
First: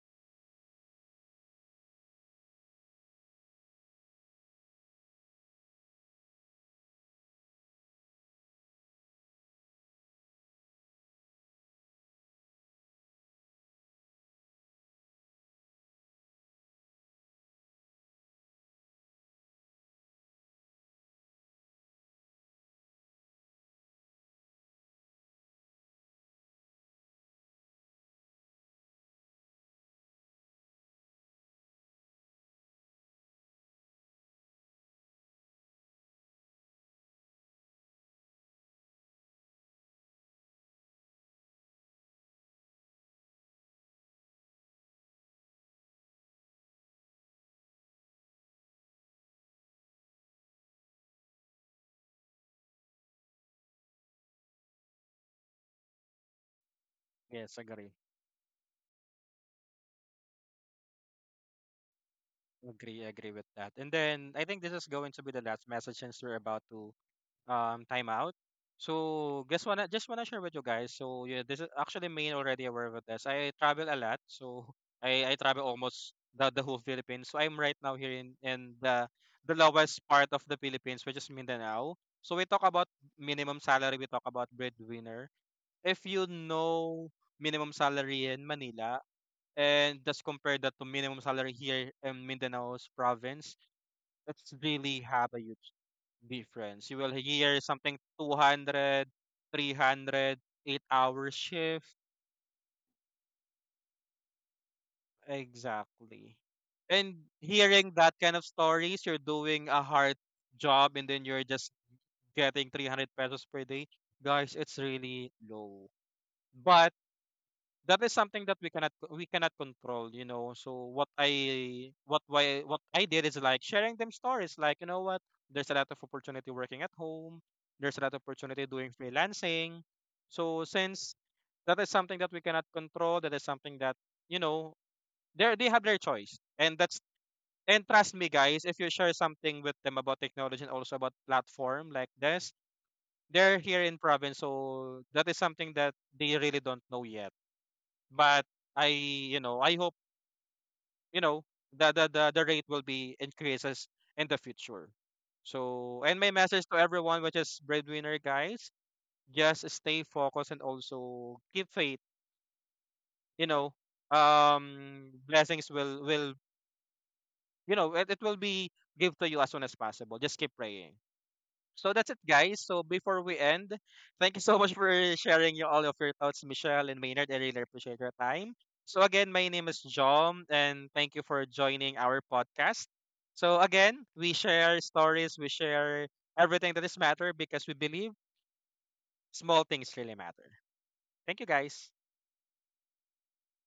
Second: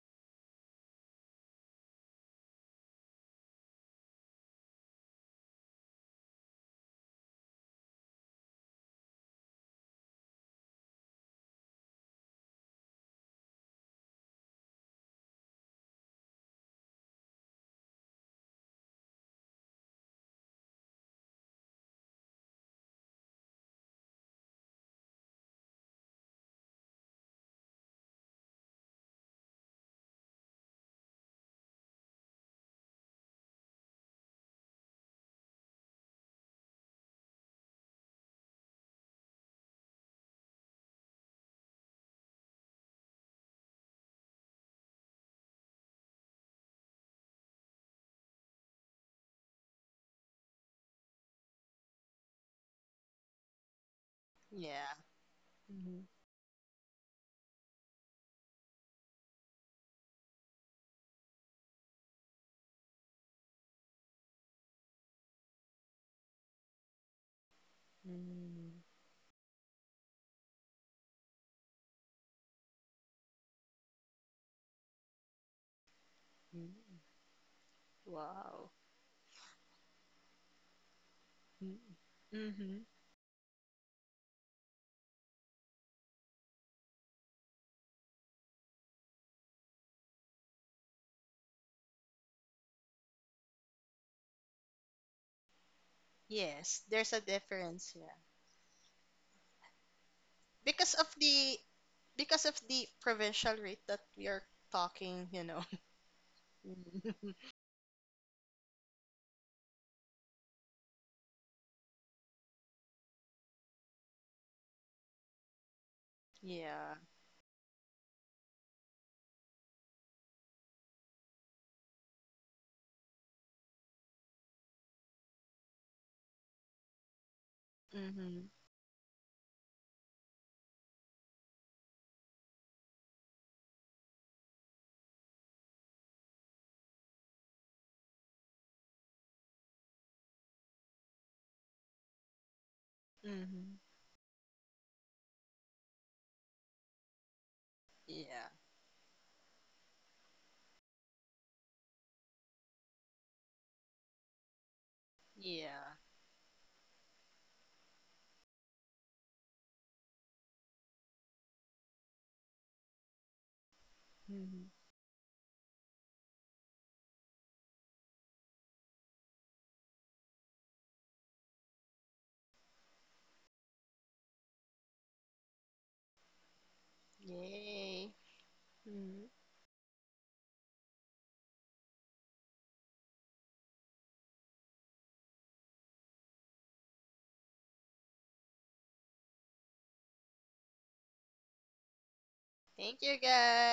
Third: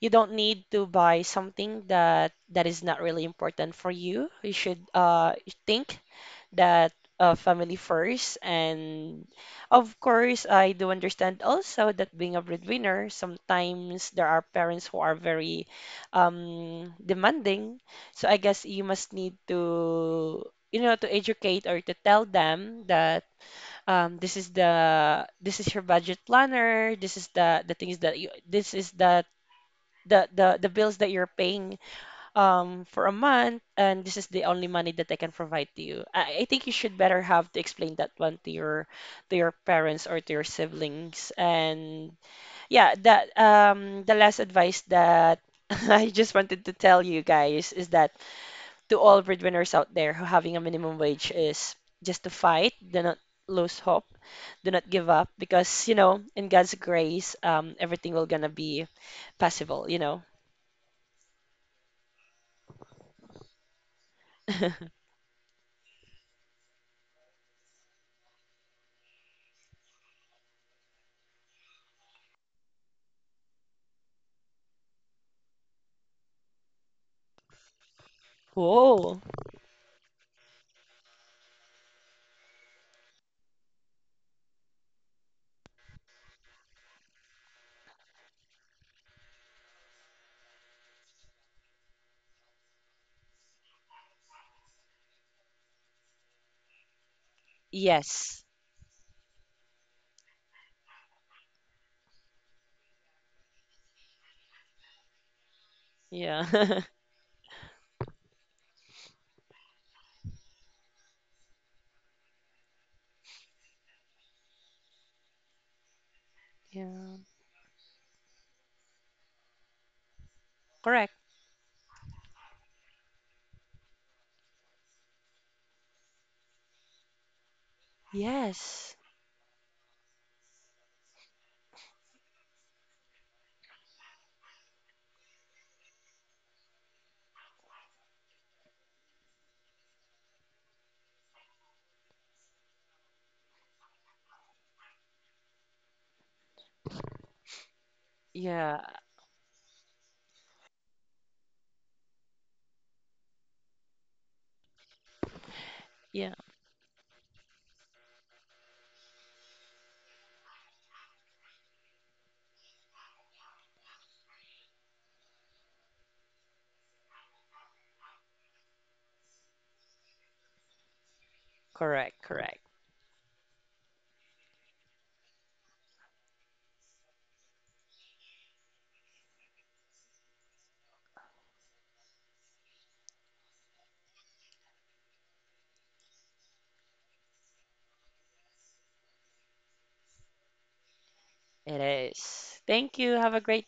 You don't need to buy something that is not really important for you. You should, think that, family first, and of course, I do understand also that being a breadwinner, sometimes there are parents who are very, demanding. So I guess you must need to, you know, to educate or to tell them that, this is your budget planner. This is the things that you this is the, the bills that you're paying for a month, and this is the only money that I can provide to you. I think you should better have to explain that one to your— to your parents or to your siblings. And yeah, that, the last advice that I just wanted to tell you guys is that to all breadwinners out there who having a minimum wage is just to fight, do not lose hope, do not Yeah. give up because, you Mm-hmm. know, in God's grace, Yes, agree. everything will gonna be possible, you know. Agree, agree with that. And then I think this is going to be the last message since we're about to time. Mm-hmm. So guess what? I just wanna share with you guys. So yeah, this is actually me already aware of this. I travel a lot, so I travel almost the whole Philippines. So I'm right now here Wow. in Whoa. the lowest part of the Philippines, which is Mindanao. So we talk Mm. about minimum salary. We talk about breadwinner. If you know minimum salary in Manila and just compare that to minimum salary here in Mindanao's province, it's really have a huge Yes, difference. You will there's a hear difference. something two Yes. hundred three hundred eight Because of hour the shift. because of the provincial rate that we are talking, you know. Exactly. Yeah. And Mhm. hearing that kind of stories, you're doing a hard job and then you're just getting 300 pesos per day. Guys, it's really low. Yeah. But Yeah. that is something that we cannot control, you know. So what Correct. I what why what I did is like sharing them stories like you know what, there's a lot of opportunity working at home, there's a lot of Mm-hmm. opportunity doing Yes. freelancing. So since that is something that we cannot control, that is something that you know they have their choice, and that's and trust me guys if you share something with them about technology and also about platform like this, they're Hmm. here in province so that is something that they really don't know yet. Yeah. But Yeah. I, you know, I hope, you know, the rate will be increases in the future. Yeah. So, and my Yeah. message to everyone, which is breadwinner guys, just stay focused and also keep faith. You know, Hmm. Blessings will you know it, it will be give to you as soon as possible. Just keep praying. So that's Correct. it, Correct. guys. So before we end, thank you so much for sharing your, all of your thoughts, Michelle and Maynard. I really appreciate Yay. your time. So again, my name is John, and thank you for joining our podcast. So again, we share stories, we share everything that is matter because we believe small things really matter. Thank you, It guys. is. Thank Thank you. you, Have a great guys.